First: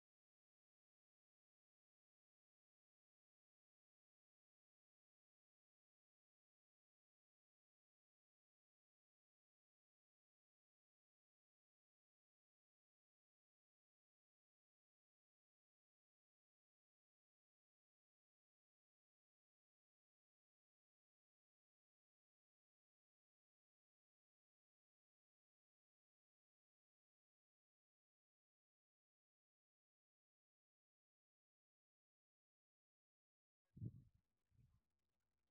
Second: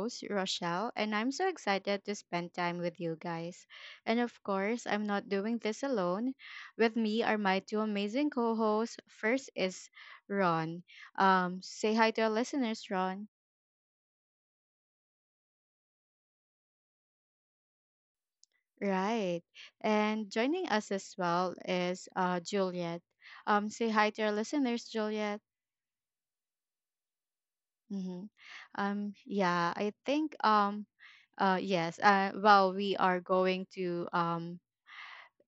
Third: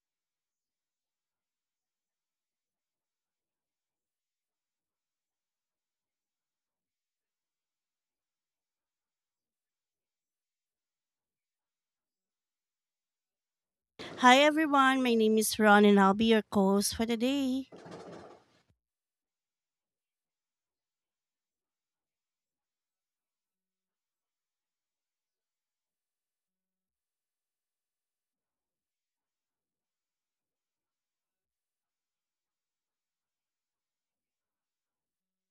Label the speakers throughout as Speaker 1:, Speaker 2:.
Speaker 1: host, Rochelle, and I'm so excited to spend time with you guys. And of course, I'm not doing this alone. With me are my two amazing co hosts. First is Ron. Say hi to our listeners, Ron.
Speaker 2: Hi everyone, my name is Ron and I'll be your co-host for today.
Speaker 1: Right. And joining us as well is Juliet. Say hi to our listeners, Juliet. Mm-hmm. Yeah, I think Yes. Well, we are going to um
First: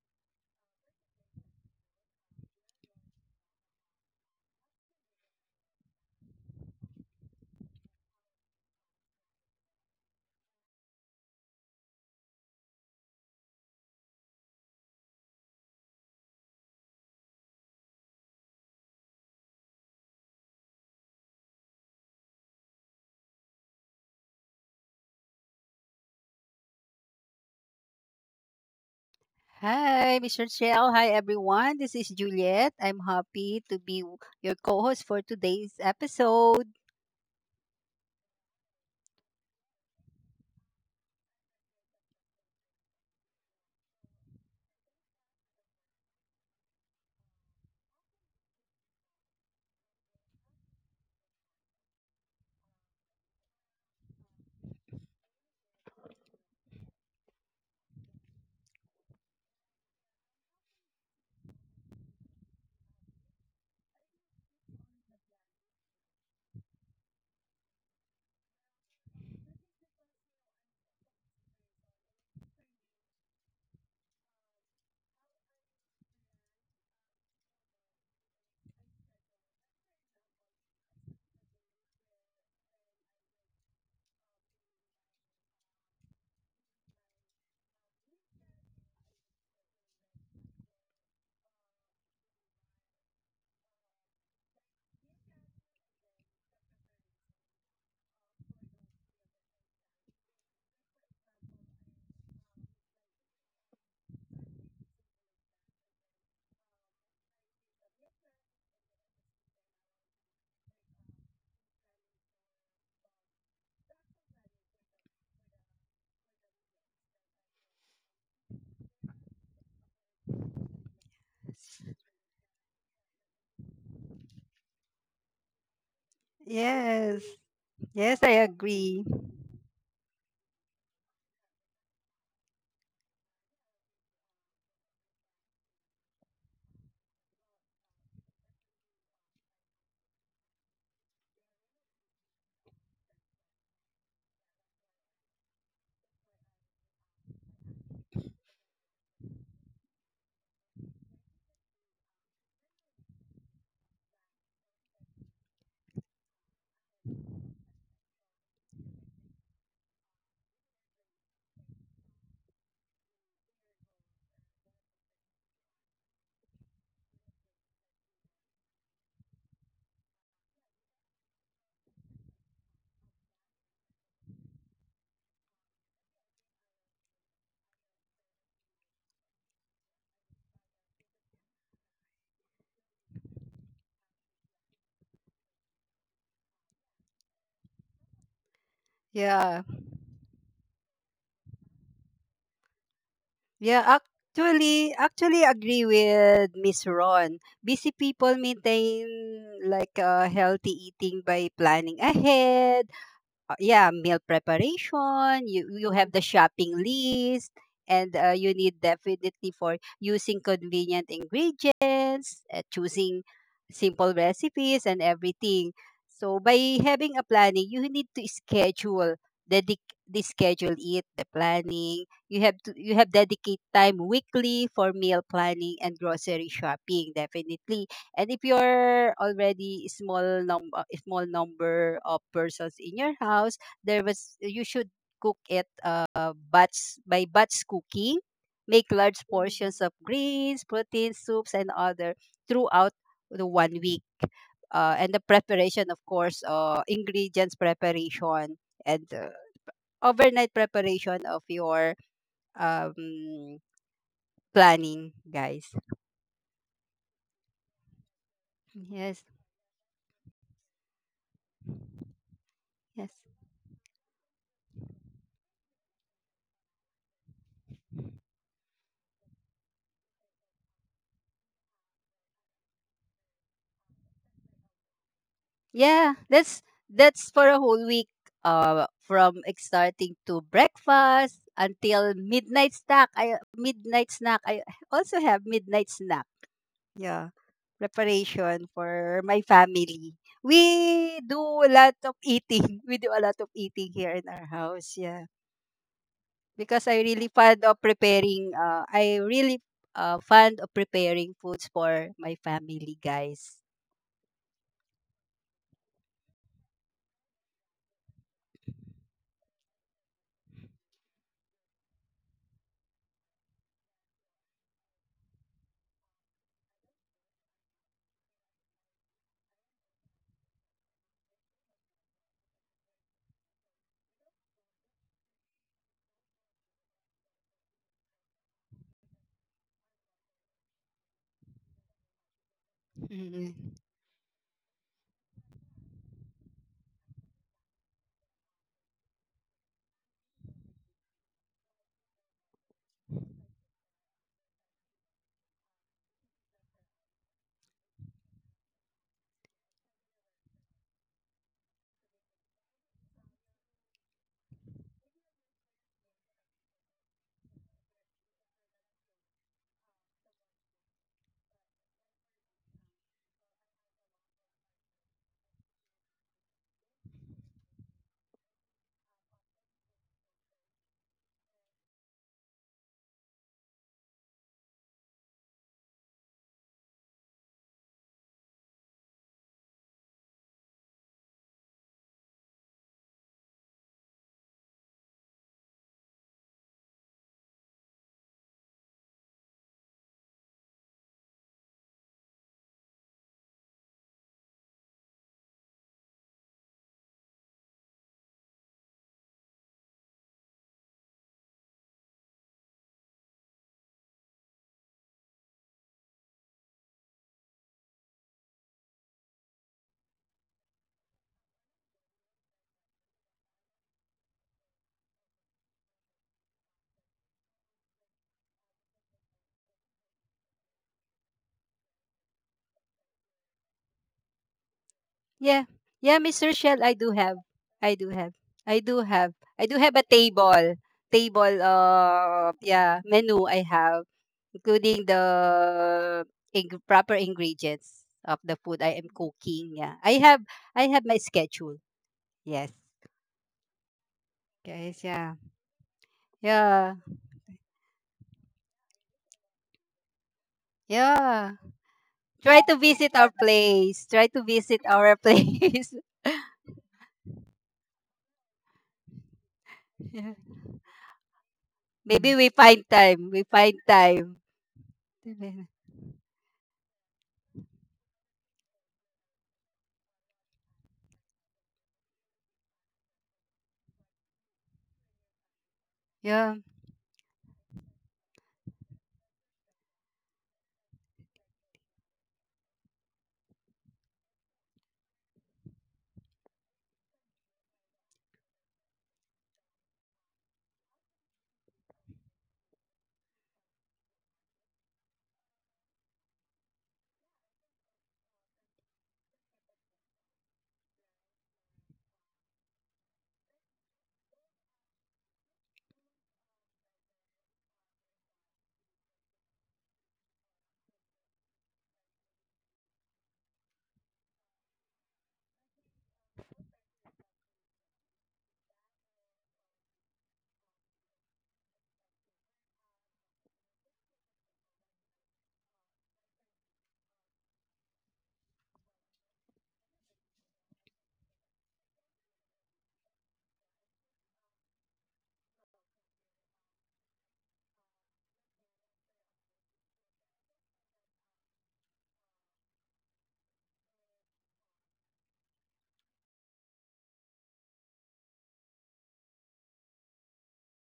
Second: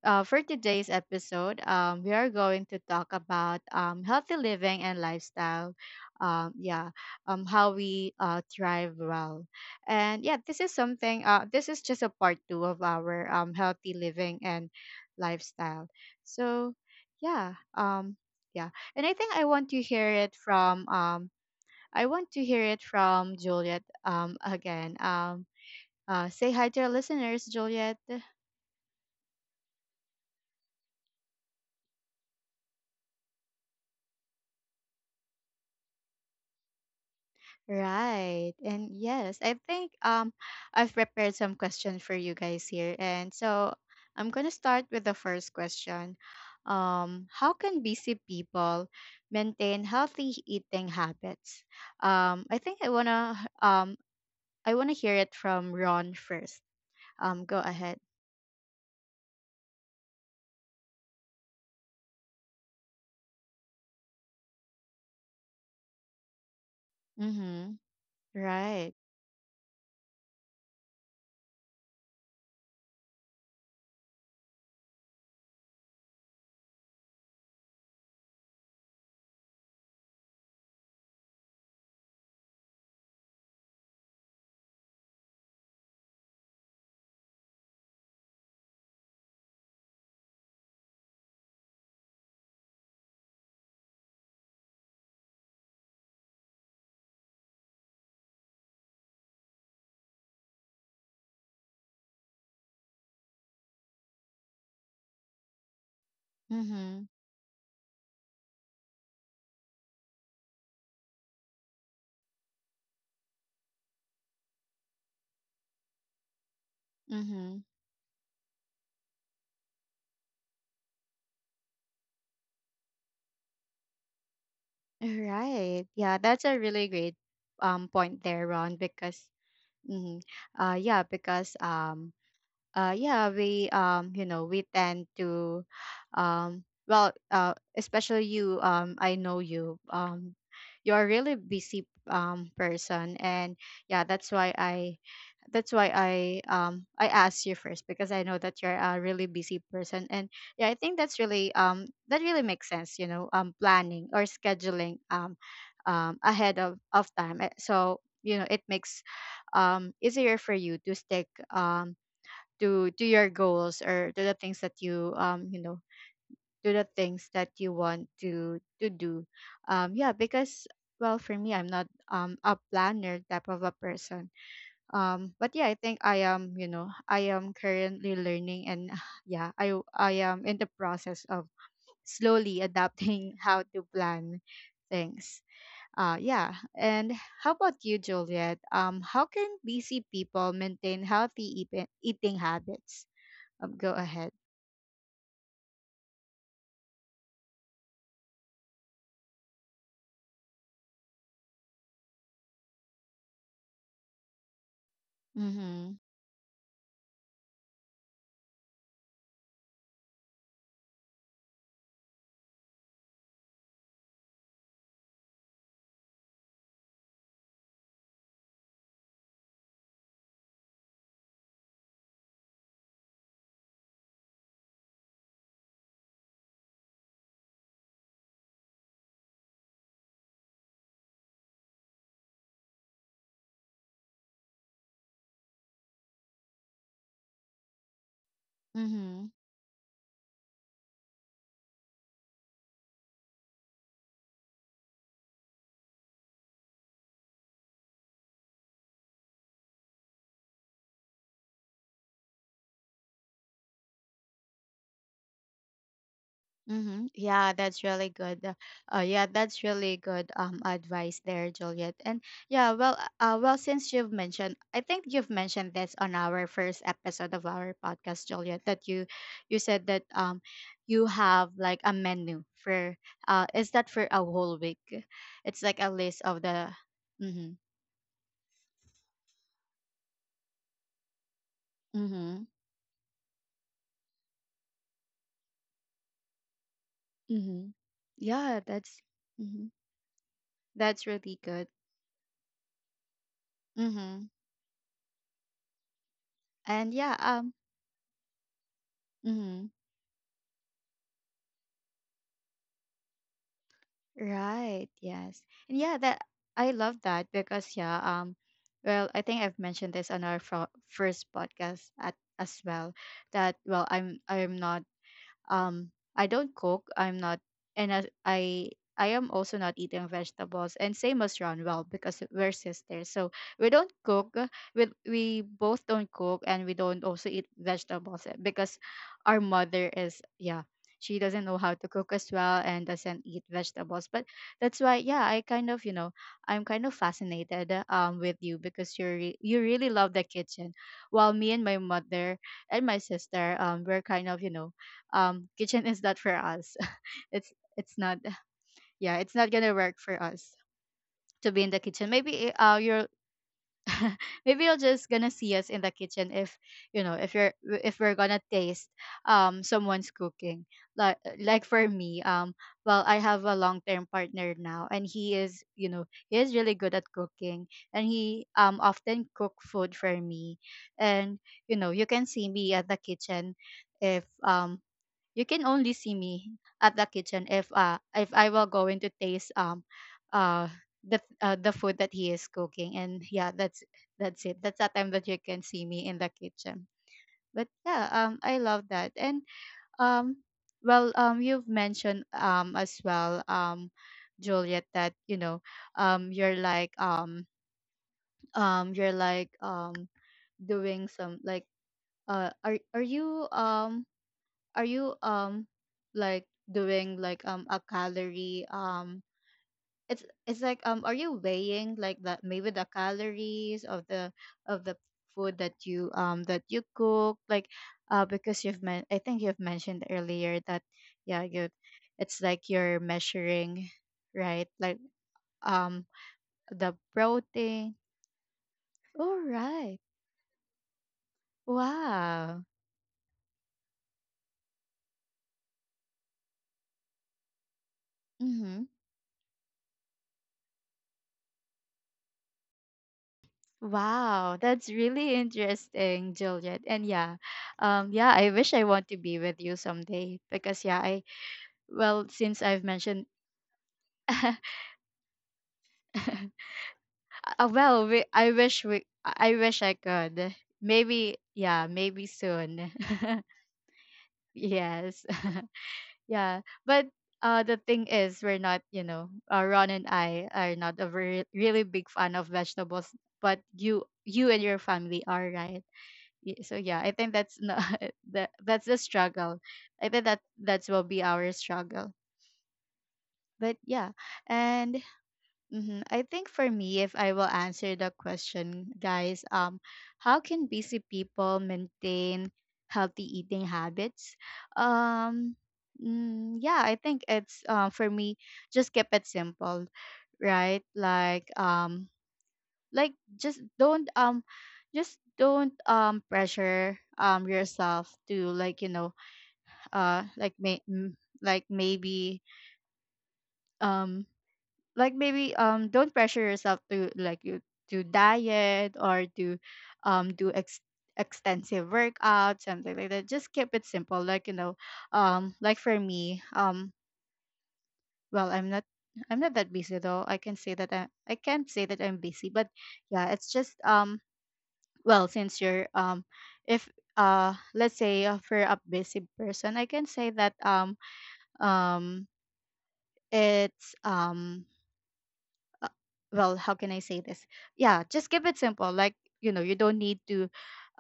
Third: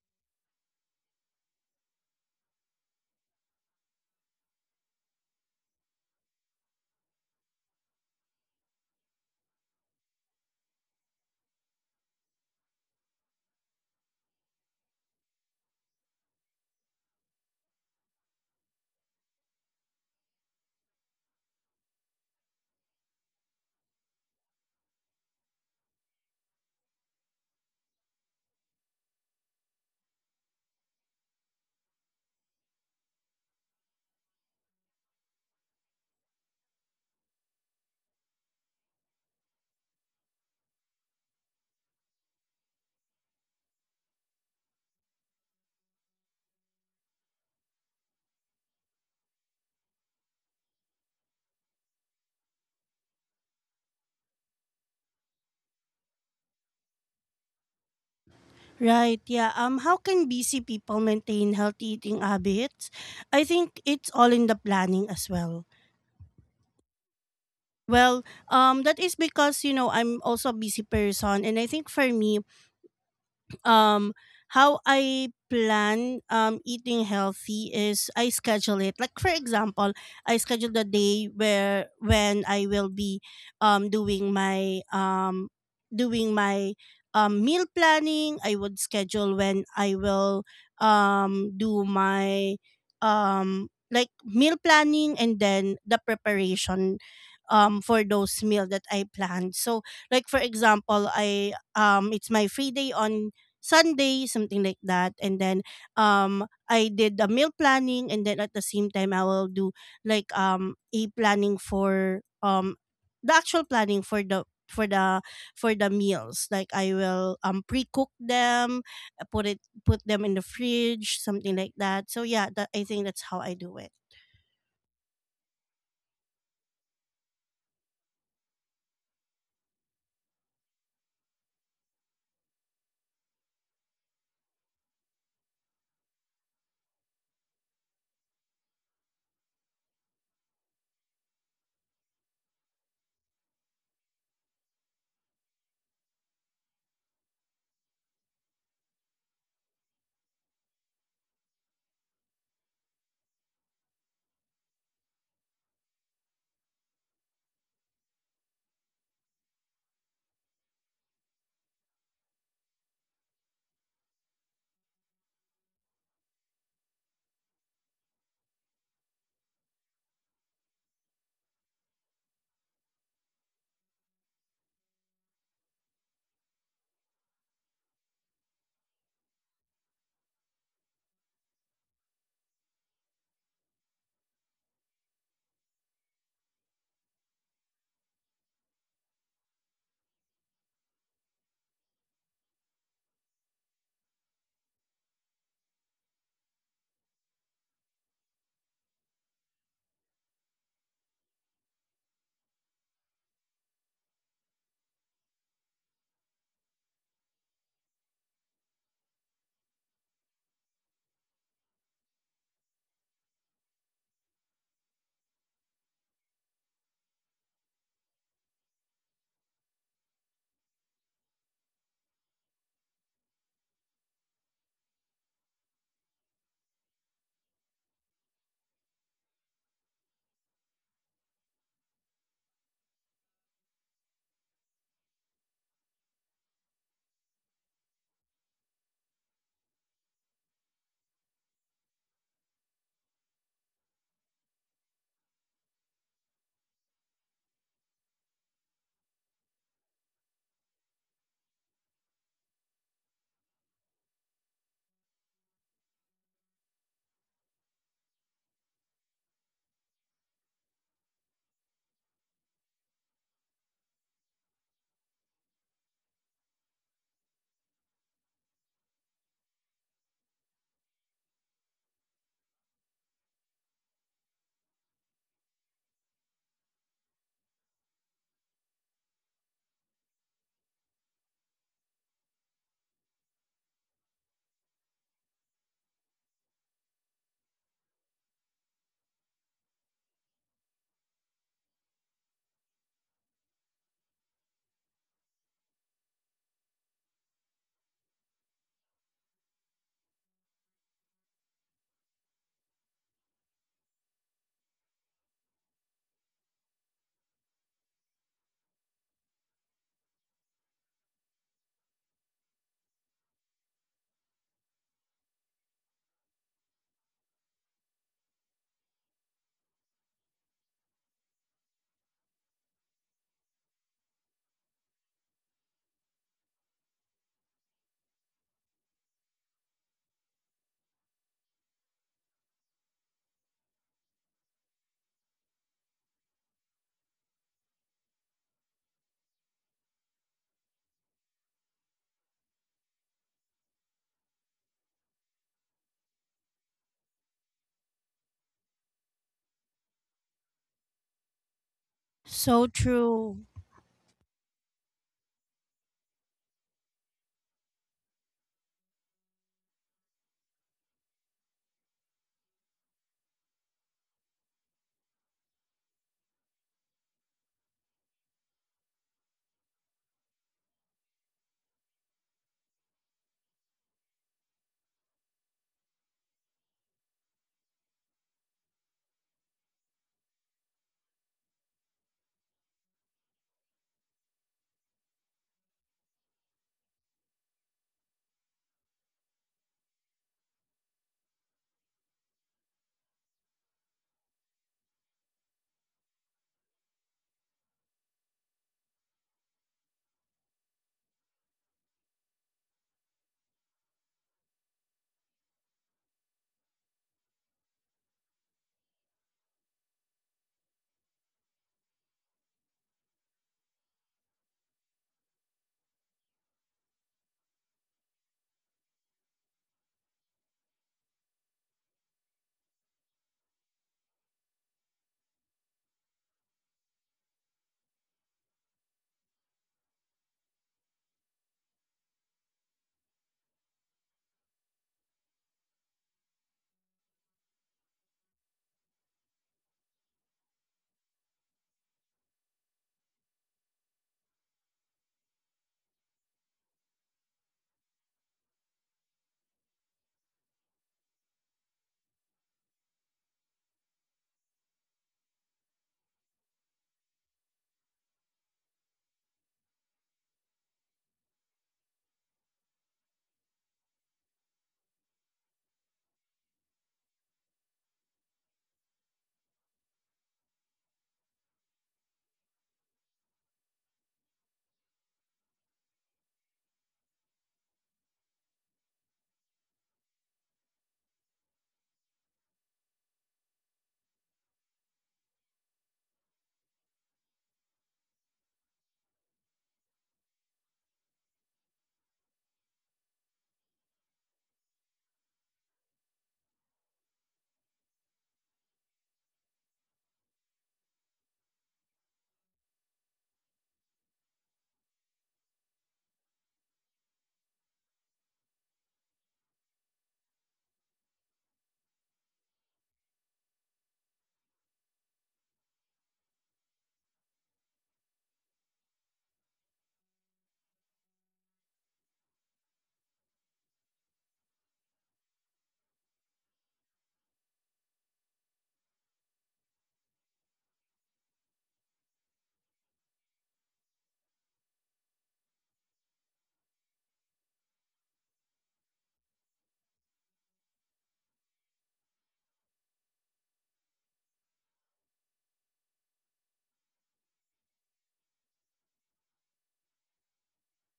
Speaker 1: uh, for today's episode, we are going to talk about healthy living and lifestyle. Yeah, how we thrive well. And yeah, this is something. This is just a part two of our healthy living and lifestyle. So, yeah, yeah, and I think I want to hear it from. I want to hear it from Juliet again. Say hi to our listeners, Juliet.
Speaker 3: Hi, Mr. Shell. Hi, everyone. This is Juliet. I'm happy to be your co host for today's episode.
Speaker 1: Right. And yes, I think I've prepared some questions for you guys here. And so I'm gonna start with the first question. How can busy people maintain healthy eating habits? I think um I wanna hear it from Ron first. Go ahead.
Speaker 2: Right, yeah. How can busy people maintain healthy eating habits? I think it's all in the planning as well.
Speaker 1: Mm-hmm.
Speaker 2: Well,
Speaker 1: Right.
Speaker 2: that is because you know I'm also a busy person, and I think for me um how I plan eating healthy is I schedule it. Like for example, I schedule the day where when I will be doing my doing my meal planning. I would schedule when I will do my like meal planning and then the preparation for those meal that I planned. So like for example, I it's my free day on Sunday, something like that. And then I
Speaker 1: Mm-hmm.
Speaker 2: did a meal planning, and then at the same time I will do like a planning for the actual planning for the for the meals. Like I will
Speaker 1: Mm-hmm.
Speaker 2: pre-cook them, put it, put them in the fridge, something like that. So yeah, that I think that's how I do it.
Speaker 1: Right. Yeah, that's a really great
Speaker 3: Yes,
Speaker 1: point
Speaker 3: yes,
Speaker 1: there,
Speaker 3: I
Speaker 1: Ron,
Speaker 3: agree.
Speaker 1: because Mm-hmm. Yeah, because yeah, we tend to, well, especially you, I know you, you are really busy person, and yeah, that's why I asked you first because I know that you're a really busy person. And yeah, I think that's really that really makes sense, planning or scheduling ahead of time. So it makes easier for you to stick um to your goals, or to the things that to the things that you want to do, yeah, because well, for me, I'm not a planner type of a person. But yeah, I think I am, you know, I am currently learning. And yeah, I am in the process of slowly adapting how to plan things. Yeah. And how about you, Juliet? How can
Speaker 3: Yeah,
Speaker 1: busy people maintain healthy eating habits?
Speaker 3: yeah,
Speaker 1: Go ahead.
Speaker 3: actually agree with Miss Ron. Busy people maintain like a healthy eating by planning ahead, yeah, meal preparation. You
Speaker 1: Mm-hmm.
Speaker 3: have the shopping list, and you need definitely for using convenient ingredients, choosing simple recipes, and everything. So by having a planning, you need to schedule dedic the schedule it the planning. You have dedicate time weekly for meal planning and grocery shopping. Definitely, and if you're already small num small number of persons in your house, there was you should cook it batch by batch cooking. Make large
Speaker 1: Mm-hmm.
Speaker 3: portions of greens, protein soups, and other throughout the one week. And the preparation, of course, ingredients preparation and overnight preparation of your um, planning, guys.
Speaker 1: Mm-hmm. Yeah, that's really good. Yeah,
Speaker 3: Yes,
Speaker 1: that's really good advice there, Juliet. And yeah, well,
Speaker 3: yes.
Speaker 1: well, since you've mentioned, I think you've mentioned this on our first episode of our podcast, Juliet, that you said that you have like a menu for, is that for a whole week? It's like a list
Speaker 3: Yeah,
Speaker 1: of the.
Speaker 3: that's for
Speaker 1: Mm-hmm.
Speaker 3: a whole week. From starting to breakfast until
Speaker 1: Mm-hmm.
Speaker 3: midnight snack. I also have midnight snack. Yeah,
Speaker 1: Mm-hmm. Yeah,
Speaker 3: preparation for my
Speaker 1: mm-hmm.
Speaker 3: family.
Speaker 1: that's
Speaker 3: We
Speaker 1: really
Speaker 3: do
Speaker 1: good.
Speaker 3: a lot of eating. We do a lot of eating here
Speaker 1: Mm-hmm.
Speaker 3: in our house. Yeah,
Speaker 1: And
Speaker 3: because I
Speaker 1: yeah,
Speaker 3: really
Speaker 1: um.
Speaker 3: fond of preparing. I really
Speaker 1: Mhm.
Speaker 3: fond of preparing foods for my family, guys.
Speaker 1: Right. Yes. And yeah, that I love that because yeah, well, I think I've mentioned this on our first podcast at, as well, that, well, I'm not, um I don't cook, I'm not. And as I am also not eating vegetables, and same as Ron. Well, because we're sisters, so we don't cook. We both don't cook, and we don't also eat vegetables, because our mother is, yeah, she doesn't know how to cook as well, and doesn't eat
Speaker 3: Mhm.
Speaker 1: vegetables. But that's why, yeah, I'm kind of fascinated with you because you really love the kitchen, while me and my mother and my sister, we're kind of, you know, kitchen is not for us. it's it's not. Yeah, it's not gonna work for us to be in the kitchen. Maybe
Speaker 2: So
Speaker 1: you're
Speaker 2: true.
Speaker 1: maybe you're just gonna see us in the kitchen if you know, if we're gonna taste someone's cooking. Like for me, well, I have a long-term partner now, and he is really good at cooking. And he often cook food for me. And you know, you can see me at the kitchen if you can only see me at the kitchen if I will going to taste uh the food that he is cooking. And yeah, that's it. That's the time that you can see me in the kitchen. But yeah, I love that. And um well, you've mentioned as well, Juliet, that you know, um you're like um you're like doing some, like, uh are are you um are you like doing, like, a calorie, it's like, are you weighing, like, that maybe the calories of the of the food that you cook, like, because I think you've mentioned earlier that, yeah, you it's like you're measuring, right? Like,
Speaker 3: Yeah.
Speaker 1: um
Speaker 3: Yeah, Miss Rochelle,
Speaker 1: the
Speaker 3: I do have.
Speaker 1: protein.
Speaker 3: I do have. I do have.
Speaker 1: All
Speaker 3: I do
Speaker 1: right.
Speaker 3: have a table. Table
Speaker 1: Wow.
Speaker 3: yeah, menu I have, including the proper ingredients of the
Speaker 1: Mm-hmm.
Speaker 3: food I am cooking. Yeah. I have my schedule. Yes.
Speaker 1: Wow, that's
Speaker 3: Guys,
Speaker 1: really
Speaker 3: yeah.
Speaker 1: interesting, Juliet.
Speaker 3: Yeah.
Speaker 1: And yeah, yeah, I want to be with you someday because, yeah, I
Speaker 3: Yeah.
Speaker 1: well, since
Speaker 3: Try to
Speaker 1: I've
Speaker 3: visit
Speaker 1: mentioned,
Speaker 3: our place. Try to visit our place.
Speaker 1: well, I wish I
Speaker 3: Yeah.
Speaker 1: could. Maybe, yeah, maybe
Speaker 3: Maybe we find
Speaker 1: soon.
Speaker 3: time. We find time.
Speaker 1: Yes, yeah. But the thing is, we're not, you know, Ron and I are not a very, really big fan of vegetables, but you and your family are, right?
Speaker 3: Yeah.
Speaker 1: So yeah, I think that's not that's the struggle. I think that that's will be our struggle. But yeah. And mhm, I think for me, if I will answer the question, guys, how can busy people maintain healthy eating habits? um yeah, I think it's for me, just keep it simple. Right, like, like, just don't pressure yourself to, like, you know, like may m- like maybe um like maybe don't pressure yourself to, like, you to diet, or to do extensive workout, something like that. Just keep it simple, like, you know, like for me, well, I'm not that busy, though. I can say that I can't say that I'm busy, but yeah, it's just, well, since you're if let's say, for a busy person, I can say that um it's uh, well, how can I say this? Yeah, just keep it simple, like, you know, you don't need to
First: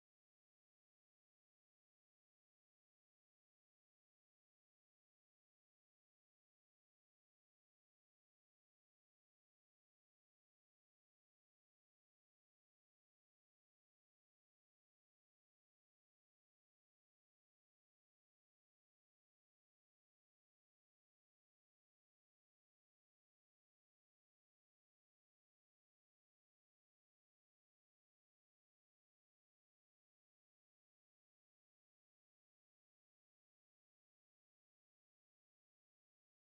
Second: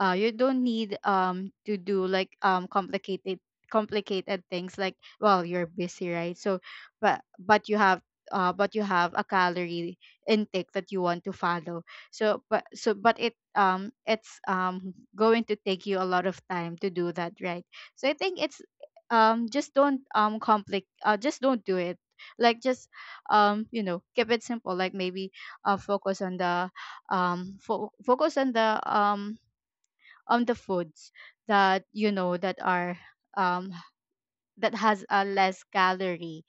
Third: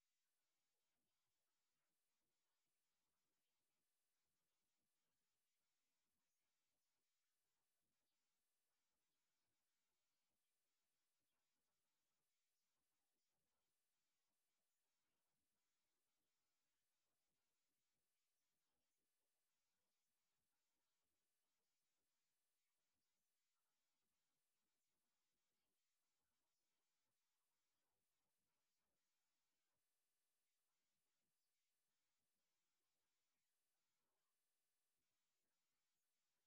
Speaker 1: uh you don't need to do, like, complicated things, like, well, you're busy, right? So but but you have but you have a calorie intake that you want to follow. So but it It's going to take you a lot of time to do that, right? So I think it's just don't do it, like, just you know, keep it simple, like, maybe uh focus on the focus on the foods that you know that are um that has a less calorie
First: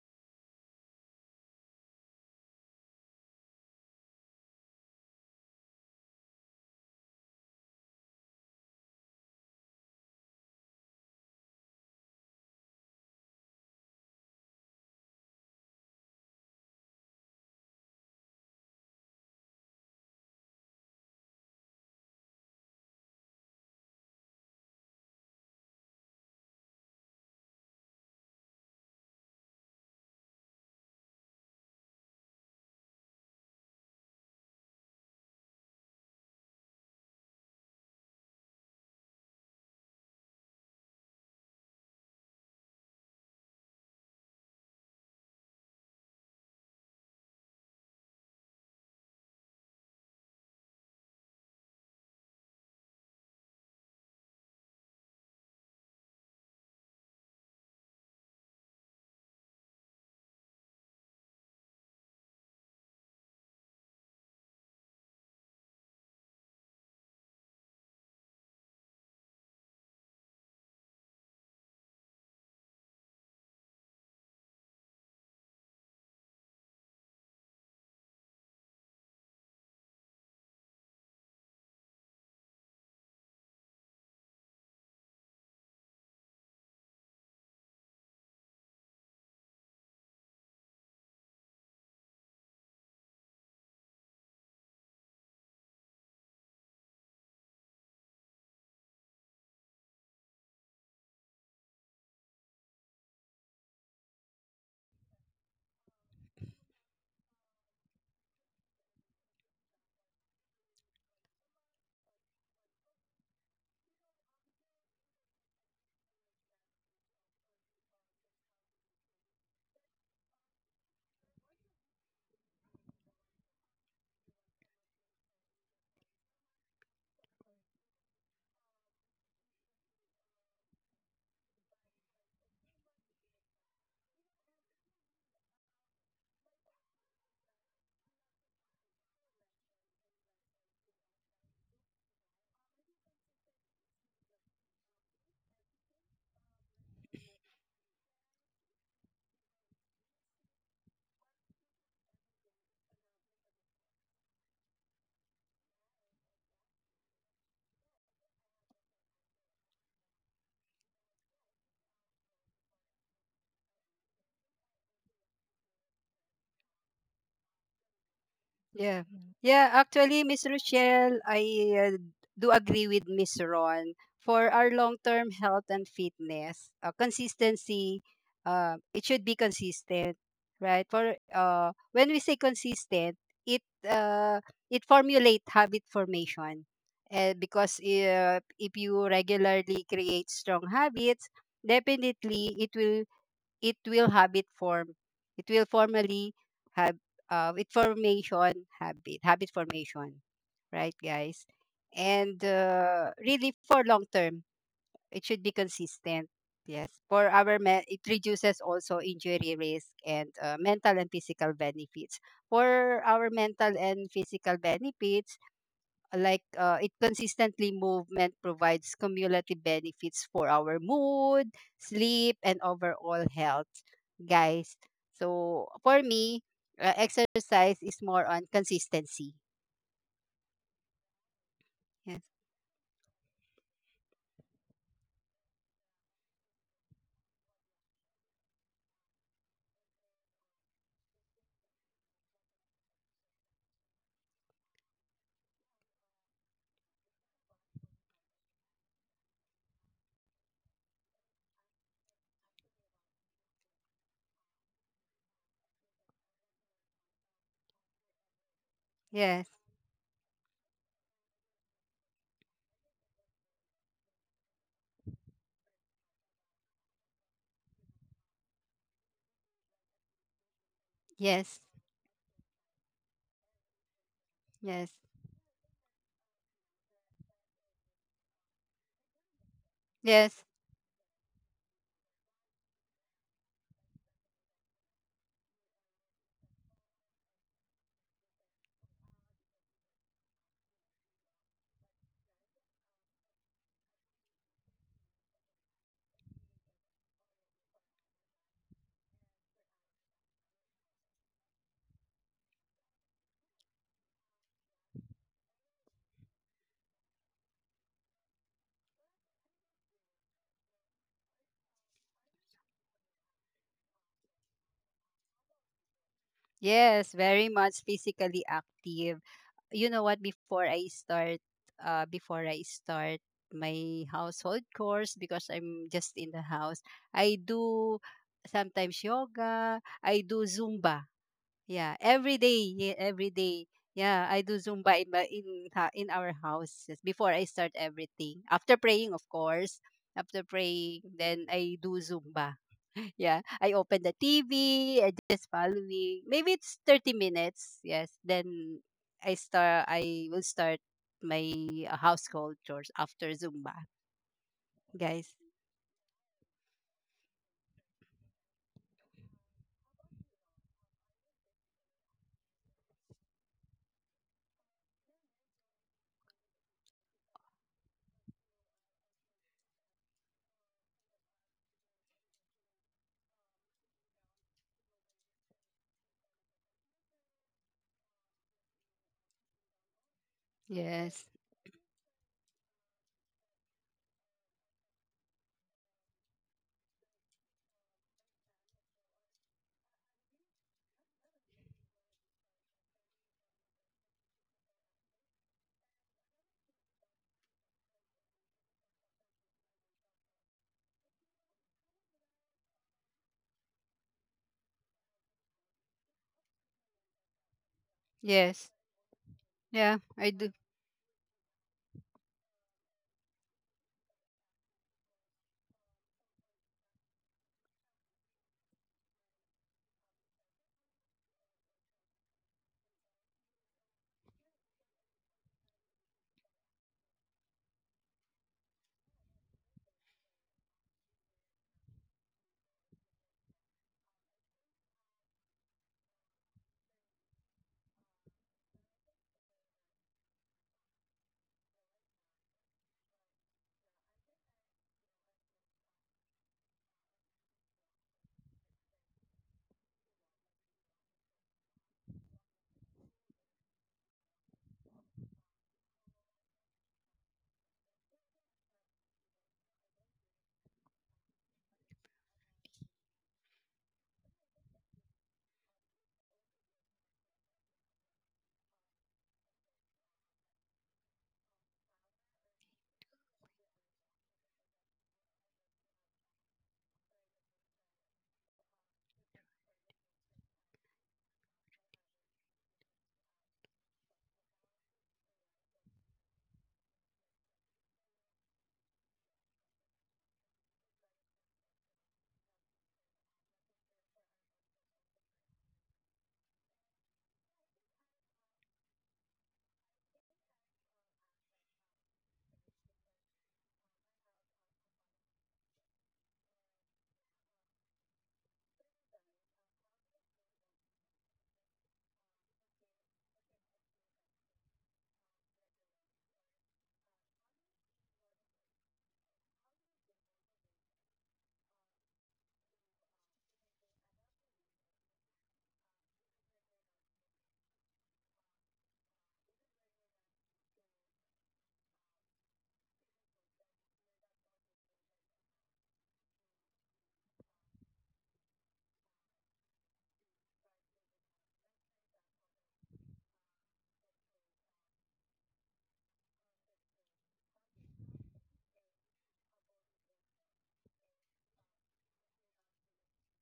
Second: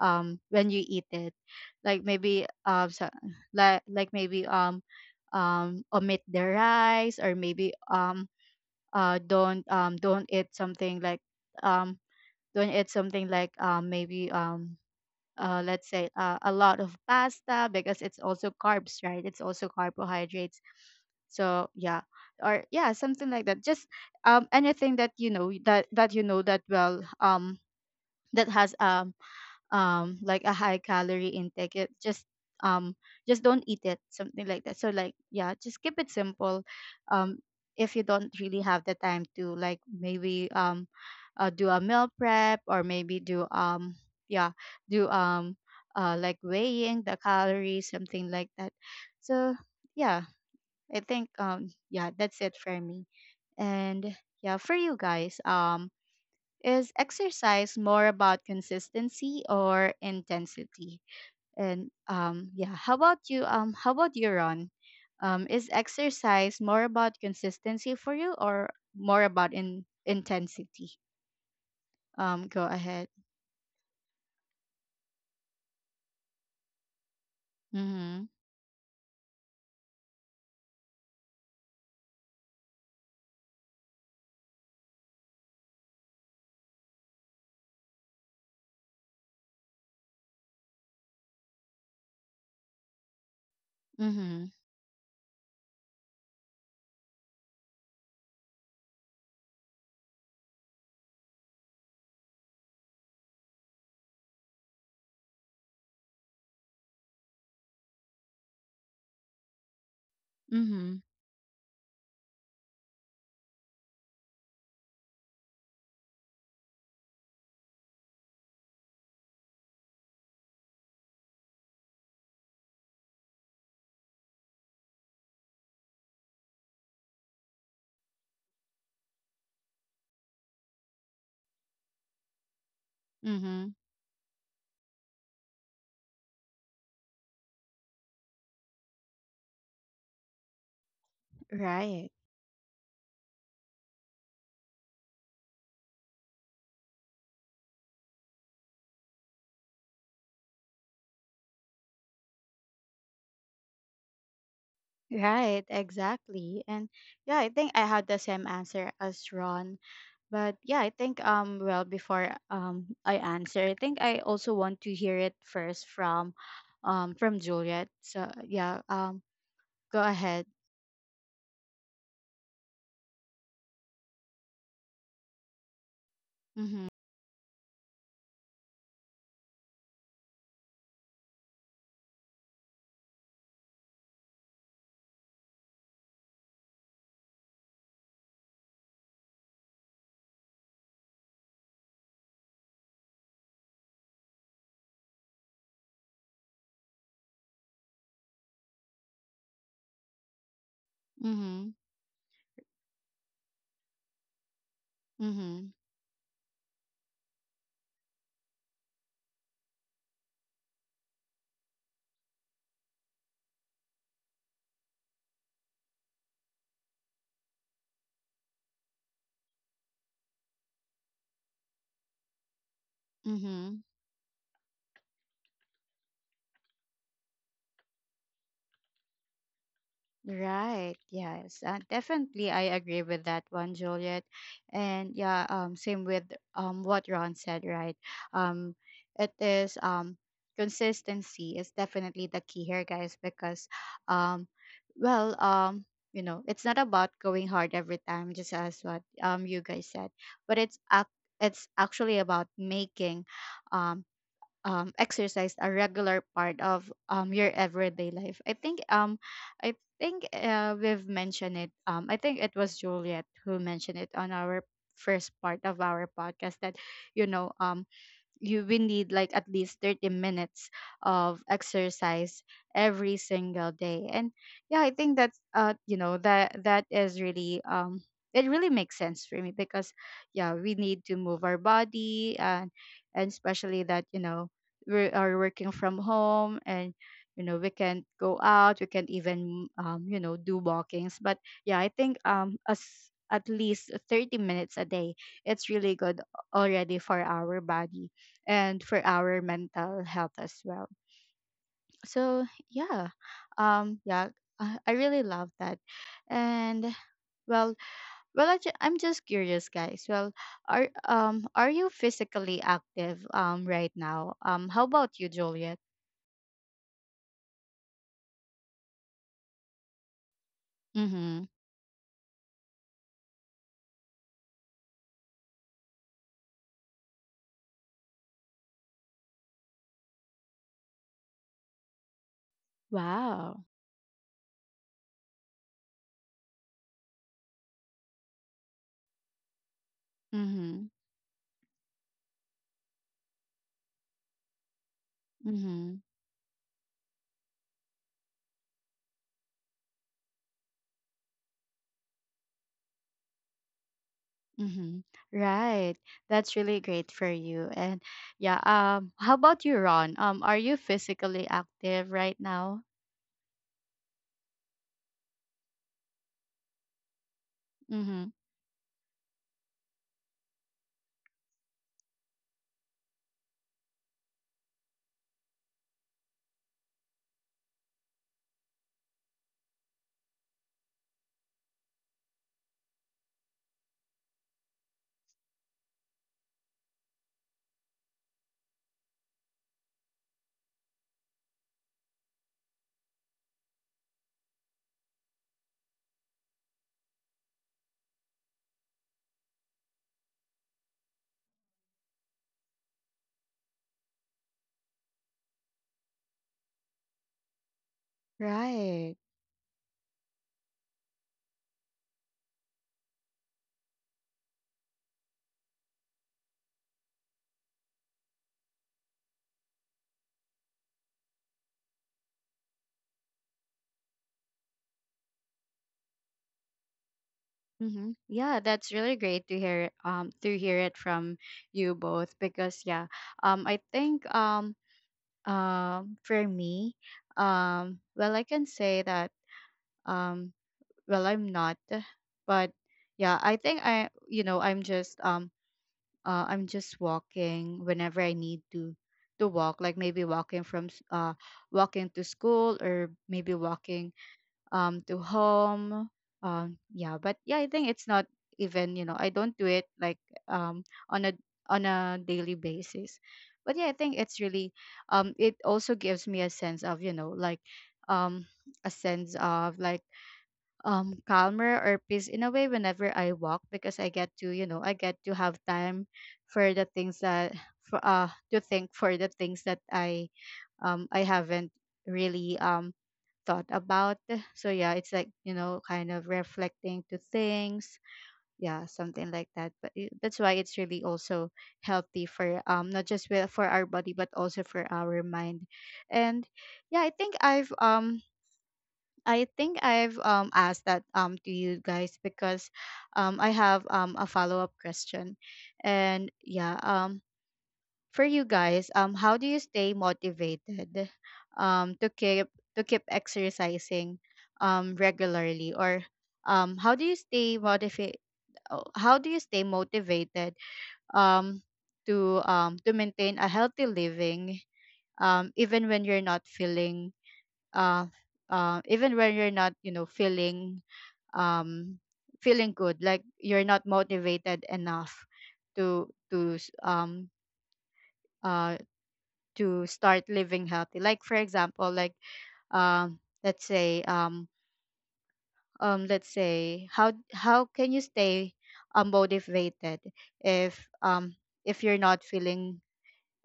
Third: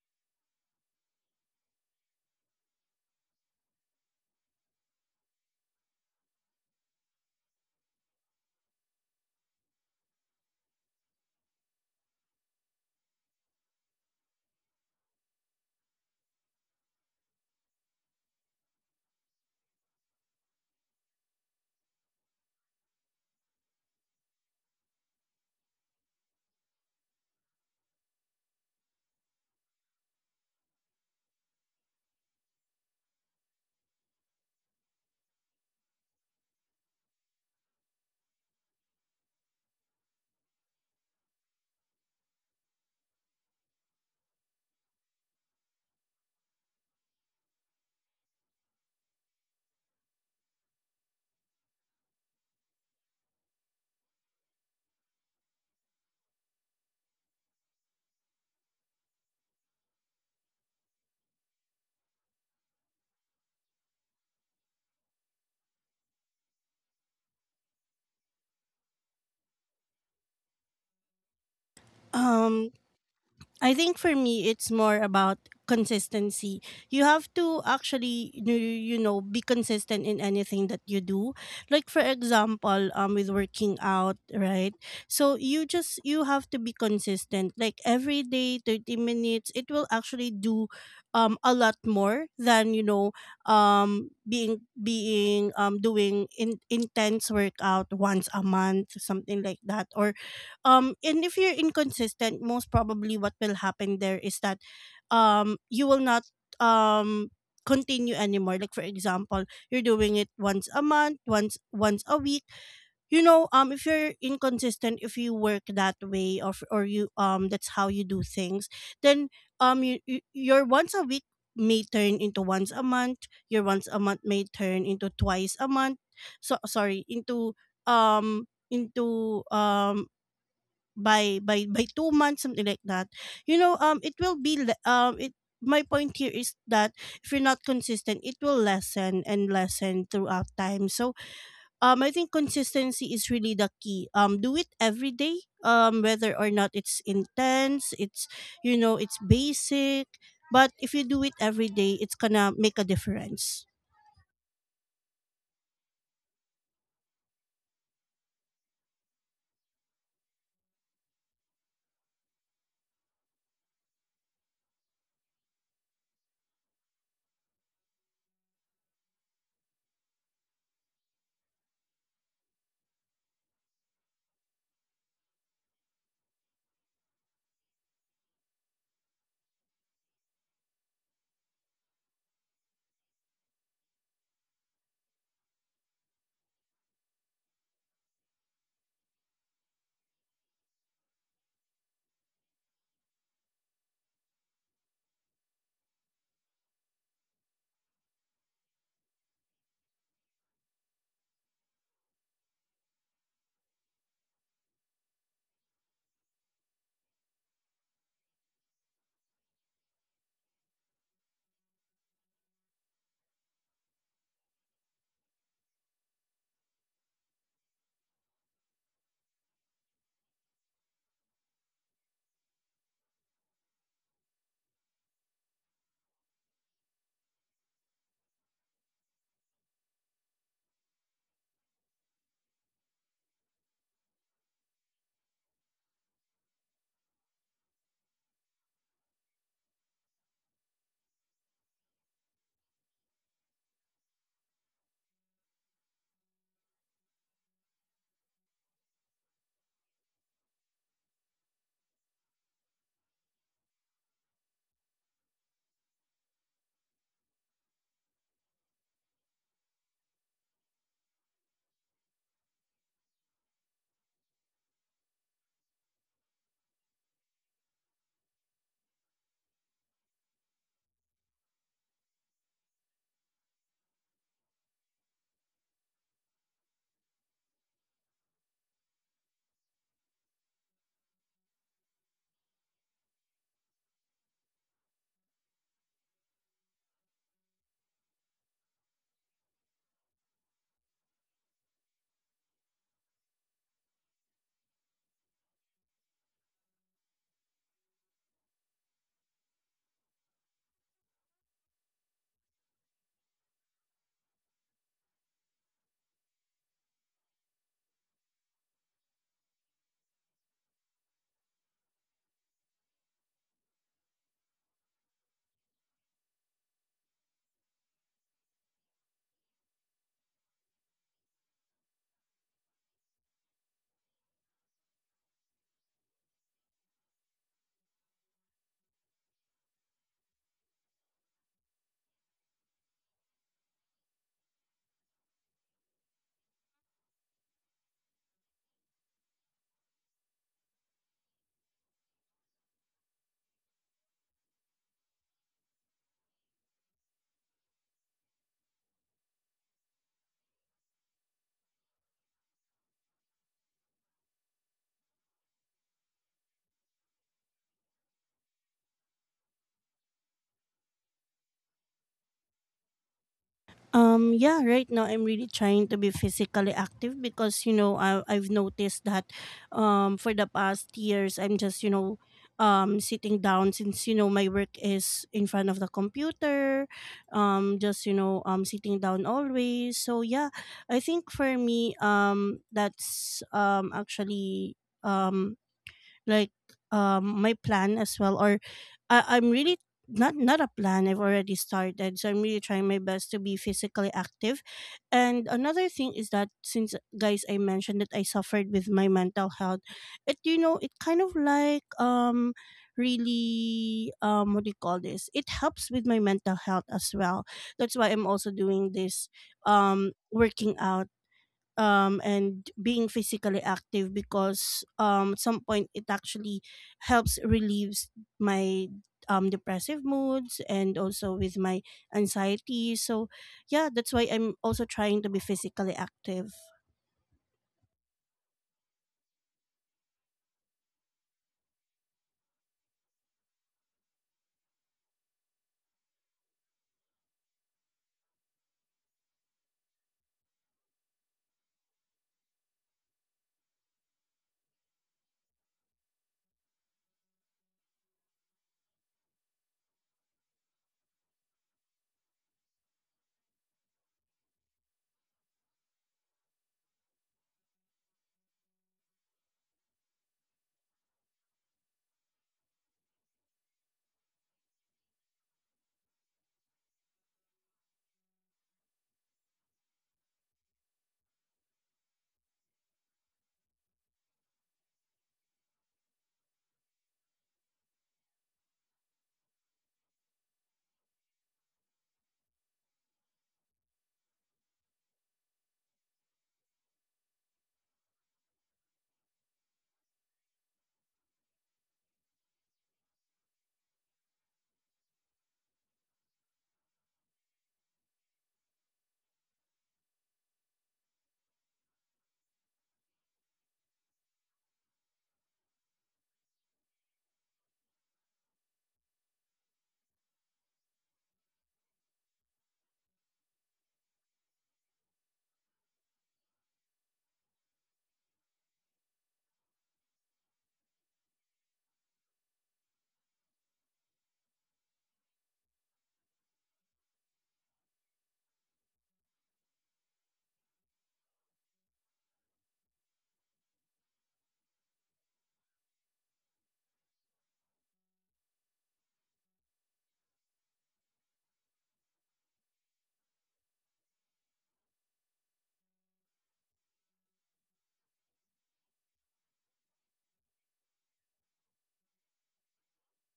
Speaker 1: when you eat it. Like, maybe, so, like, maybe, omit the rice, or maybe, don't eat something like, um don't eat something like, maybe let's say, a lot of pasta, because it's also carbs, right, it's also carbohydrates. So, yeah, or yeah, something like that. Just anything that you know that that, well, that has like a high calorie intake, it um just don't eat it, something like that. So, like, yeah, just keep it simple. um if you don't really have the time to, like, maybe, do a meal prep, or maybe do yeah, do like, weighing the calories, something like that. So, yeah, I think yeah, that's it for me. And yeah, for you guys, is exercise more about consistency or intensity? And yeah, how about you, Ron? Is exercise more about consistency for you, or more about in intensity? Go
Speaker 2: Um
Speaker 1: ahead.
Speaker 2: I think for me, it's more about consistency. You have to
Speaker 1: Mm-hmm.
Speaker 2: actually, you know, be consistent in anything that you do. Like for example, with working out, right? So you have to be consistent. Like every day, 30 minutes, it will actually do, a lot more than you know,
Speaker 1: Mm-hmm.
Speaker 2: being being doing in intense workout once a month, something like that. Or um and if you're inconsistent, most probably what will happen there is that you will not um continue anymore. Like for example, you're doing it once a
Speaker 1: Mm-hmm.
Speaker 2: month, once a week, you know. Um, if you're inconsistent, if you work that way, or you that's how you do things, then your once a week may turn into once a month, your once a month may turn into twice a month, so sorry, into um into um by 2 months, something like that. You
Speaker 1: Mm-hmm.
Speaker 2: know, it will be le- it my point here is that if you're not consistent, it will lessen and lessen throughout time. So
Speaker 1: Right.
Speaker 2: I think consistency is really the key. Um, do it every day, whether or not it's intense, it's you know, it's basic, but if you do it every day, it's gonna make a difference.
Speaker 1: Right. Exactly. And yeah, I think I had the same answer as Ron. But yeah, I think well, before I answer, I think I also want to hear it first from from Juliet. So yeah,
Speaker 3: Yeah. Yeah,
Speaker 1: go
Speaker 3: actually,
Speaker 1: ahead.
Speaker 3: Miss Rochelle, I do agree with Miss Ron. For our long-term health and fitness,
Speaker 1: Mm-hmm.
Speaker 3: consistency, it should be consistent, right? For when we say consistent, it uh, it formulate habit formation, because if you regularly create strong habits, definitely it will habit form it will formally have it formation habit formation, right, guys?
Speaker 1: Mm-hmm.
Speaker 3: And really for long term it should be
Speaker 1: Mm-hmm.
Speaker 3: consistent. Yes, for our men it reduces also injury risk and mental and physical benefits for our mental and physical benefits, like it consistently movement provides cumulative benefits for our mood, sleep, and overall health,
Speaker 1: Mm-hmm.
Speaker 3: guys. So for me, exercise is more on consistency.
Speaker 1: Right. Yes.
Speaker 3: Yes.
Speaker 1: Definitely, I agree with that one, Juliet. And yeah, same with what Ron said. Right. Um, it is consistency is definitely the key here, guys, because um, well. You know, it's not about going hard every time, just as what you guys said, but it's actually about making um exercise a regular part of your everyday life.
Speaker 3: Yes.
Speaker 1: I think we've mentioned it. I think it was Juliet who mentioned it on our first part of our podcast that you know um you will need like at least 30 minutes of
Speaker 3: Yes.
Speaker 1: exercise every single day. And yeah, I
Speaker 3: Yes.
Speaker 1: think that's you know that is really it really makes sense for me because
Speaker 3: Yes.
Speaker 1: yeah, we need to move our body. And especially that we are working from home and we can go out, we can even do walkings. But yeah, I think as at least 30 minutes a day, it's really good already for our body and for our mental health as well. So yeah, yeah, I really love that. And well, I'm just curious, guys. Well, are you physically active right now? How about you, Juliet?
Speaker 3: Yes. Very much physically active. You know what, before I start
Speaker 1: Mm-hmm.
Speaker 3: uh before I start my household chores, because I'm just in the house, I do sometimes yoga, I do zumba. Yeah, every day, yeah, every
Speaker 1: Wow.
Speaker 3: day. Yeah, I do Zumba in my in ha- in our house before I start everything. After praying, of course. After
Speaker 1: Mm-hmm.
Speaker 3: praying, then I do Zumba. Yeah, I open the TV. I just
Speaker 1: Mm-hmm.
Speaker 3: following. Maybe it's 30 minutes. Yes, then I start. I will start my household chores after Zumba,
Speaker 1: Mm-hmm.
Speaker 3: guys.
Speaker 1: Right. That's really great for you. And yeah, how about you, Ron? Are you physically active right now?
Speaker 2: Yeah, right now I'm really trying to be physically active because, you know, I,
Speaker 1: Mm-hmm.
Speaker 2: I've noticed that for the past years, I'm just, you know, sitting down since, you know, my work is in front of the computer, just, you know, sitting down always. So yeah, I
Speaker 3: Yes,
Speaker 2: think for me, that's actually Um, like my plan as well, or I'm really not a plan. I've already started, so I'm really trying my best to be physically active. And another thing is that, since, guys, I mentioned that I suffered with my mental health, it you know, it kind of like really what do you call this, it helps with my mental health as well. That's why I'm also
Speaker 3: yes,
Speaker 2: doing
Speaker 1: Right.
Speaker 2: this
Speaker 3: yeah, I do.
Speaker 2: working out, and being physically active because, at some point it actually helps relieves my depressive moods, and also with my anxiety. So yeah, that's why I'm also trying to be physically active.
Speaker 1: Mm-hmm. Yeah, that's really great to hear it from you both. Because yeah, I think for me, well, I can say that um well, I'm not. But yeah, I think I you know I'm just walking whenever I need to walk. Like maybe walking from walking to school, or maybe walking to home. Yeah, but yeah, I think it's not, even I don't do it like um on a on a daily basis. But yeah, I think it's really it also gives me a sense of like um a sense of like calmer or peace in a way whenever I walk. Because I get to I get to have time for the things that for to think, for the things that I I haven't really thought about. So yeah, it's like, kind of reflecting to things. Yeah, something like that. That's why it's really also healthy for not just for our body but also for our mind. And yeah, I think I think I've asked that to you guys because I have a follow-up question. And yeah, for you guys, how do you stay motivated um, to keep to keep exercising regularly? Or how do you stay motivated? How do you stay motivated um, to maintain a healthy living even when you're not feeling uh, even when you're not feeling um, feeling good, like you're not motivated enough to uh, to start living healthy. Like for example like um let's say um let's say how can you stay motivated if um if you're not feeling,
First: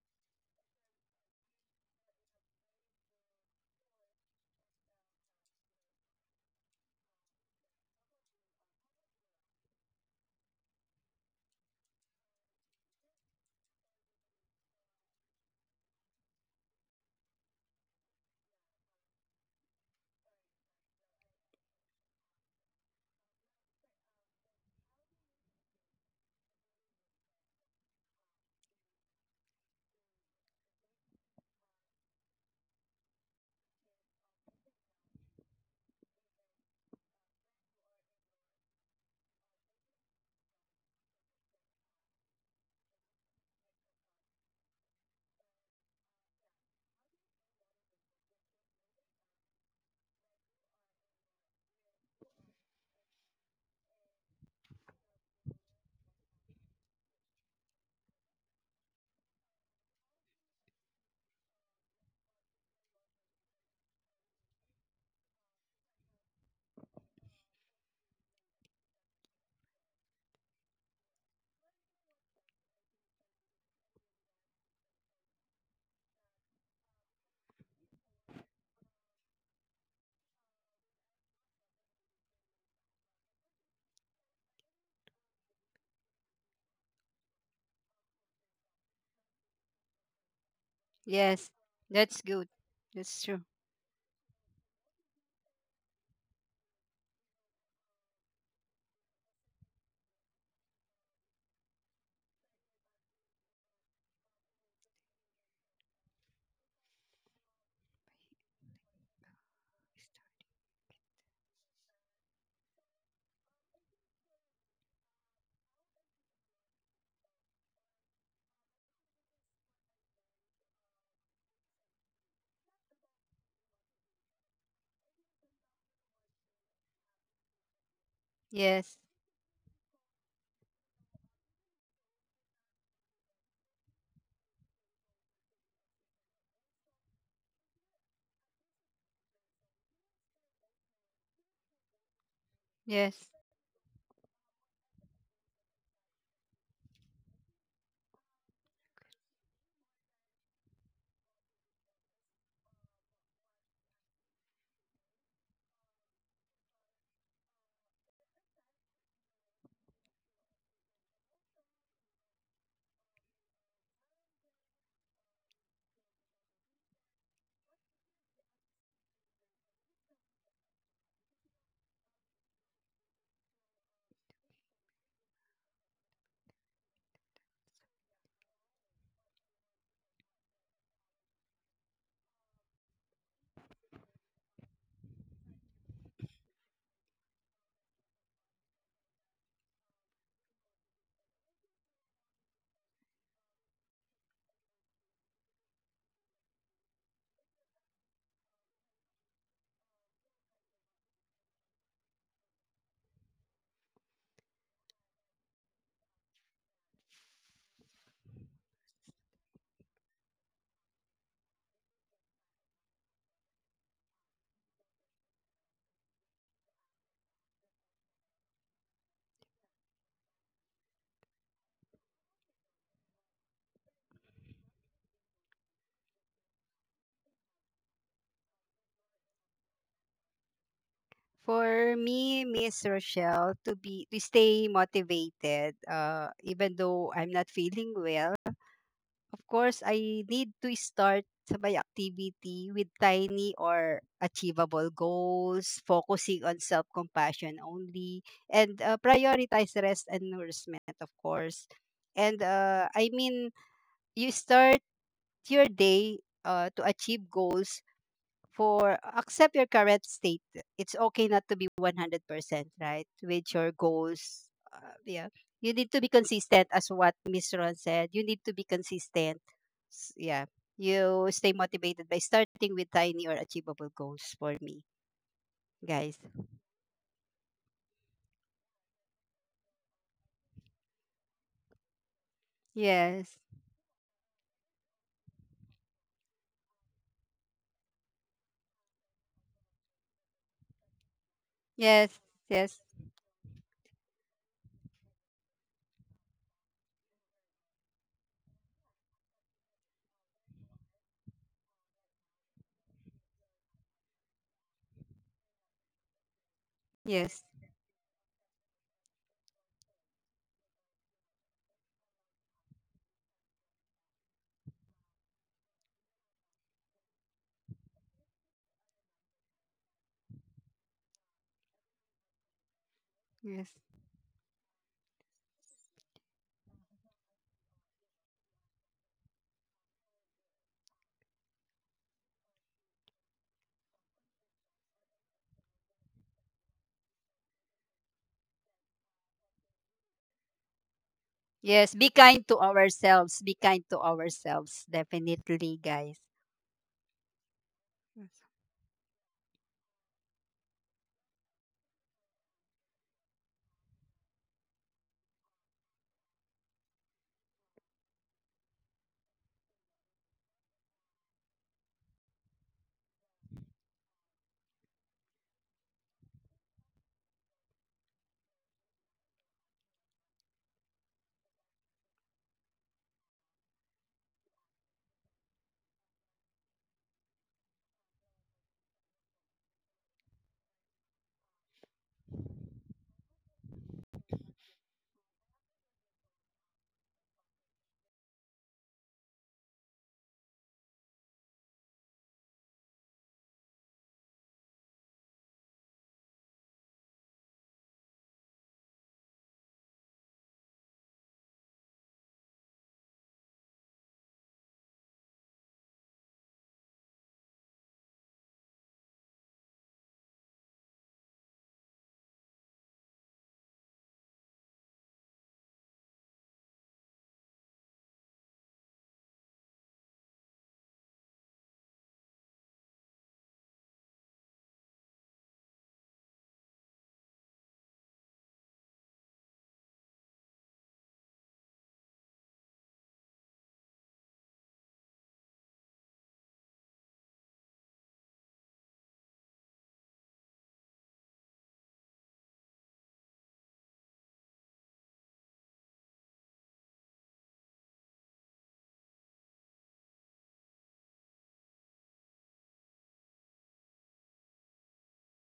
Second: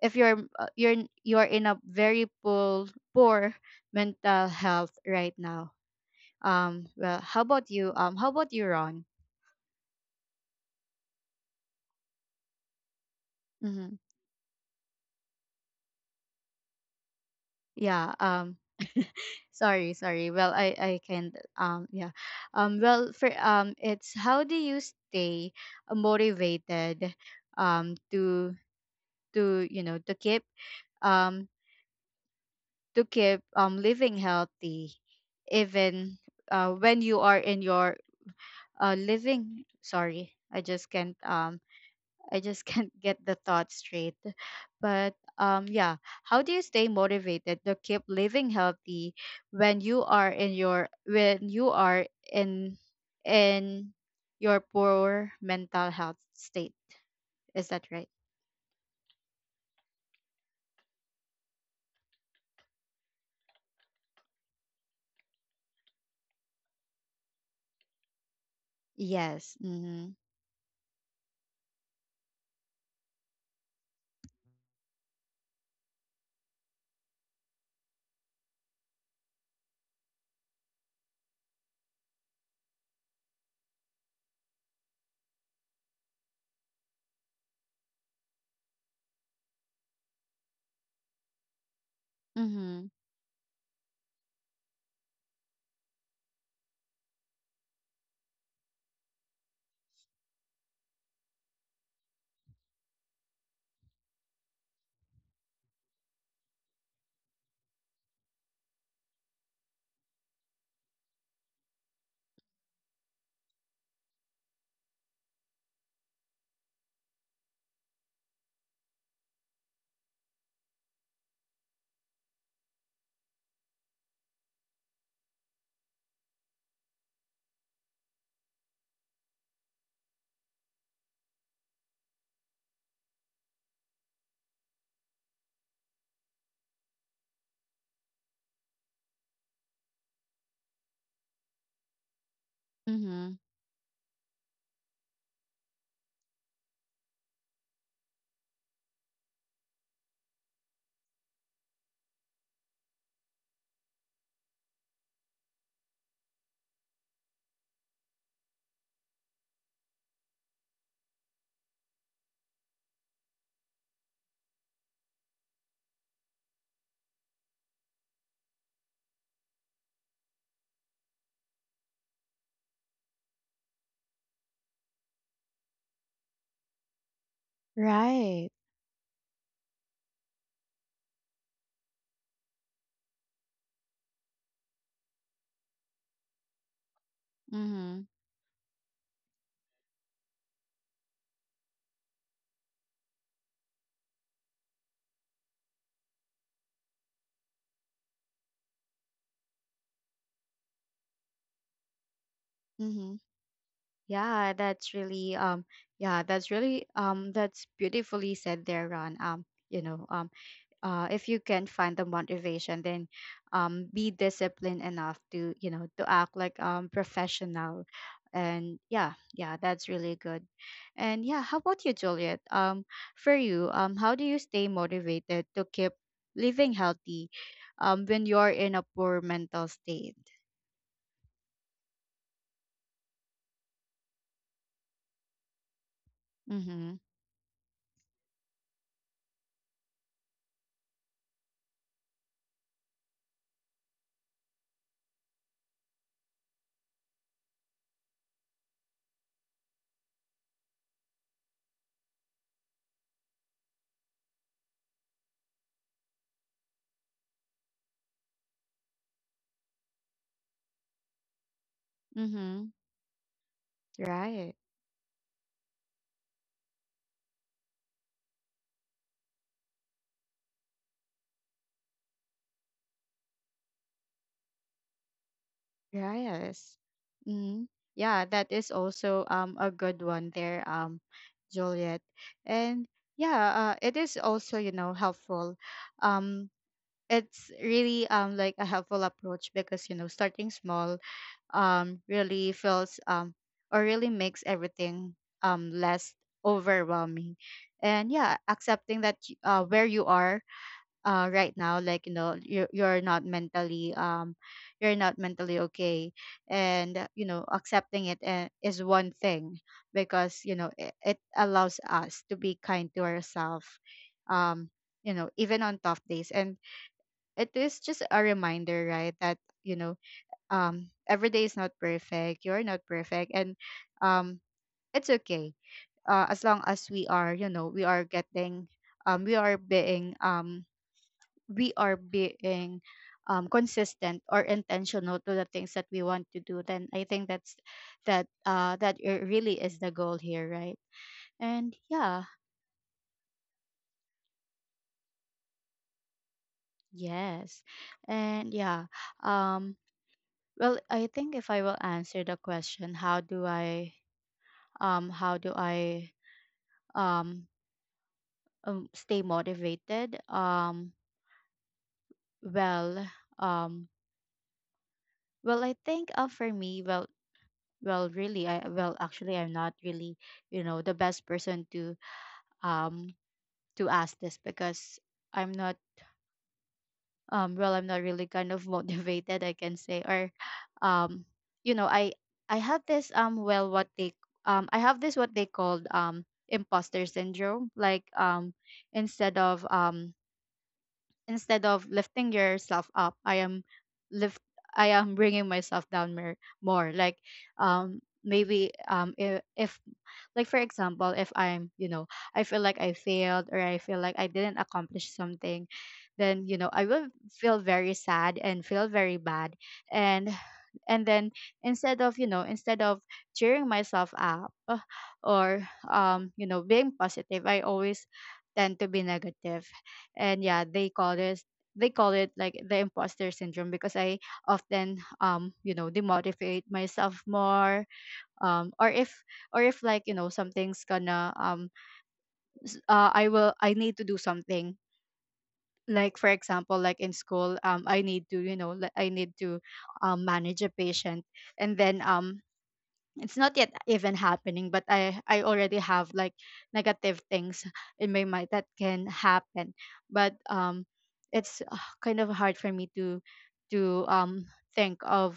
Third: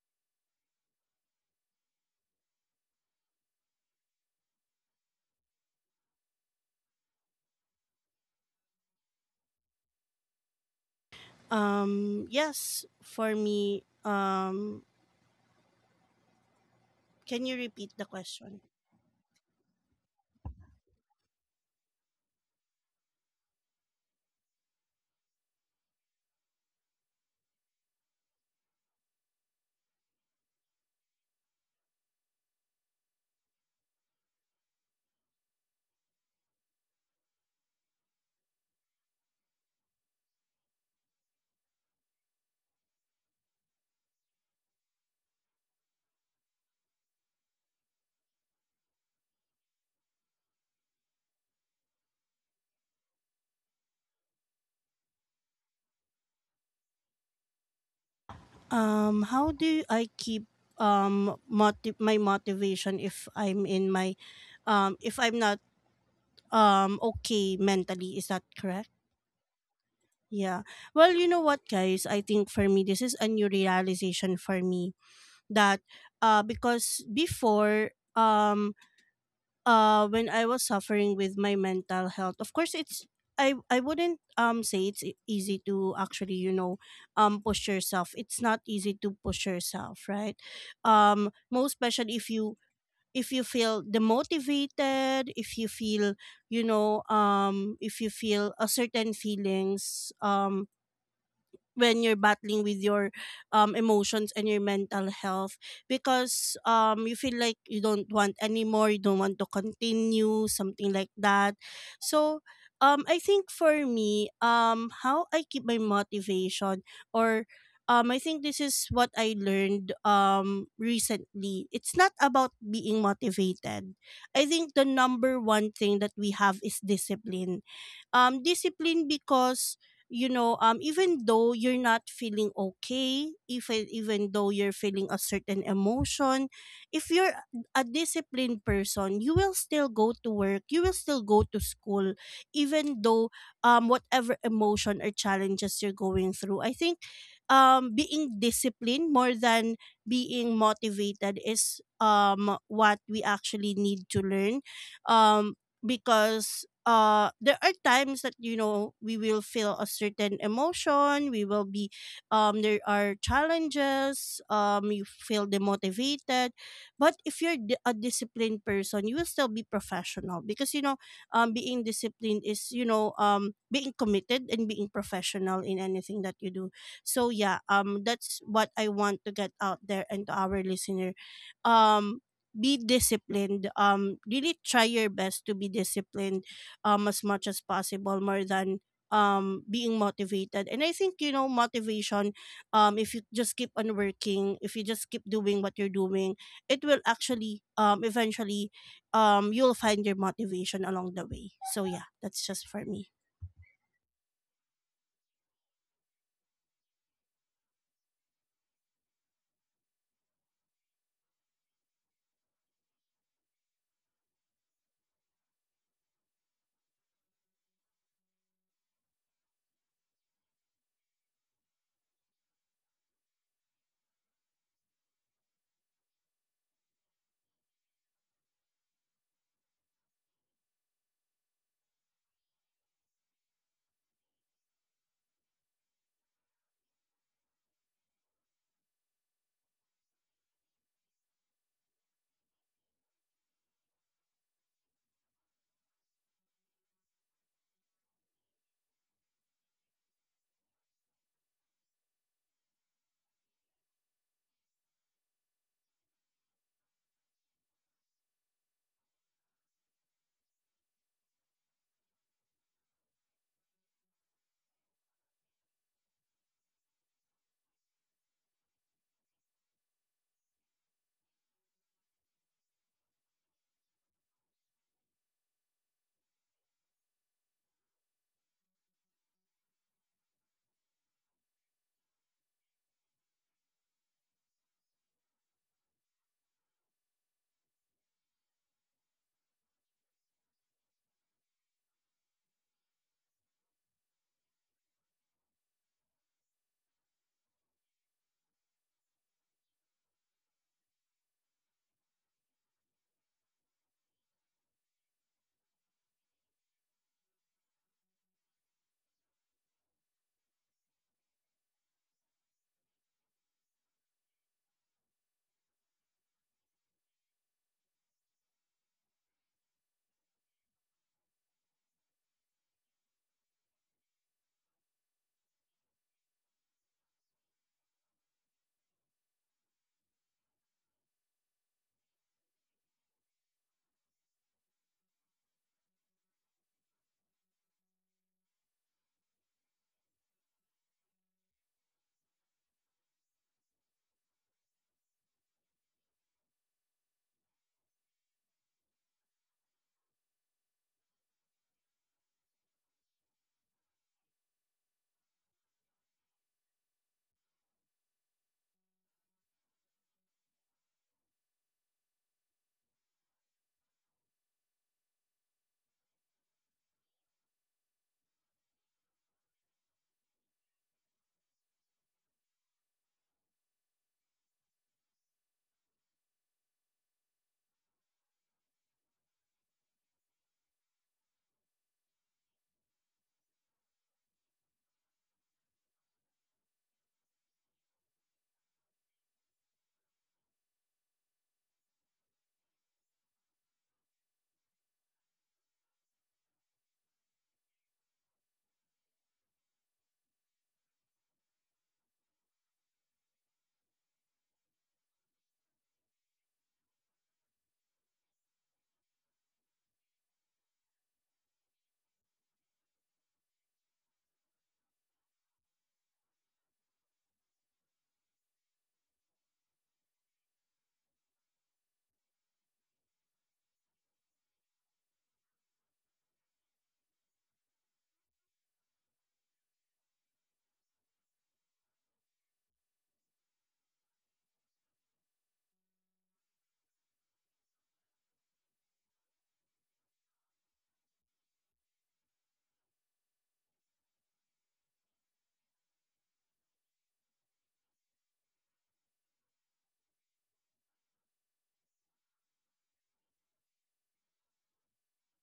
Speaker 1: if you're you're in a very poor poor mental health right now? Well, how about you? How about you, Ron?
Speaker 2: Yes, for me,
Speaker 1: Mm-hmm.
Speaker 2: can you repeat the
Speaker 1: Yeah,
Speaker 2: question?
Speaker 1: sorry, sorry. Well, I can't yeah, well, for it's how do you stay motivated to to you know to keep um to keep living healthy, even when you are in your living, sorry, I just can't I just can't get the thought straight. But yeah, how do you stay motivated to keep living healthy when you are in your, when you are in in your poor mental health state? Is that right?
Speaker 2: How do I keep my motivation if I'm in my if I'm not okay mentally? Is that correct?
Speaker 1: Yes. Mm-hmm.
Speaker 2: Yeah. Well, you know what, guys? I think for me this is a new realization for me that because before when I was suffering with my mental health, of course it's I wouldn't say it's easy to actually, you know, push yourself. It's not easy to push yourself, right?
Speaker 3: Yes,
Speaker 2: Most especially
Speaker 3: that's
Speaker 2: if
Speaker 3: good.
Speaker 2: you,
Speaker 1: Mm-hmm.
Speaker 3: That's
Speaker 2: if you
Speaker 3: true.
Speaker 2: feel demotivated, if you feel, you know, if you feel a certain feelings when you're battling with your emotions and your mental health, because you feel like you don't want anymore, you don't want to continue, something like that. So I think for me how I keep my motivation, or I think this is what I learned recently, it's not about being motivated. I think the number one thing that we have is discipline.
Speaker 3: Yes,
Speaker 2: Discipline, because you know even though you're not feeling okay, even though you're feeling a certain emotion, if you're a disciplined person, you will still go to work, you will still go to school, even
Speaker 3: yes.
Speaker 2: though
Speaker 1: Mm-hmm.
Speaker 2: whatever emotion or challenges you're going through, I think being disciplined more than being motivated is what we actually need to learn. Um, because there are times that, you know, we will feel a certain emotion, we will be there are challenges, you feel demotivated, but if you're a disciplined person, you will still be professional, because you know being disciplined is, you know, being committed and being professional in anything that you do. So yeah, that's
Speaker 1: Right.
Speaker 2: what I want to get out there and to our listener. um be disciplined, really try your best to be disciplined as much as
Speaker 1: Mm-hmm.
Speaker 2: possible, more than being motivated. And I think, you know, motivation, if you just keep on working, if you just keep doing what you're doing, it will actually eventually you'll find your motivation along the way. So yeah, that's just for me.
Speaker 1: Mm-hmm. Yeah, that's really um yeah, that's really that's beautifully said there, Ron. You know, if you can find the motivation, then be disciplined enough to to act like professional. And yeah, yeah, that's really good. And yeah, how about you, Juliet? For you, how do you stay motivated to keep living healthy when you're in a poor mental state?
Speaker 3: For me, Miss Rochelle, to stay motivated, even
Speaker 1: Mm-hmm.
Speaker 3: though I'm not feeling well, of course I need to start my activity with tiny or achievable goals, focusing on self-compassion only, and prioritize rest and nourishment, of course. And I mean, you start your day to achieve goals for accept your current state. It's okay not to be 100%,
Speaker 1: Mm-hmm.
Speaker 3: right? With your goals.
Speaker 1: Right.
Speaker 3: Yeah. You need to be consistent as what Miss Ron said. You need to be consistent. Yeah. You stay motivated by starting with tiny or achievable goals for me, guys.
Speaker 1: Yes. Hmm. Yeah, that is also a good one there, Juliet. And
Speaker 3: Yes.
Speaker 1: yeah, it is also, helpful. Um, it's really like a helpful approach because, starting small
Speaker 3: Yes.
Speaker 1: really
Speaker 3: Yes.
Speaker 1: feels or really makes everything less overwhelming. And yeah, accepting that where you are right now, like you're not mentally okay. And
Speaker 3: Yes.
Speaker 1: accepting it is one thing. Because it, it allows us to be kind to ourselves um even on tough days. And it is just a reminder, right, that you know every day is not perfect, you're not perfect. And
Speaker 3: Yes.
Speaker 1: um it's okay as long as we are we are getting um we are being um we are being consistent or intentional to the things that we want to do. Then I think that's that it really is the goal here, right? And
Speaker 3: Yes, be
Speaker 1: yeah,
Speaker 3: kind to ourselves. Be kind to ourselves, definitely, guys.
Speaker 1: yes,
Speaker 3: Yes.
Speaker 1: and yeah. Um, well, I think if I will answer the question, how do I um stay motivated? Well, um, well, I think for me, well, well really I well actually, I'm not really the best person um to ask this because i'm not I'm not really kind of motivated, I can say. Or um I I have this well what they I have this what they called imposter syndrome. Like instead of um instead of lifting yourself up, I am lift I am bringing myself down more, like um maybe if, like for example, if I'm, I feel like I failed or I feel like I didn't accomplish something, then, I will feel very sad and feel very bad. And and then instead of, cheering myself up, or being positive, I always tend to be negative. And yeah, they call this, they call it like the imposter syndrome because I often demotivate myself more. Or if, or if like something's gonna I will, I need to do something. Like for example, like in school, I need to like I need to manage a patient. And then it's not yet even happening, but I already have like negative things in my mind that can happen. But it's kind of hard for me to to um think of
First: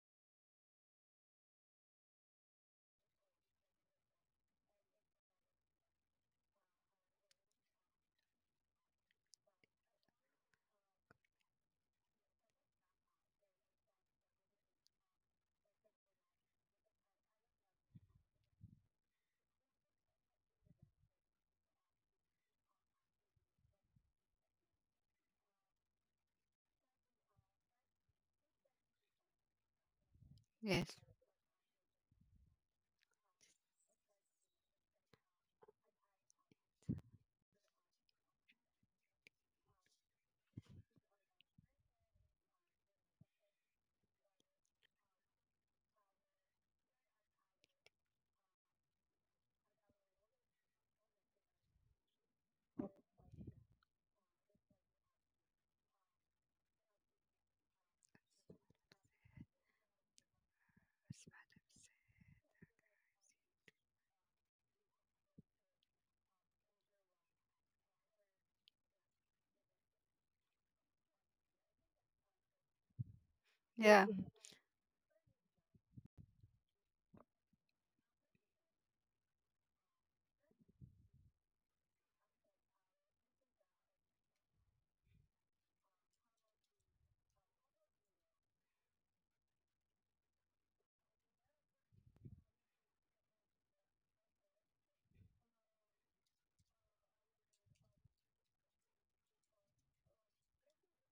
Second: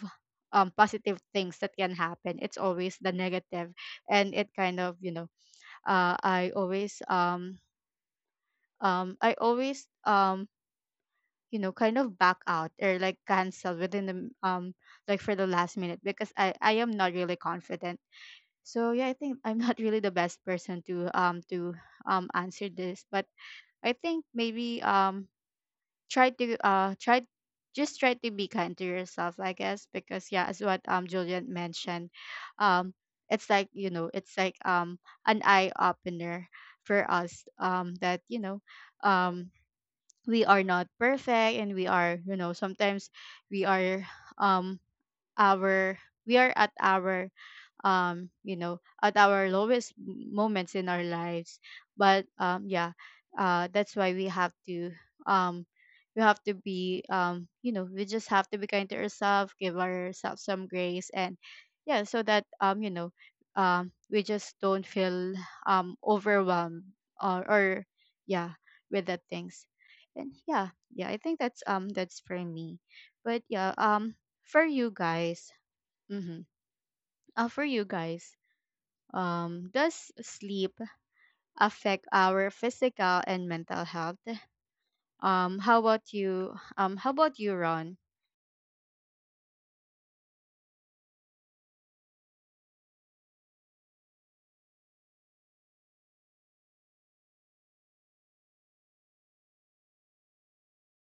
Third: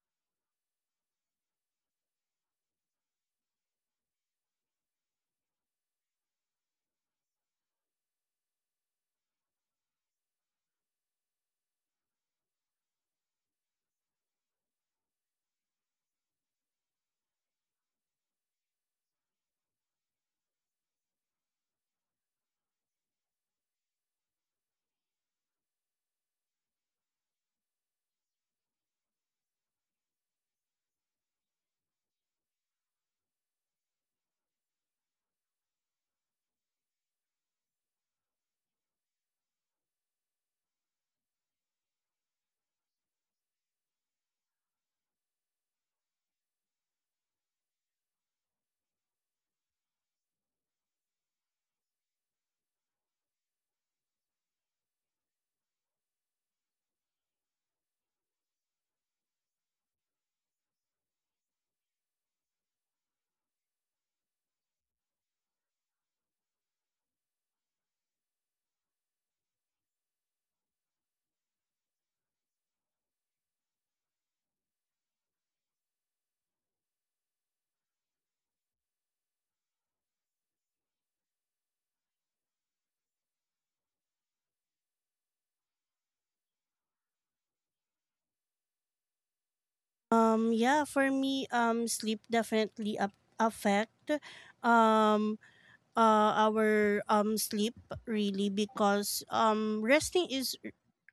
Speaker 1: positive things that can happen. It's always the negative. And it kind of, I always I always kind of back out or like cancel within the um like for the last minute because I I am not really confident. So yeah, I think I'm not really the best person to answer this. But I think maybe try to try just try to be kind to yourself, I guess. Because yeah, as what
Speaker 3: Yes.
Speaker 1: Julian mentioned, um it's like it's like an eye opener for us that um we are not perfect, and we are, sometimes we are um our we are at our at our lowest moments in our lives. But yeah, that's why um we have to be we just have to be kind to ourselves, give ourselves some grace. And yeah, so that we just don't feel overwhelmed or yeah, with the things. And yeah, yeah, I think that's for me. But yeah,
Speaker 3: Yeah.
Speaker 1: for you guys, mm-hmm. For you guys, does sleep affect our physical and mental health? How about you? How about you, Ron?
Speaker 2: Yeah, for me sleep definitely up affect um our sleep, really, because resting is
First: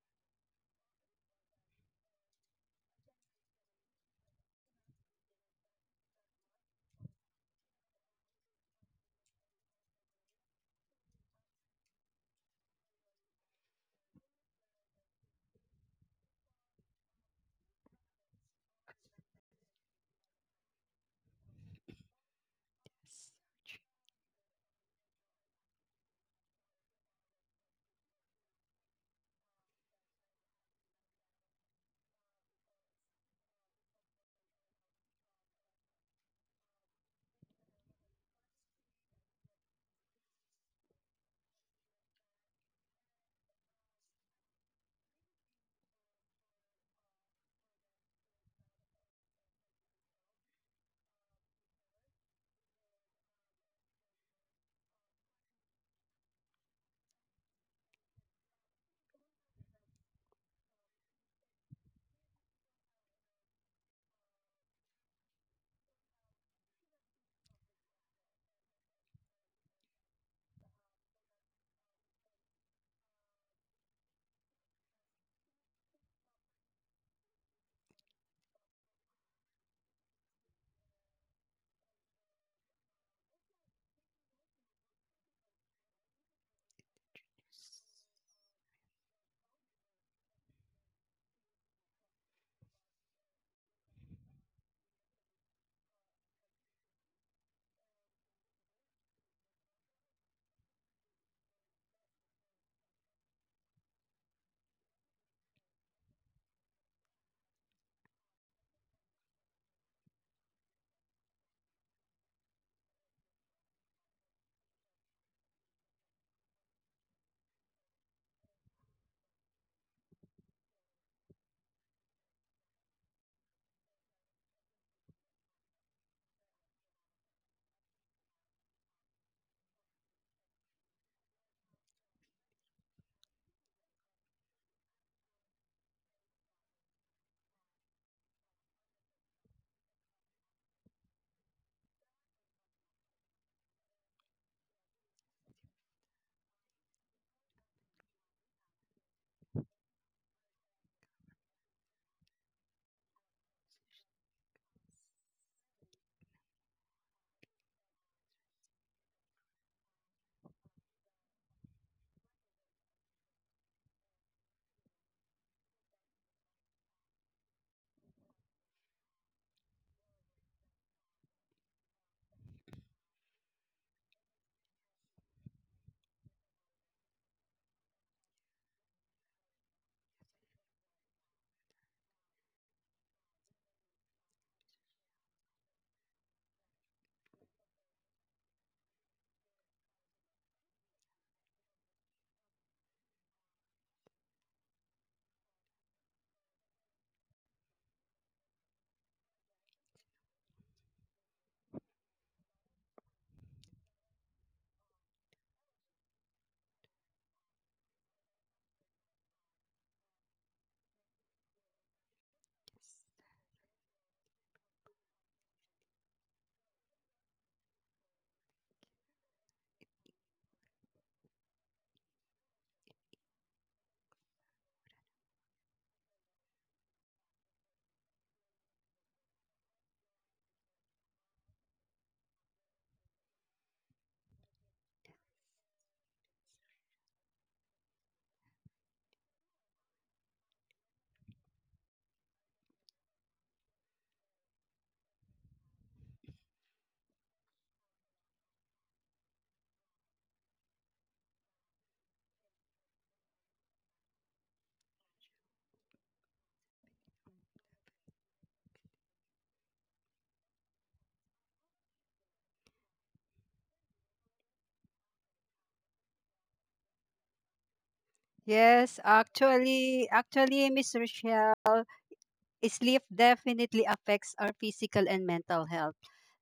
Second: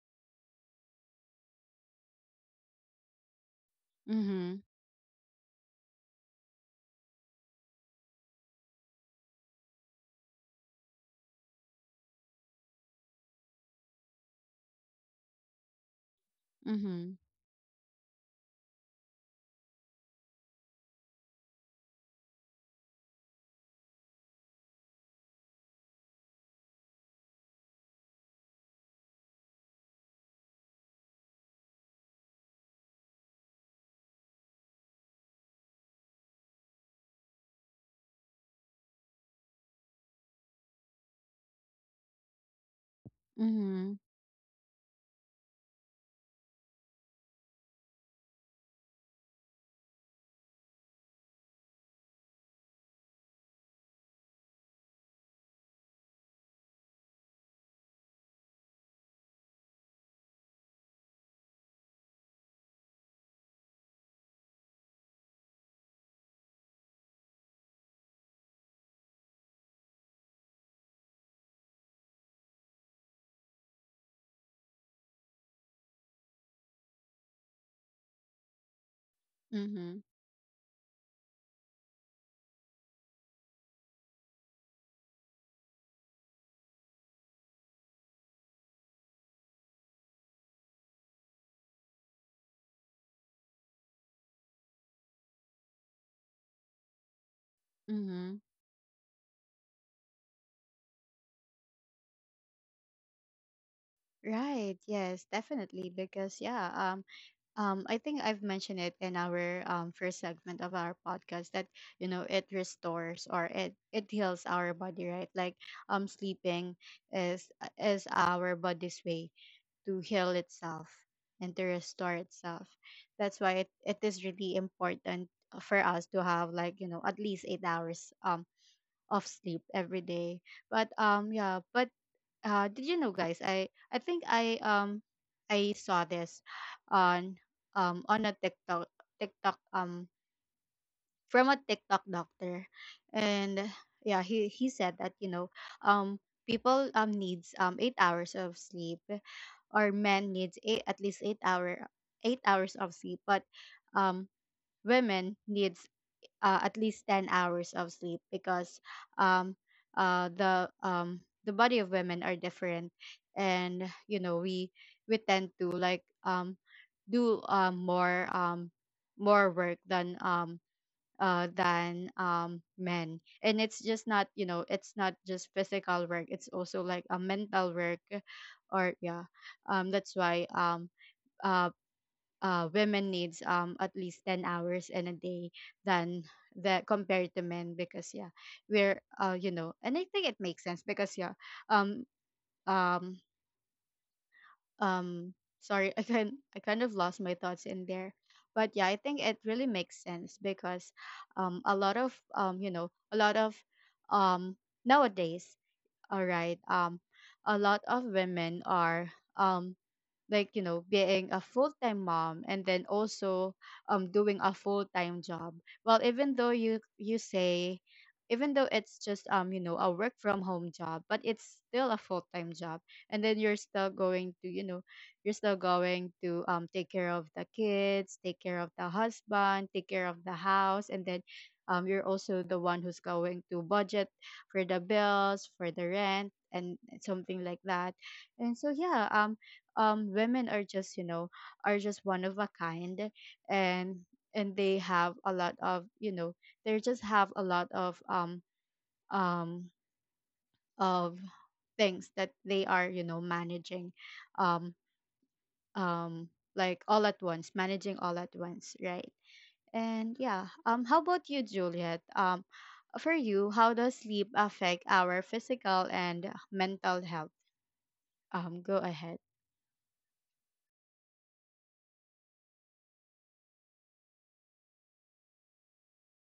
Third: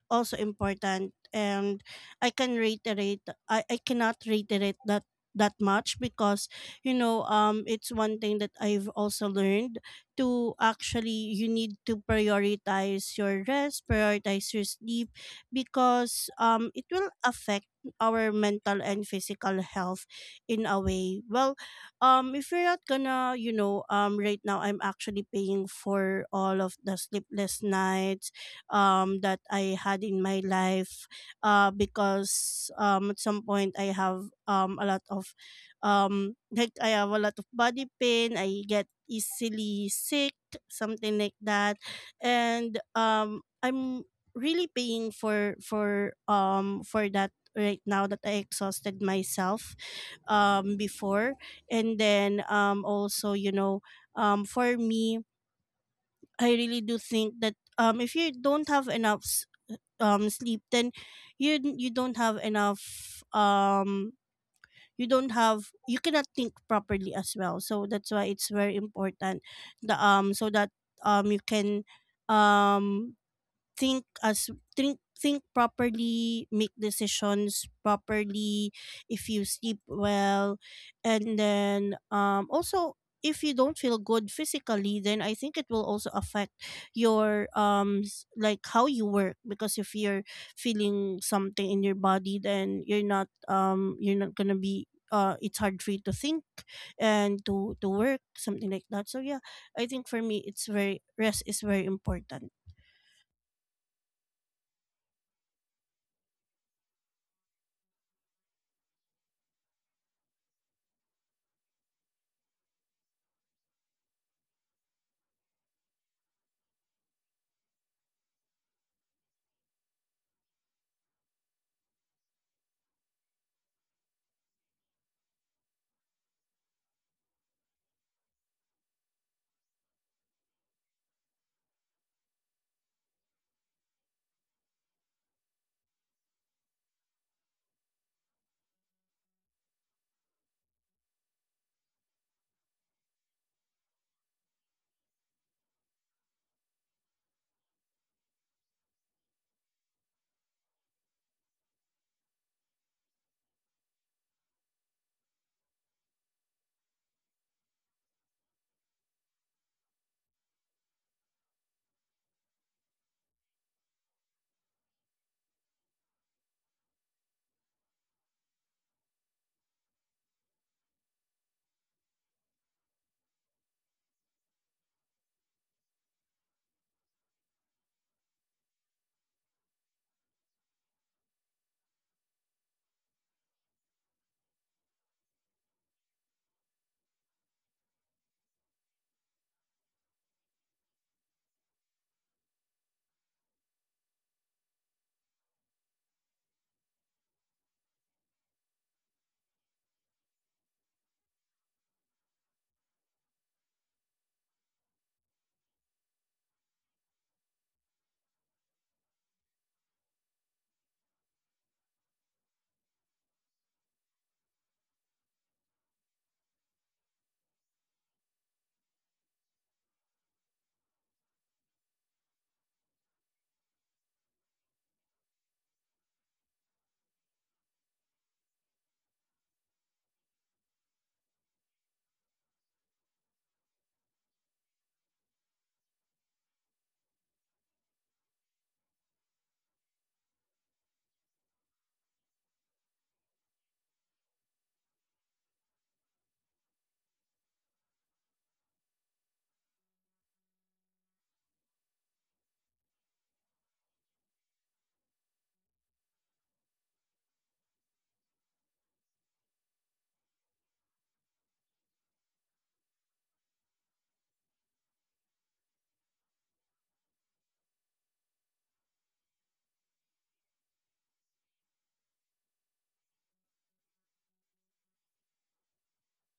Speaker 2: also important. And I can reiterate, I cannot
Speaker 1: Mm-hmm.
Speaker 2: reiterate that that much because, you know, it's one thing that I've also learned, to actually, you need to prioritize your rest, prioritize your sleep, because it will
Speaker 1: Mm-hmm.
Speaker 2: affect our mental and physical health in a way. Well, if you're not gonna, you know, right now I'm actually paying for all of the sleepless nights that I had in my life, because at some point I have a lot of like I have a lot of body pain, I get easily sick, something like that. And
Speaker 1: Mm-hmm.
Speaker 2: I'm really paying for that right now, that I exhausted myself before. And then also, you know, for me, I really do think that if you don't have enough sleep, then you don't have enough you don't have, you cannot think properly as well. So that's why it's very important, the so that you can um think as think properly, make decisions properly, if you sleep
Speaker 1: Mm-hmm.
Speaker 2: well. And then also, if you don't feel good physically, then I think it will also affect your like how you work, because if you're feeling something in your body, then you're not gonna be it's hard for you to think and to work,
Speaker 1: Mm-hmm.
Speaker 2: something like that. So yeah, I think for me it's very, rest is very important.
Speaker 1: Right. Yes, definitely. Because yeah, I think I've mentioned it in our first segment of our podcast that it restores or it heals our body, right? Like sleeping is our body's way to heal itself and to restore itself. That's why it, it is really important for us to have like, at least 8 hours of sleep every day. But yeah, but did you know, guys, I think I I saw this on on a TikTok from a TikTok doctor, and yeah, he said that, you know, um, people needs 8 hours of sleep, or men needs eight, at least eight hour 8 hours of sleep, but um women needs, at least 10 hours of sleep because um the body of women are different, and, you know, we tend to, like, do, more work than men. And it's just not, it's not just physical work, it's also like a mental work, or yeah. That's why, uh, women needs, at least 10 hours in a day, than that, compared to men, because yeah, we're you know, and I think it makes sense because yeah. um, um, um Sorry, I kind of lost my thoughts in there, but yeah, I think it really makes sense because, a lot of, you know, a lot of, um nowadays, all right, a lot of women are, um like, you know, being a full-time mom, and then also doing a full-time job. Well, even though you say, even though it's just, you know, a work from home job, but it's still a full-time job. And then you're still going to, you know, you're still going to take care of the kids, take care of the husband, take care of the house, and then you're also the one who's going to budget for the bills, for the rent, and something like that. And so yeah, women are just, you know, are just one of a kind. And they have a lot of, you know, they just have a lot of, um of things that they are, you know, managing, um um like, all at once, managing all at once, right? And yeah, how about you, Juliet? For you, how does sleep affect our physical and mental health? Go
Speaker 3: Yes,
Speaker 1: ahead.
Speaker 3: Miss Rochelle, sleep definitely affects our physical and mental health.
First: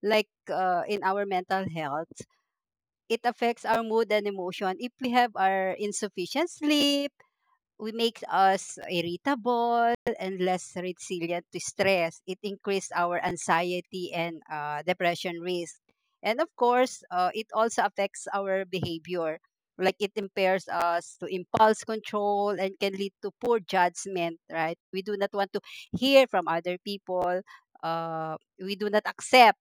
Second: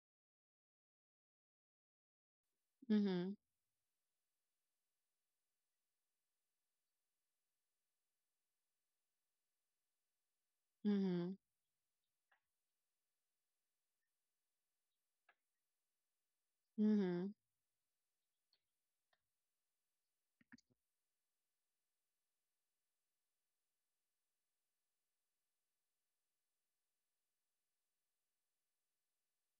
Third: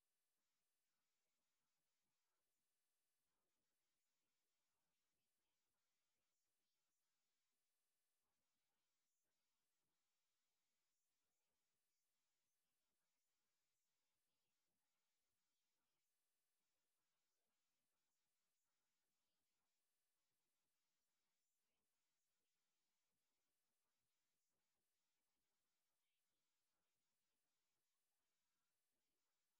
Speaker 3: Like in our mental health, it
Speaker 1: Mhm.
Speaker 3: affects our mood and emotion. If we have our insufficient sleep, we make us irritable and less
Speaker 1: Mhm.
Speaker 3: resilient to stress. It increased our anxiety and depression risk. And of course,
Speaker 1: Mhm.
Speaker 3: it also affects our behavior. Like it impairs us to impulse control and can lead to poor judgment, right? We do not want to hear from other people. We do not accept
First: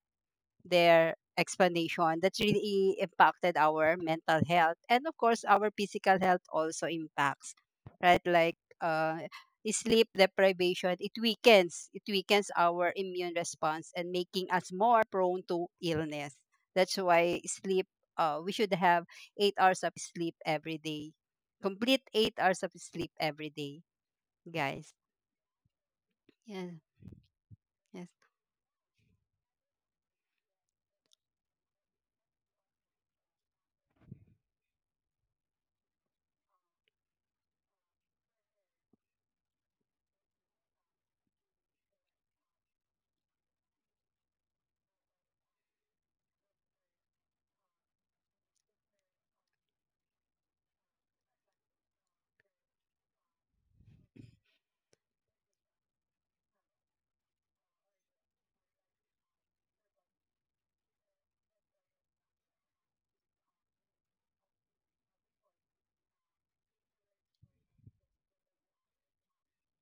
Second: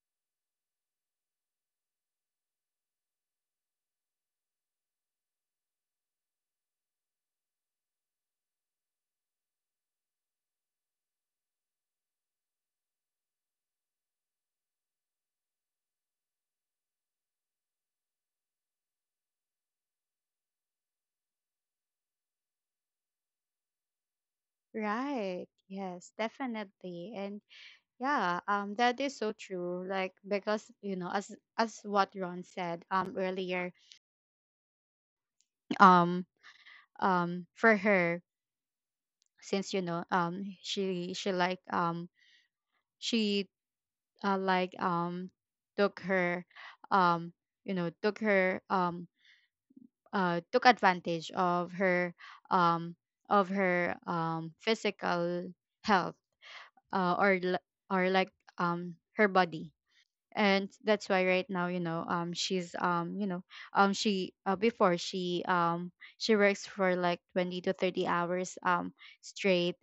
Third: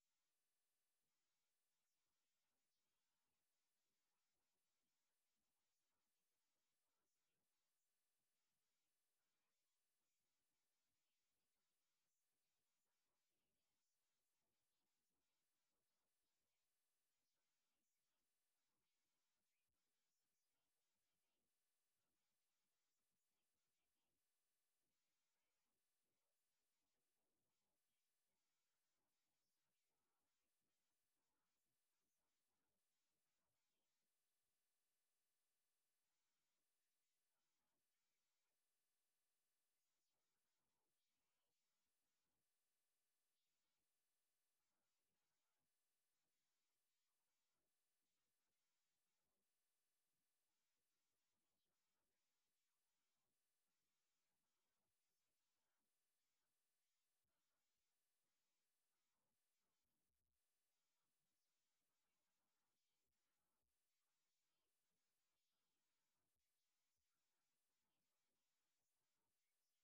Speaker 3: their explanation that really impacted our mental health, and of course our physical health also impacts, right? Like sleep deprivation, it weakens our immune response and making us more prone to illness. That's why sleep, we should have 8 hours of sleep every day. Complete 8 hours of sleep every day, guys.
Speaker 1: Right. Yes,
Speaker 3: Yeah.
Speaker 1: definitely. And
Speaker 3: Yes.
Speaker 1: yeah, that is so true. Like, because, you know, as what Ron said, earlier, um for her, since, you know, she like, she uh, like um took her, um you know, took her, took advantage of her, um of her, physical health, uh, or l- or like, her body, and that's why right now, you know, she's, you know, she before she, she works for like 20 to 30 hours straight,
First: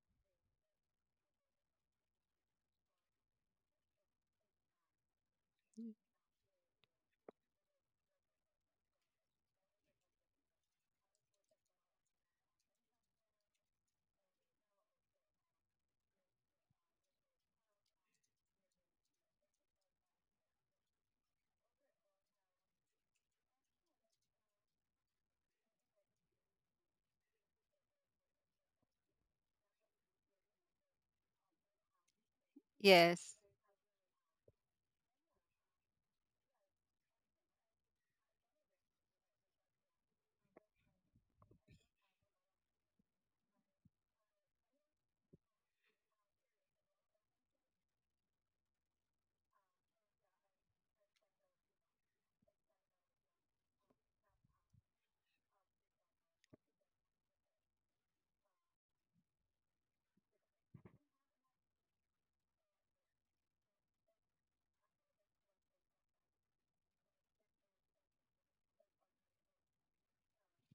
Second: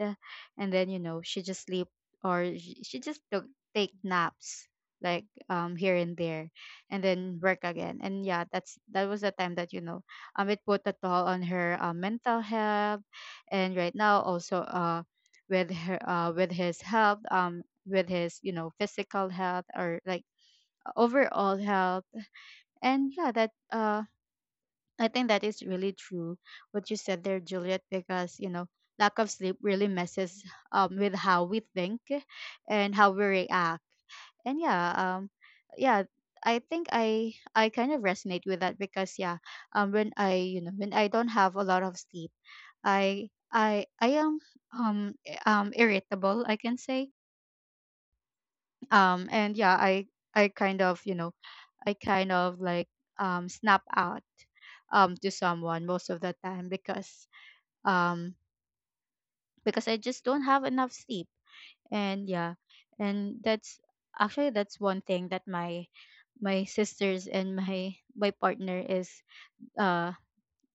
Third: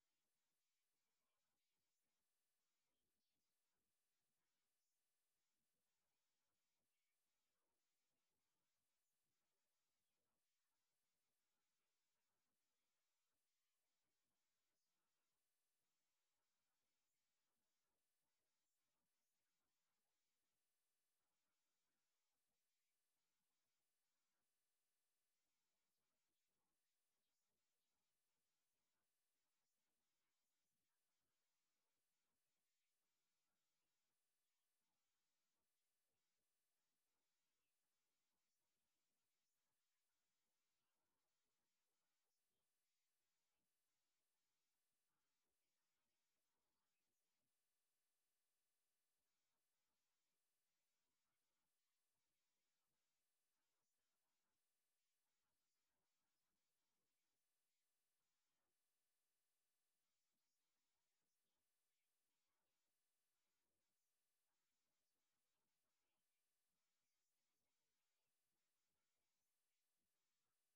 Speaker 1: and then, you know, she just sleep, or she just took, take naps, like, here and there, and then work again. And yeah, that was the time that, you know, it put a toll on her, mental health, and right now also, with his health, with his, you know, physical health, or like, overall health. And yeah, that I think that is really true what you said there, Juliet, because, you know, lack of sleep really messes, with how we think and how we
Speaker 3: Yes.
Speaker 1: react. And yeah, yeah, I think I kind of resonate with that because yeah, when I, you know, when I don't have a lot of sleep, I am, irritable, I can say. And yeah, I kind of, you know, I kind of like, snap out, to someone most of the time because, um, I just don't have enough sleep. And yeah, and that's one thing that my sisters and my partner is, uh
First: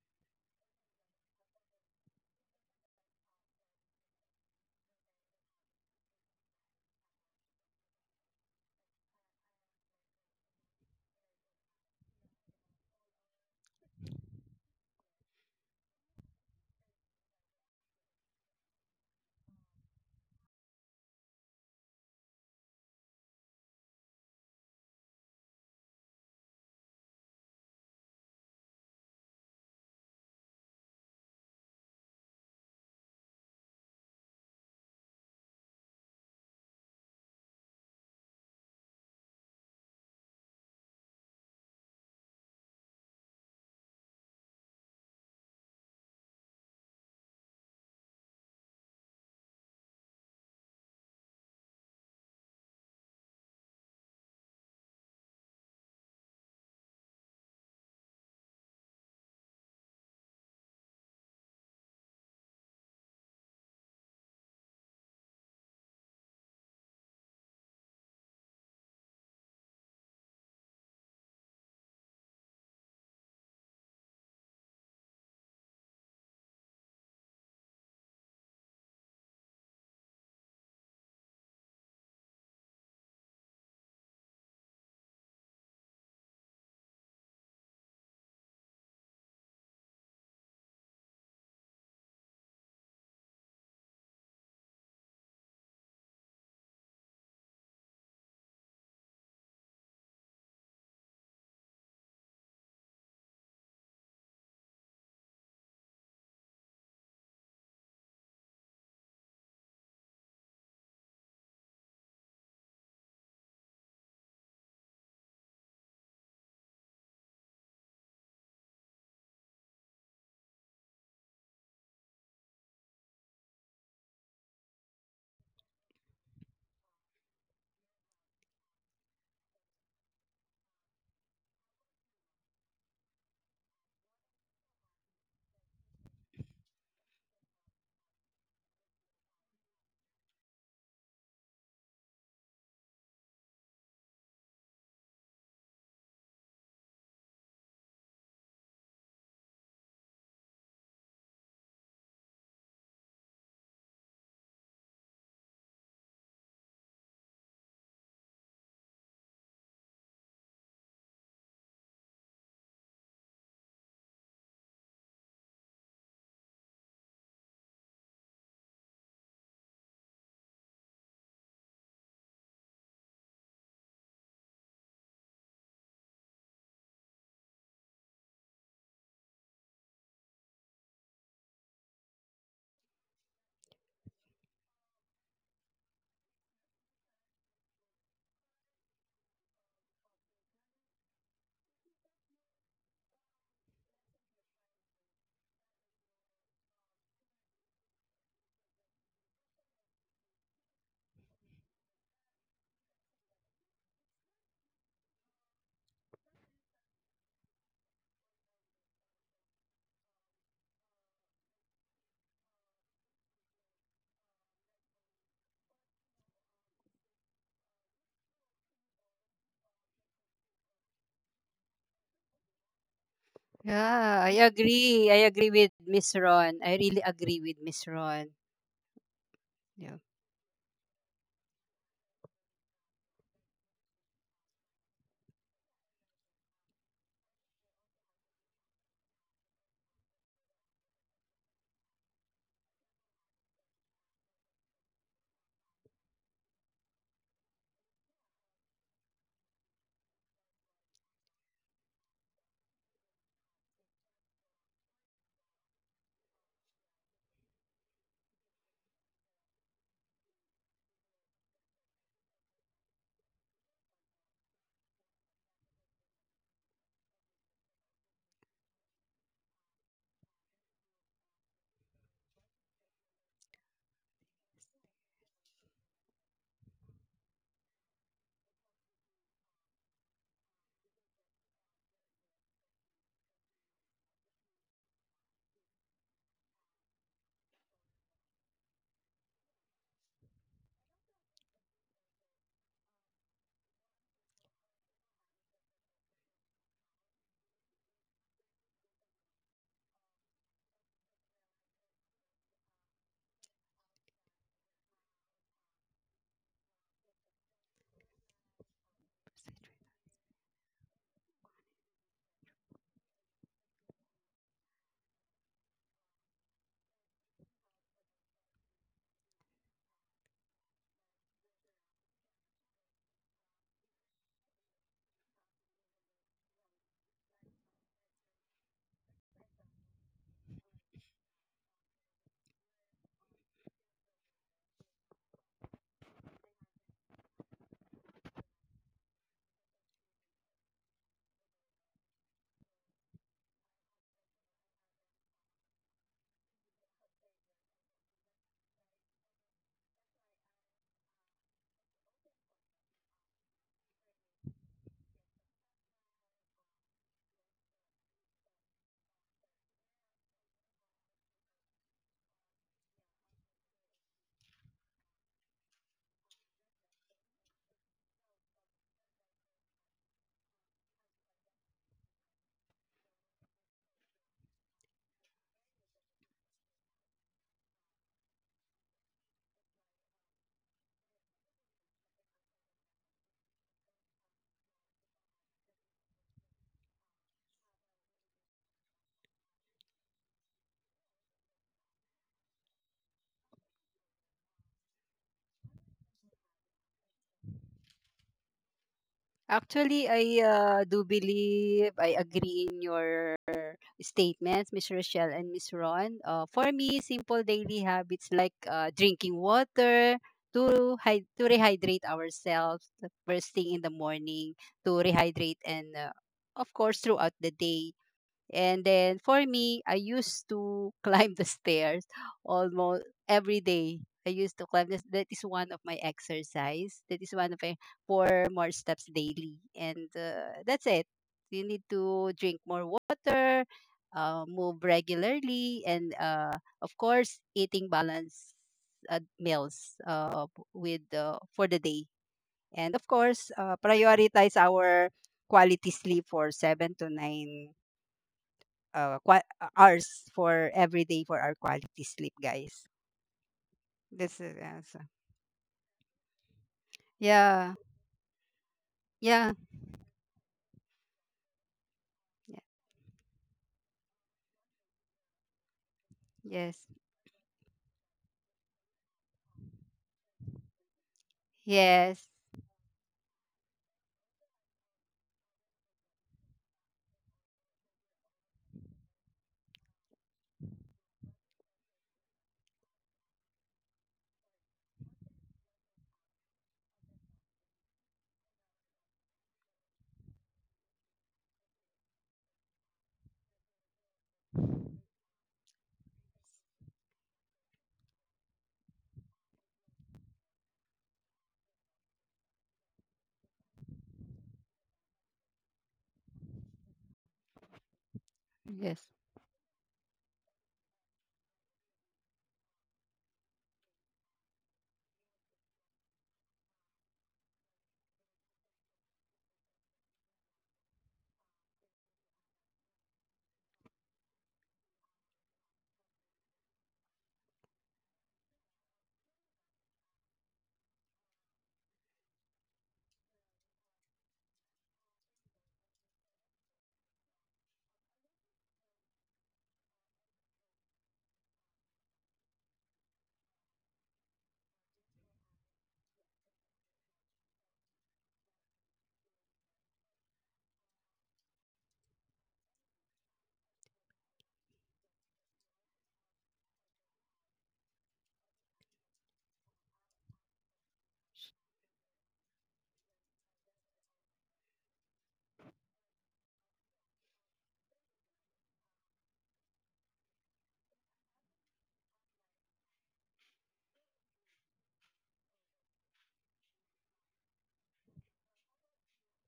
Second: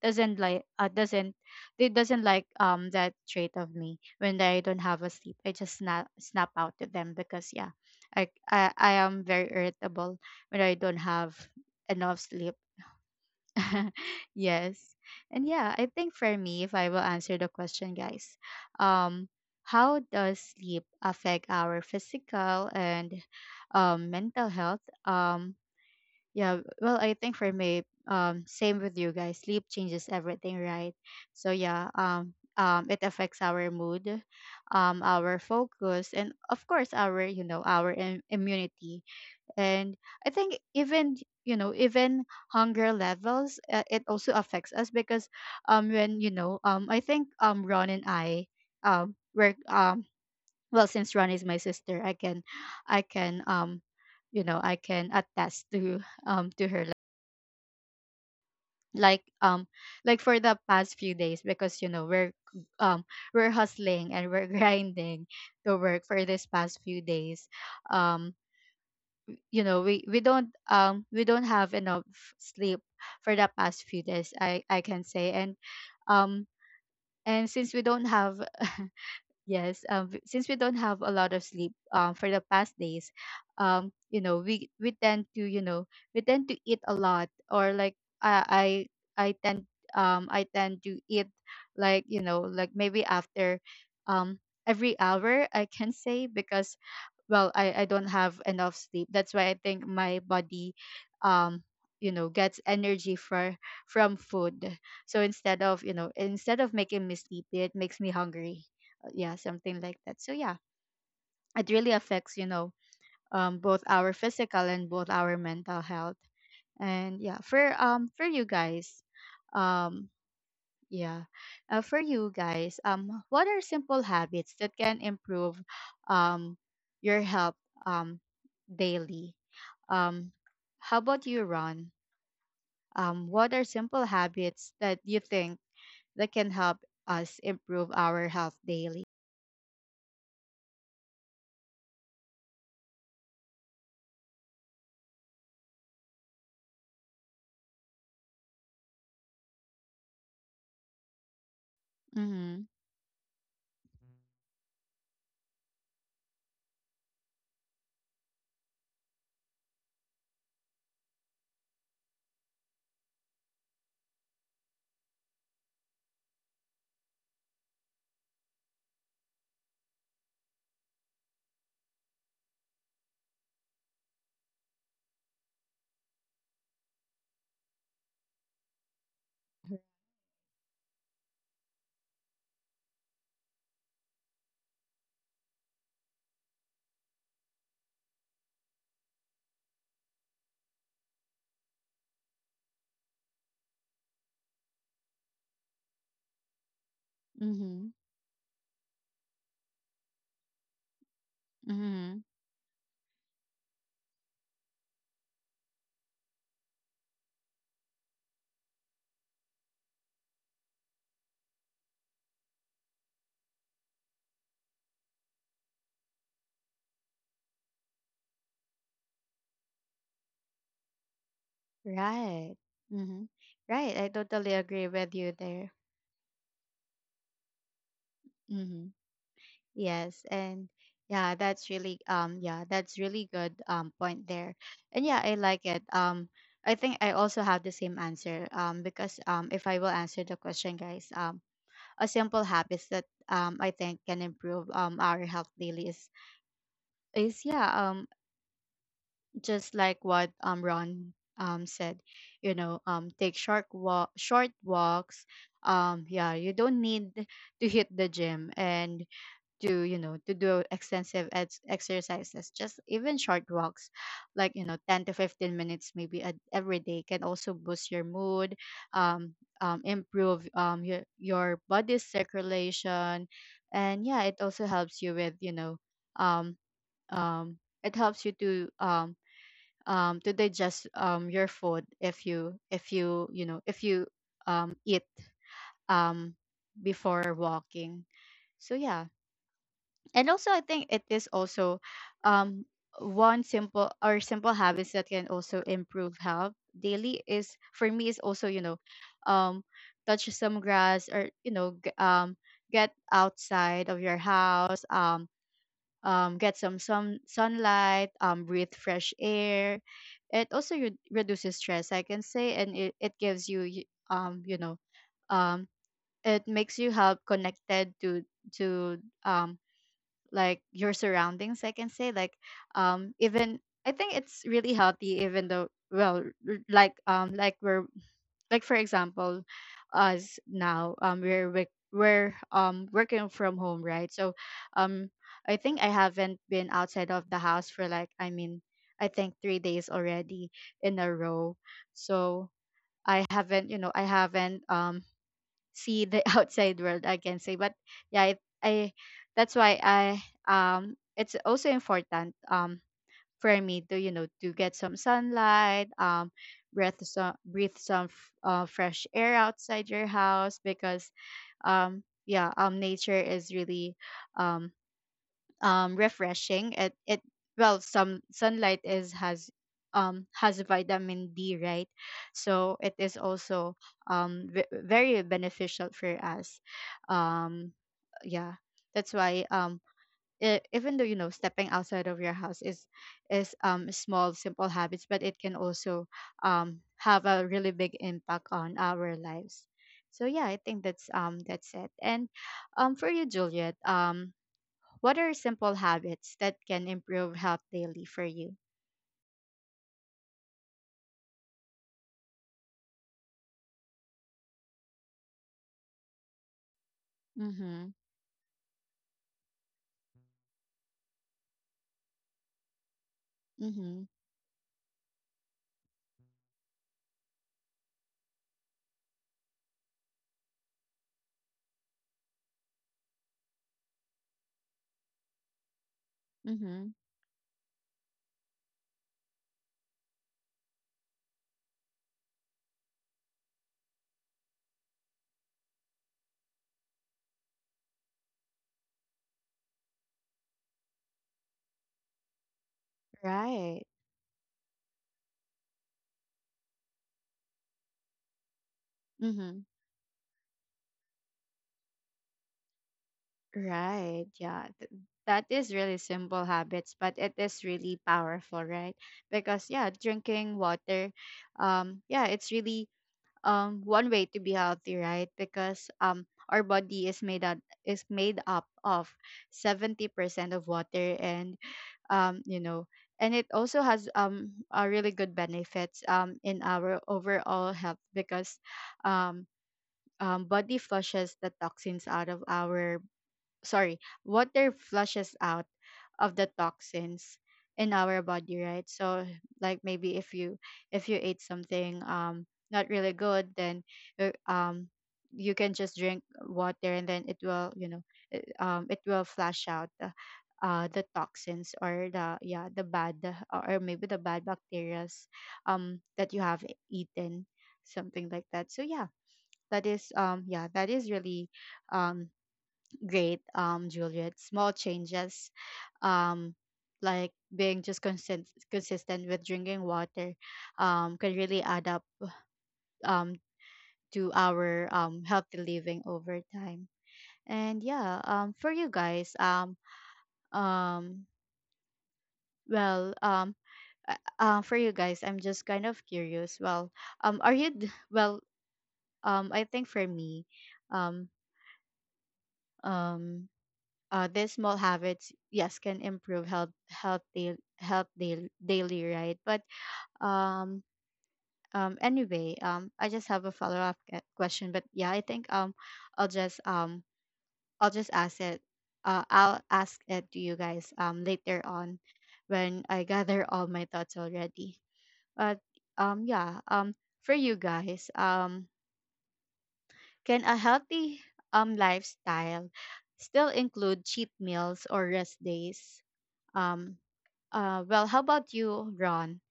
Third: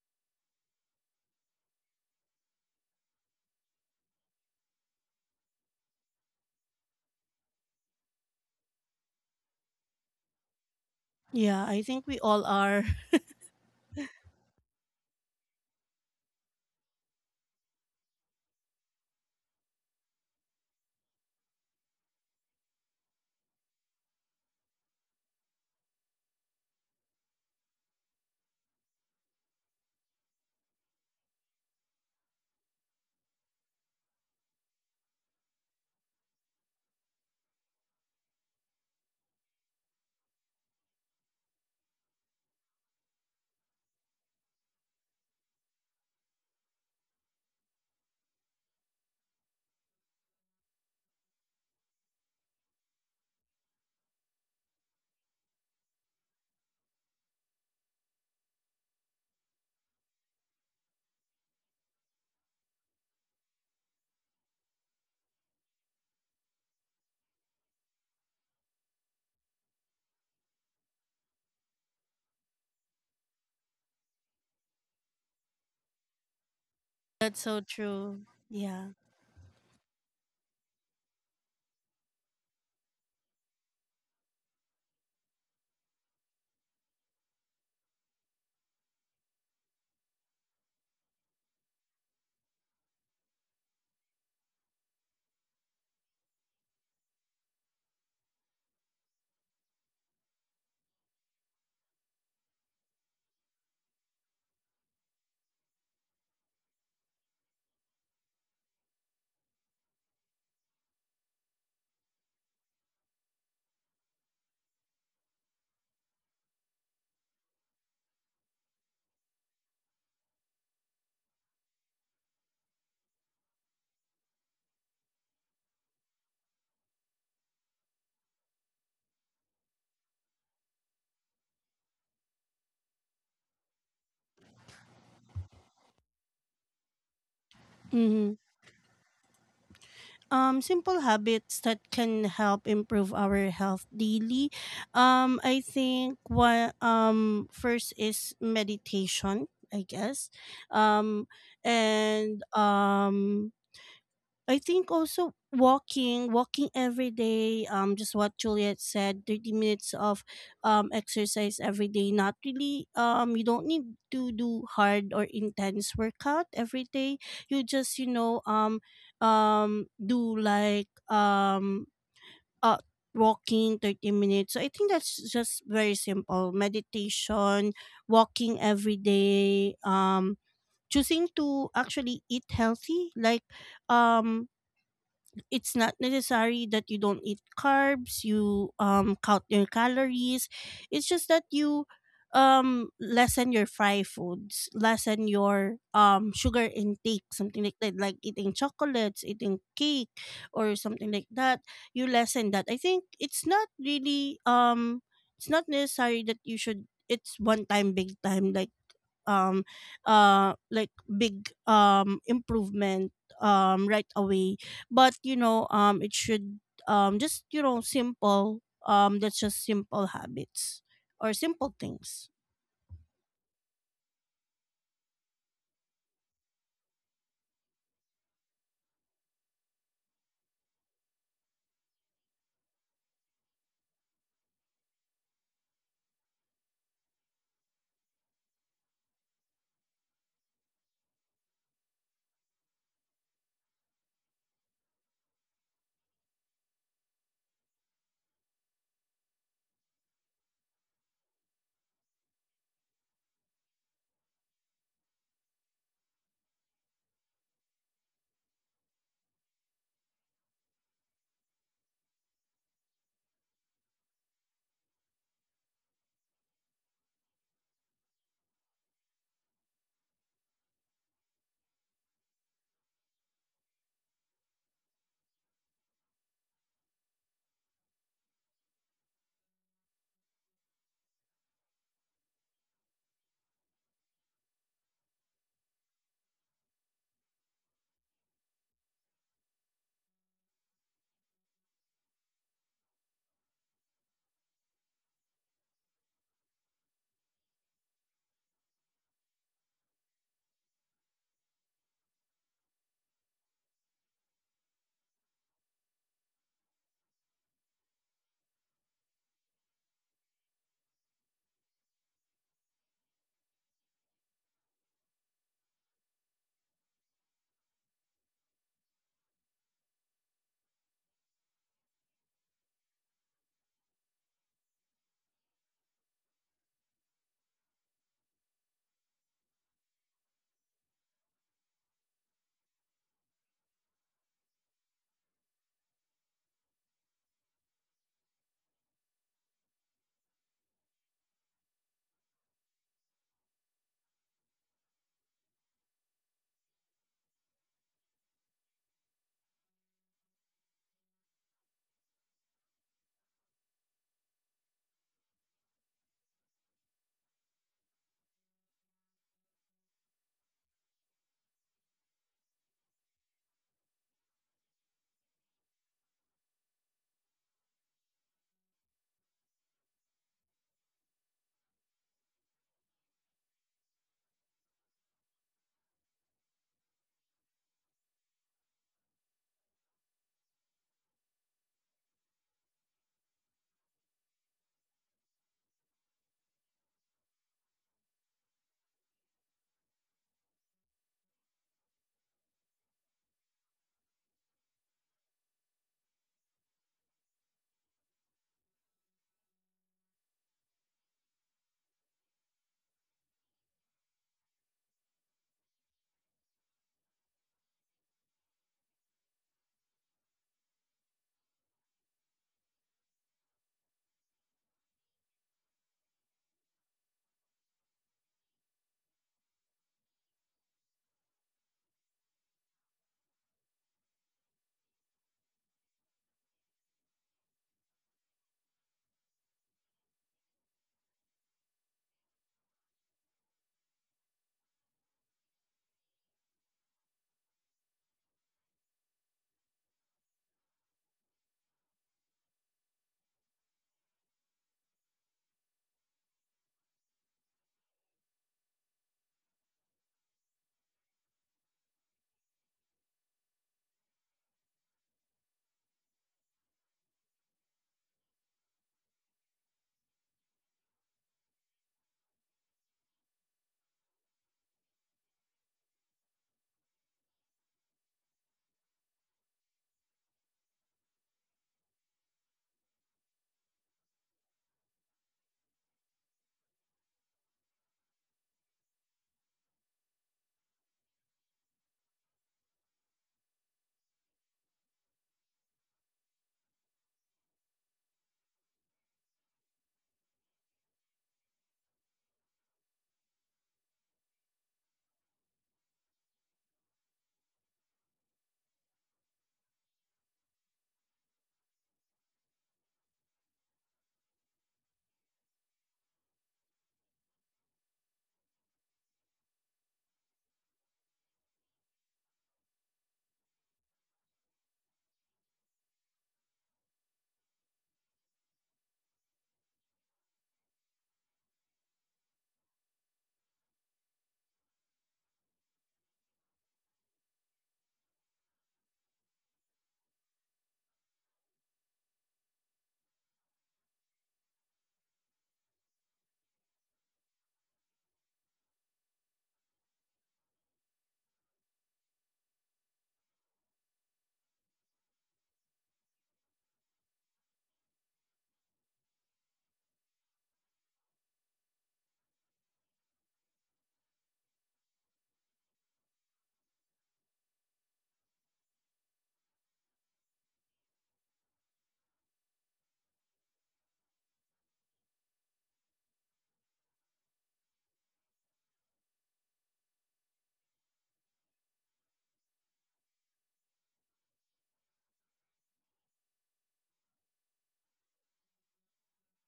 Speaker 1: doesn't like, doesn't they doesn't like, that trait of me when I don't have a sleep. I just snap out to them because yeah, I am very irritable when I don't have
Speaker 2: Yeah, I think we
Speaker 1: enough
Speaker 2: all
Speaker 1: sleep.
Speaker 2: are.
Speaker 1: Yes. And yeah, I think for me, if I will answer the question, guys, um, how does sleep affect our physical and, mental health? Yeah, well, I think for me, same with you guys. Sleep changes everything, right? So yeah, it affects our mood, our focus, and, of course, our, you know, our immunity, and I think, even, you know, even hunger levels, it also affects us because, when, you know, I think, Ron and I, were, well, since Ron is my sister, I can, i can um you know, I can attest to, her, like, like for the past few days, because, you know, um we're hustling, and we're grinding to work for this past few days. um you know, we don't have enough sleep for the past few days, I can say. Um
Speaker 2: That's
Speaker 1: and
Speaker 2: so
Speaker 1: since we don't
Speaker 2: true.
Speaker 1: have
Speaker 2: Yeah.
Speaker 1: Yes. Since we don't have a lot of sleep, for the past days, you know, we tend to, you know, we tend to eat a lot, or like, i i i tend I tend to eat, like, you know, like maybe after, um every hour, I can say, because, well, I don't have enough sleep. That's why I think my body, um you know, gets energy for from food. So, instead of, you know, instead of making me sleepy, it makes me hungry. Yeah, something like that. So yeah, it really affects, you know, both our physical and both our mental health. And yeah, for you guys, um yeah for you guys, what are simple habits that can improve, um your health, um daily? Um, how about you, Ron? What are simple habits that you think that can help us improve our
Speaker 2: hmm
Speaker 1: health daily?
Speaker 2: Simple habits that can help improve our health daily. I think one first is meditation, I guess, um, and
Speaker 1: Mm-hmm.
Speaker 2: um, I think also walking, walking every day, just what Juliet said, 30 minutes of exercise every day. Not really, you don't need to do hard or intense workout every day. You just, you know, do like uh, walking 30 minutes. So I think that's just very simple: meditation, walking every day, choosing to actually eat healthy. Like, um it's not necessary that you don't eat carbs, you count your calories, it's just that you lessen your fry foods, lessen your sugar intake, something like
Speaker 1: Mm-hmm.
Speaker 2: that, like eating chocolates, eating cake or something like that. You
Speaker 1: Mm-hmm.
Speaker 2: lessen that. I think it's not really it's not necessary that you should, it's one time big time, um like big improvement right away, but you know it should just, you know, simple, that's just simple habits or simple things.
Speaker 1: Right. Mm-hmm. Right. I
Speaker 3: Yeah, I
Speaker 1: totally agree with
Speaker 3: agree.
Speaker 1: you
Speaker 3: I agree
Speaker 1: there.
Speaker 3: with Miss Ron. I really agree with Miss Ron.
Speaker 1: Mm-hmm.
Speaker 3: Yeah.
Speaker 1: Yes. And yeah, that's really, yeah, that's really good, point there. And yeah, I like it. I think I also have the same answer. Because If I will answer the question, guys, a simple habits that, I think, can improve, our health daily is yeah, just like what, Ron, said, you know, take short walk short walks, yeah, you don't need to hit the gym, and to, you know, to do extensive exercises, just even short walks, like, you know, 10 to 15 minutes, maybe a, every day, can also boost your mood, um, improve, your body's circulation, and yeah, it also helps you with, you know, um um it helps you to, digest, your food, if you, you know, if you, eat, um before walking. So yeah, and also I think it is also, um one simple, or simple habits, that can also improve health daily, is, for me, is also, you know, um touch some grass, or, you know, get outside of your house, get some, sunlight, breathe fresh air. It also reduces stress, I can say, and it gives you, you know, um it makes you help connected to, to um like your surroundings, I can say, like, even, I think it's really healthy, even though, well, like we're, like, for example, us now, we're, working from home, right? So, um I think I haven't been outside of the house for like, I mean, I think 3 days already, in a row. So I haven't, you know, I haven't, see the outside world, I can say. But yeah, it, I that's why I, it's also important, for me to, you know, to get some sunlight, breathe some, fresh air outside your house, because, yeah, nature is really, um refreshing. It Well, some sunlight is has, has vitamin D, right? So it is also, very beneficial for us. Um, yeah, that's why, even though, you know, stepping outside of your house is, small simple habits, but it can also, have a really big impact on our lives. So yeah, I think that's it. And, for you, Juliet, what are simple habits that can improve health daily for you?
Speaker 3: Actually, I do believe I agree in your statements, Miss Rochelle and Miss Ron. For me, simple daily
Speaker 1: Mhm.
Speaker 3: habits like drinking water to rehydrate ourselves the first thing in the
Speaker 1: Mhm.
Speaker 3: morning to rehydrate and of course throughout the day. And then for me, I used to climb the stairs almost every day. I used to climb this. That is one of my
Speaker 1: Mhm.
Speaker 3: exercise. That is one of my four more steps daily. And that's it. You need to drink more water, move regularly, and of course, eating balanced meals with for the day. And of course,
Speaker 1: Right.
Speaker 3: prioritize our quality sleep for 7 to 9
Speaker 1: Mhm.
Speaker 3: hours for every day for our quality sleep, guys.
Speaker 1: Right.
Speaker 3: This is
Speaker 1: Yeah.
Speaker 3: answer.
Speaker 1: That is really simple habits, but it is
Speaker 3: Yeah.
Speaker 1: really powerful, right?
Speaker 3: Yeah.
Speaker 1: Because yeah, drinking water, yeah, it's
Speaker 3: Yeah.
Speaker 1: really, one way to be healthy, right? Because, our
Speaker 3: Yes.
Speaker 1: body is made up, of 70% of water, and,
Speaker 3: Yes.
Speaker 1: you know, and it also has, a really good benefits, in our overall health. Because, um body flushes the toxins out of our, sorry, water flushes out of the toxins in our body, right? So, like, maybe if you, ate something, not really good, then, uh, um you can just drink water, and then it will, you know, it will flush out the toxins, or the, yeah, the bad, or maybe the bad bacterias, that you have eaten, something like that. So yeah,
Speaker 3: Yes.
Speaker 1: that is, yeah, that is really, um great, Juliet. Small changes, um, like being just consistent with drinking water, can really add up um to our healthy living over time. And yeah, for you guys, um, well, for you guys, I'm just kind of curious. Well, are you d- well? I think for me, um, um, these small habits, yes, can improve daily, right? But um um anyway um I just have a follow-up question, but yeah, I think i'll just um I'll just ask it. I'll ask it to you guys later on when I gather all my thoughts already. But um yeah um for you guys, can a healthy lifestyle still include cheat meals or rest days? um well, how about you, Ron?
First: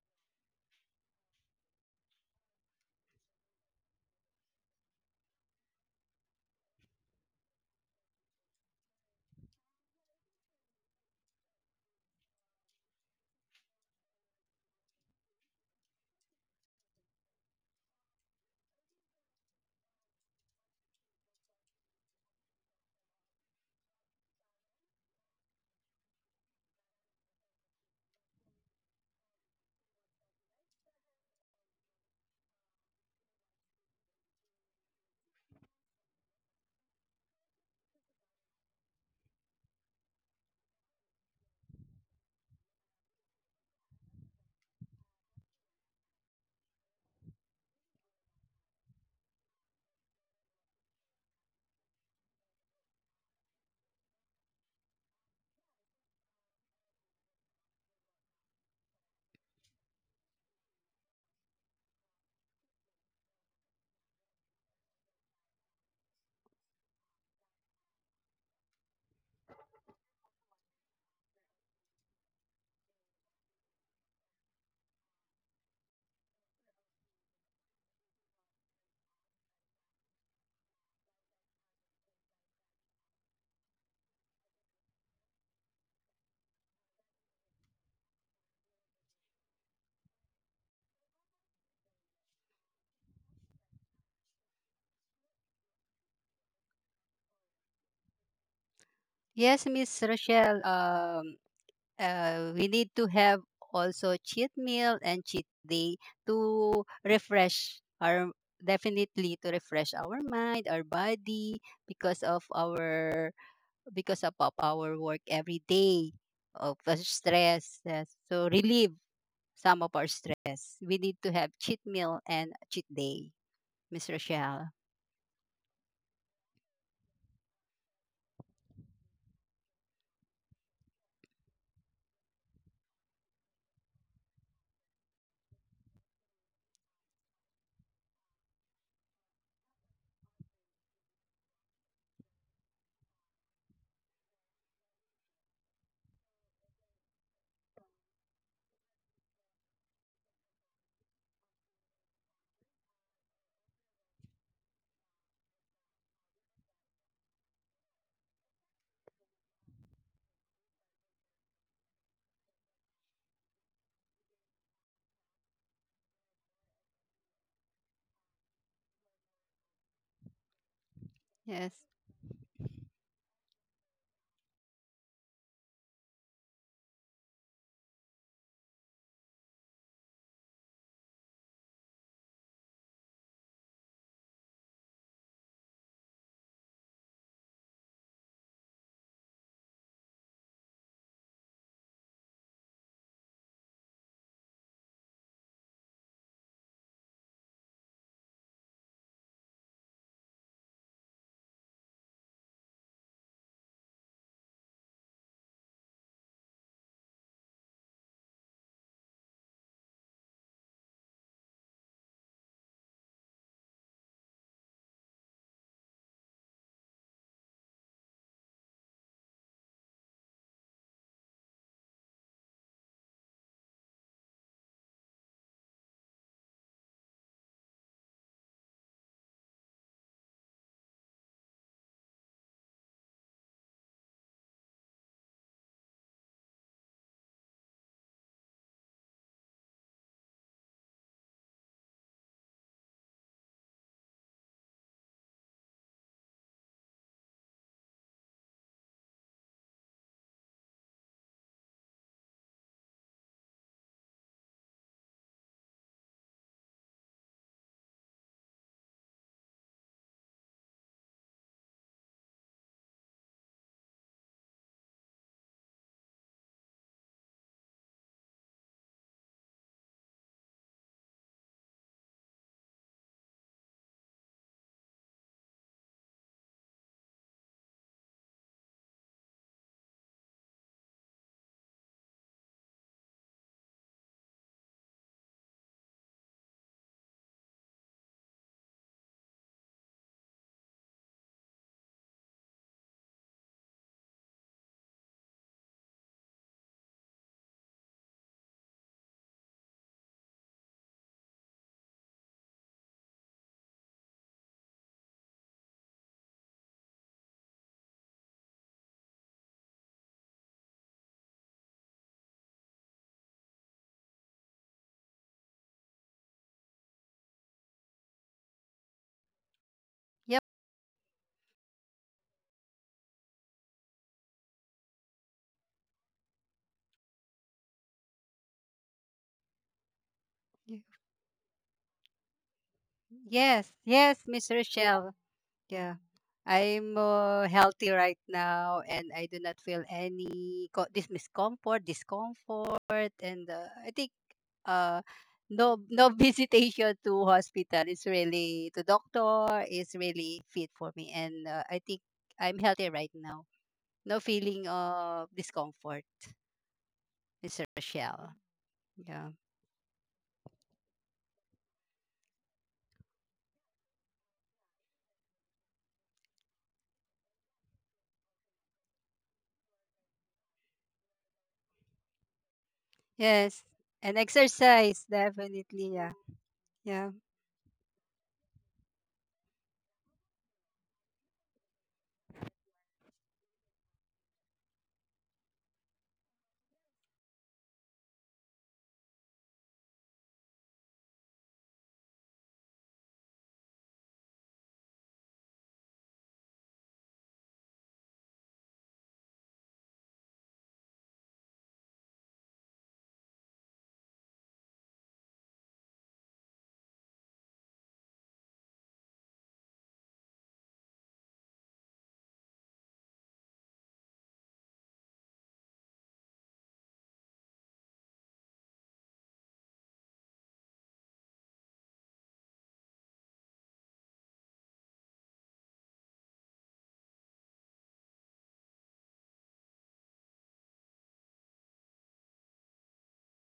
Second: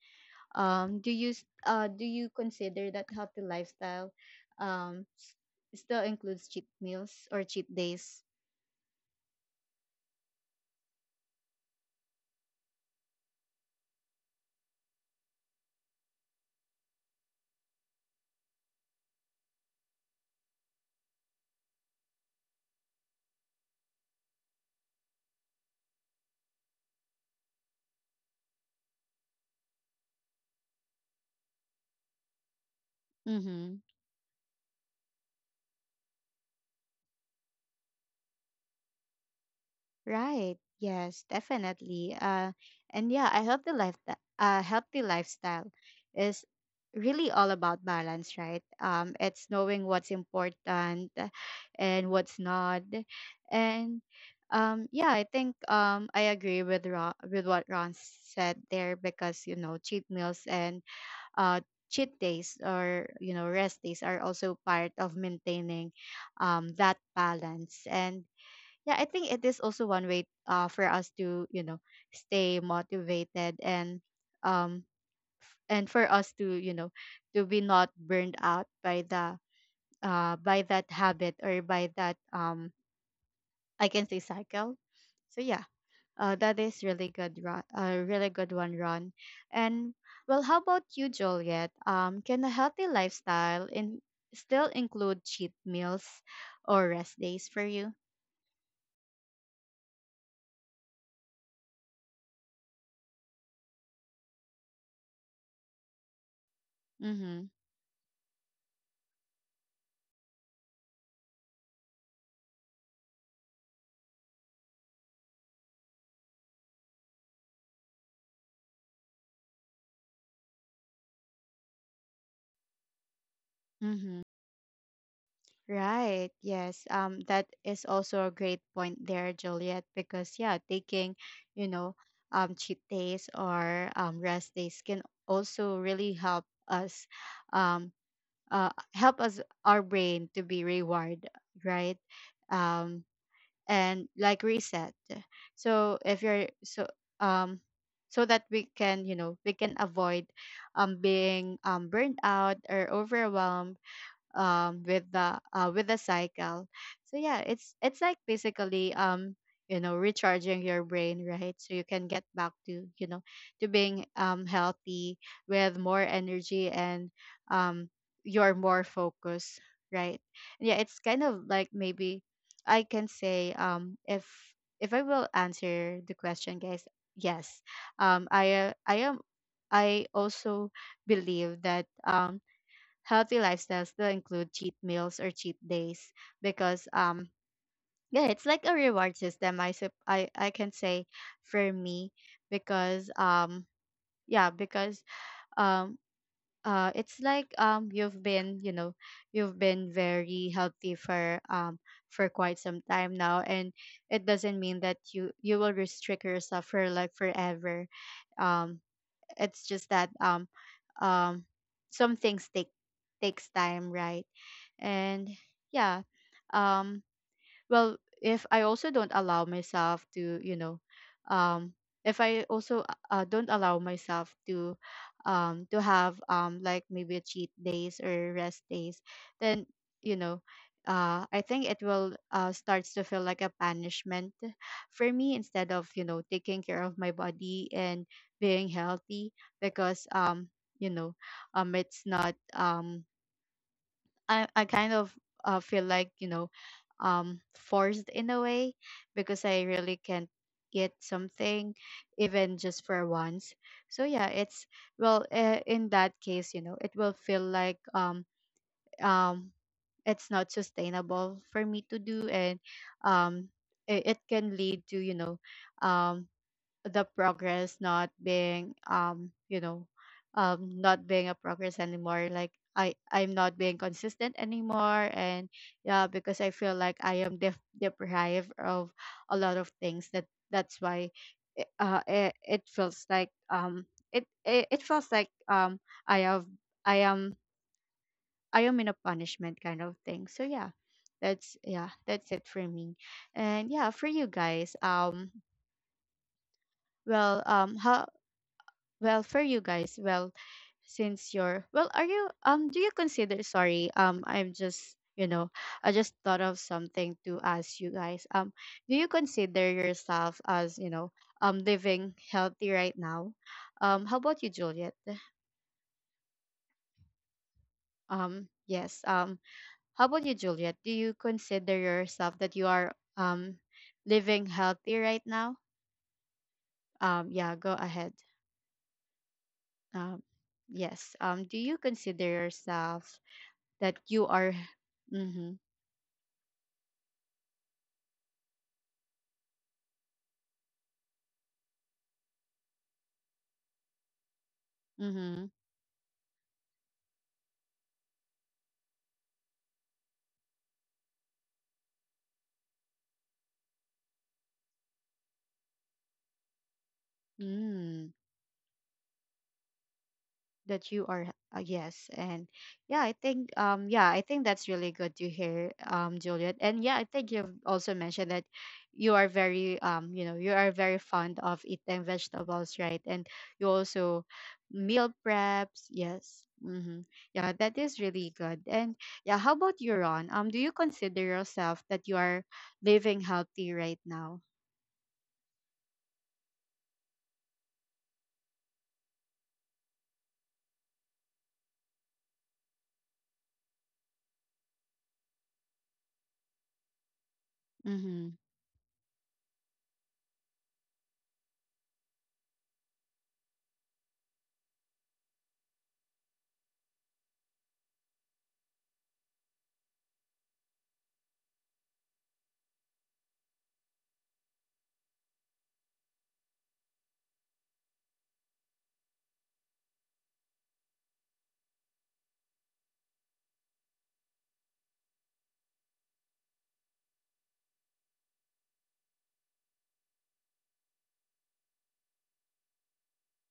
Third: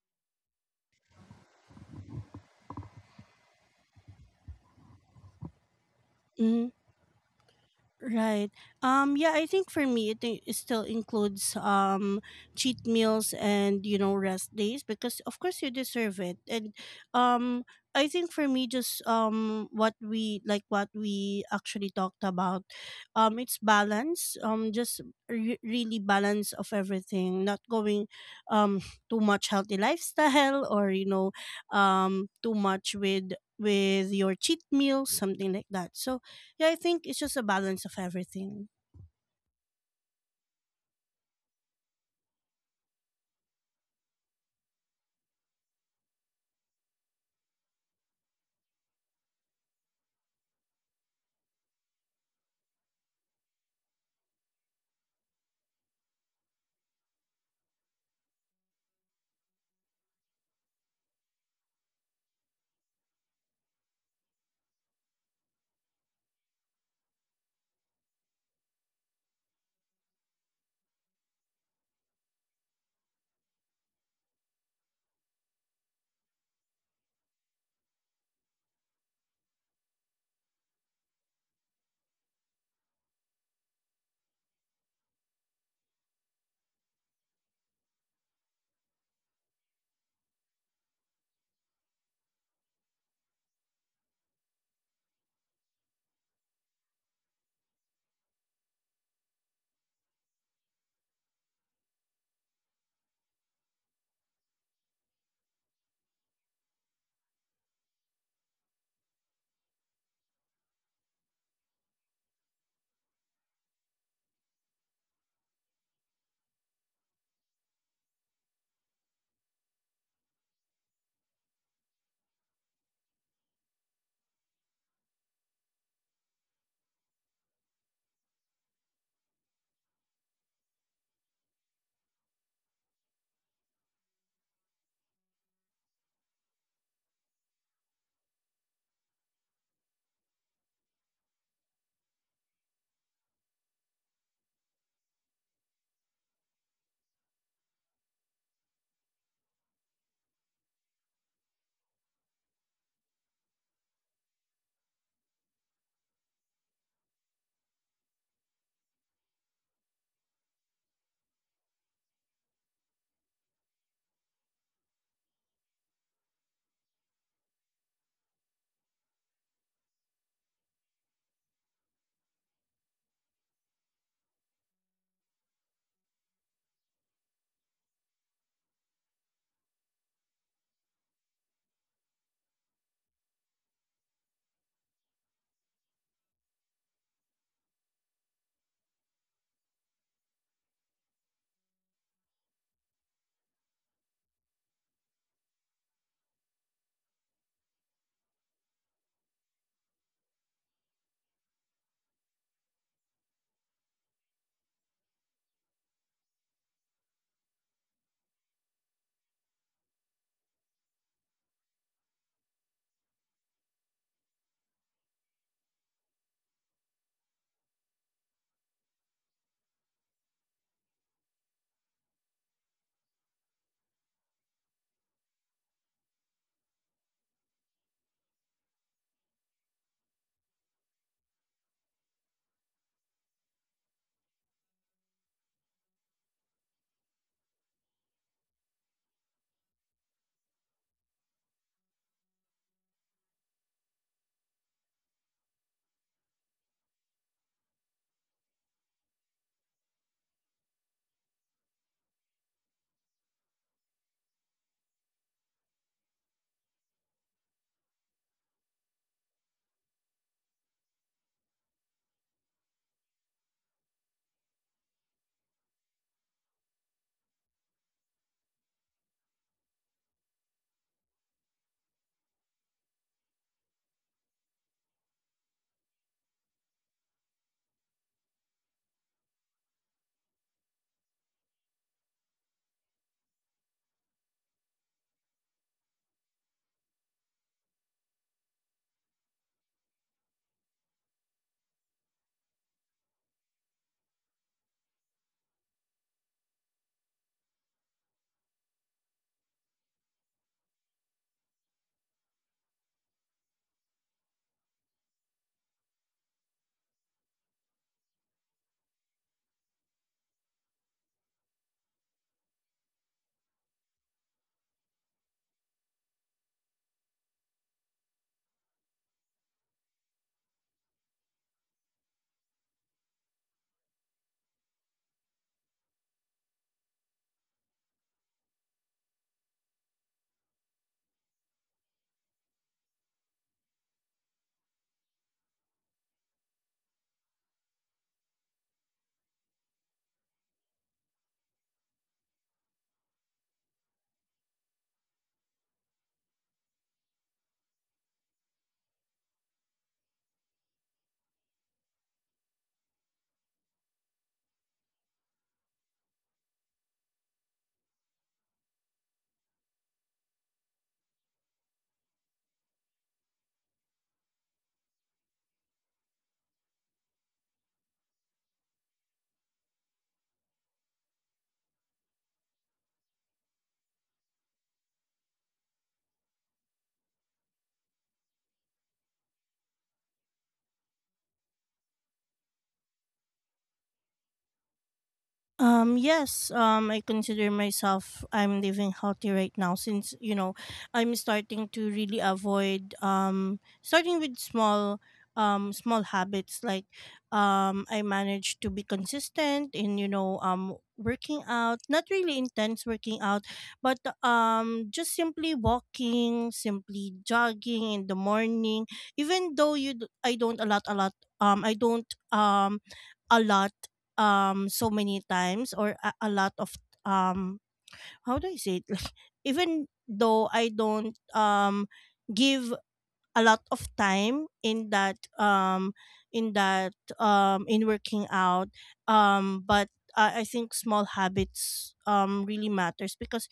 Speaker 1: Do you consider that healthy lifestyle um, s- still includes
Speaker 2: Mm-hmm.
Speaker 1: cheat meals or cheat days?
Speaker 2: Right. Um, yeah, I think for me it still includes cheat meals and you know rest days, because of course you deserve it. And um I think for me just what we like, what we actually talked about, it's balance, just really balance of everything, not going um too much healthy lifestyle or you know too much
Speaker 1: Mm-hmm.
Speaker 2: with your cheat meals, something like that. So yeah, I think it's just a balance of everything.
Speaker 1: Right. Yes, definitely. And yeah, a healthy lifestyle is really all about balance, right? It's knowing what's important and what's not, and yeah, I think, I agree with Ron, with what Ron said there, because you know, cheat meals and uh cheat days, or you know, rest days, are also part of maintaining that balance. And yeah, I think it is also one way, for us to, you know, stay motivated, um and for us to, you know, to be not burned out by the by that habit, or by that, I can say, cycle. So yeah, that is really good, Ron, a really good one, Ron. And well, how about you, Juliet? Can a healthy lifestyle in still include cheat meals or rest days for you?
Speaker 3: Yes, Miss Rochelle. We need to have also cheat meal and cheat day to
Speaker 1: Mm-hmm.
Speaker 3: refresh our, definitely to refresh our mind, our body, because of our because of our work every day, of the stress. Yes. So relieve some of our stress. We need to have cheat meal and cheat day, Miss
Speaker 1: Mm-hmm.
Speaker 3: Rochelle.
Speaker 1: Right. Yes. That is also a great point there, Juliet, because yeah, taking, you know, cheat days, or rest days can also really help us, um, help us, our brain to be rewarded, right? Um, and like reset. So if you're so um, so that we can, you know, we can avoid being burned out or overwhelmed with the cycle. So yeah, it's like basically, you know, recharging your brain, right? So you can get back to, you know, to being healthy with more energy, and um you're more focused, right? And yeah, it's kind of like,
Speaker 3: Yes.
Speaker 1: maybe I can say, if I will answer the question, guys, yes, I am, I also believe that healthy lifestyles still include cheat meals or cheat days, because yeah, it's like a reward system, I can say, for me, because yeah, because um it's like, you've been, you know, you've been very healthy for quite some time now, and it doesn't mean that you will restrict yourself for like forever. Um it's just that, um some things takes time, right? And yeah, um well, if I also don't allow myself to, you know, um if I also don't allow myself to have like maybe a cheat days or rest days, then, you know, I think it will, starts to feel like a punishment for me, instead of, you know, taking care of my body and being healthy. Because you know it's not, I kind of feel like, you know, forced in a way, because I really can't get something even just for once. So yeah, it's, well, in that case, you know, it will feel like um it's not sustainable for me to do, and um it can lead to, you know, um the progress not being, you know, not being a progress anymore, like I'm not being consistent anymore. And yeah, because I feel like I am deprived of a lot of things. That that's why, it, it feels like, um, it feels like i have i am I am in a punishment kind of thing. So yeah, that's, yeah, that's it for me. And yeah, for you guys, well um how well, for you guys, well, since you're well, are you do you consider, sorry, I'm just, you know, I just thought of something to ask you guys. Do you consider yourself as, you know, living healthy right now? How about you, Juliet? Yes. How about you,
Speaker 3: Yep.
Speaker 1: Juliet? Do you consider yourself that you are living healthy right now? Yeah, go ahead. Um,
Speaker 3: Y-
Speaker 1: yes. Do you consider yourself
Speaker 3: Yes.
Speaker 1: that
Speaker 3: Yes,
Speaker 1: you
Speaker 3: Miss
Speaker 1: are
Speaker 3: Rochelle.
Speaker 1: mhm.
Speaker 3: Yeah. I'm healthy right now and I do not feel any this discomfort, and I think uh
Speaker 1: Mhm.
Speaker 3: no, no, visitation to hospital is really to doctor is really fit for me, and I think I'm healthy right now. No feeling of discomfort, Miss
Speaker 1: Mm,
Speaker 3: Rochelle. Yeah.
Speaker 1: that you are, yes. And yeah, I think, that's really good to hear, Juliet. And yeah, I think you've also mentioned that you are very, you know, you are very fond of eating vegetables, right? And
Speaker 3: Yes.
Speaker 1: you
Speaker 3: And
Speaker 1: also
Speaker 3: exercise,
Speaker 1: meal
Speaker 3: definitely.
Speaker 1: preps,
Speaker 3: Yeah.
Speaker 1: yes. Mm-hmm.
Speaker 3: Yeah.
Speaker 1: Yeah, that is really good. And yeah, how about you, Ron? Do you consider yourself that you are living healthy right now?
Speaker 2: Um, yes, I consider myself I'm living healthy right now, since you know I'm starting to really avoid starting with small small habits, like I
Speaker 1: Mm-hmm.
Speaker 2: managed to be consistent in, you know, working out, not really intense working out, but just simply walking, simply jogging in the morning, even though I don't a lot, a lot, I don't a lot so many times, or a lot of um how do I say it, like, even though I don't give a lot of time in that in working out. Um, but I think small habits really matters, because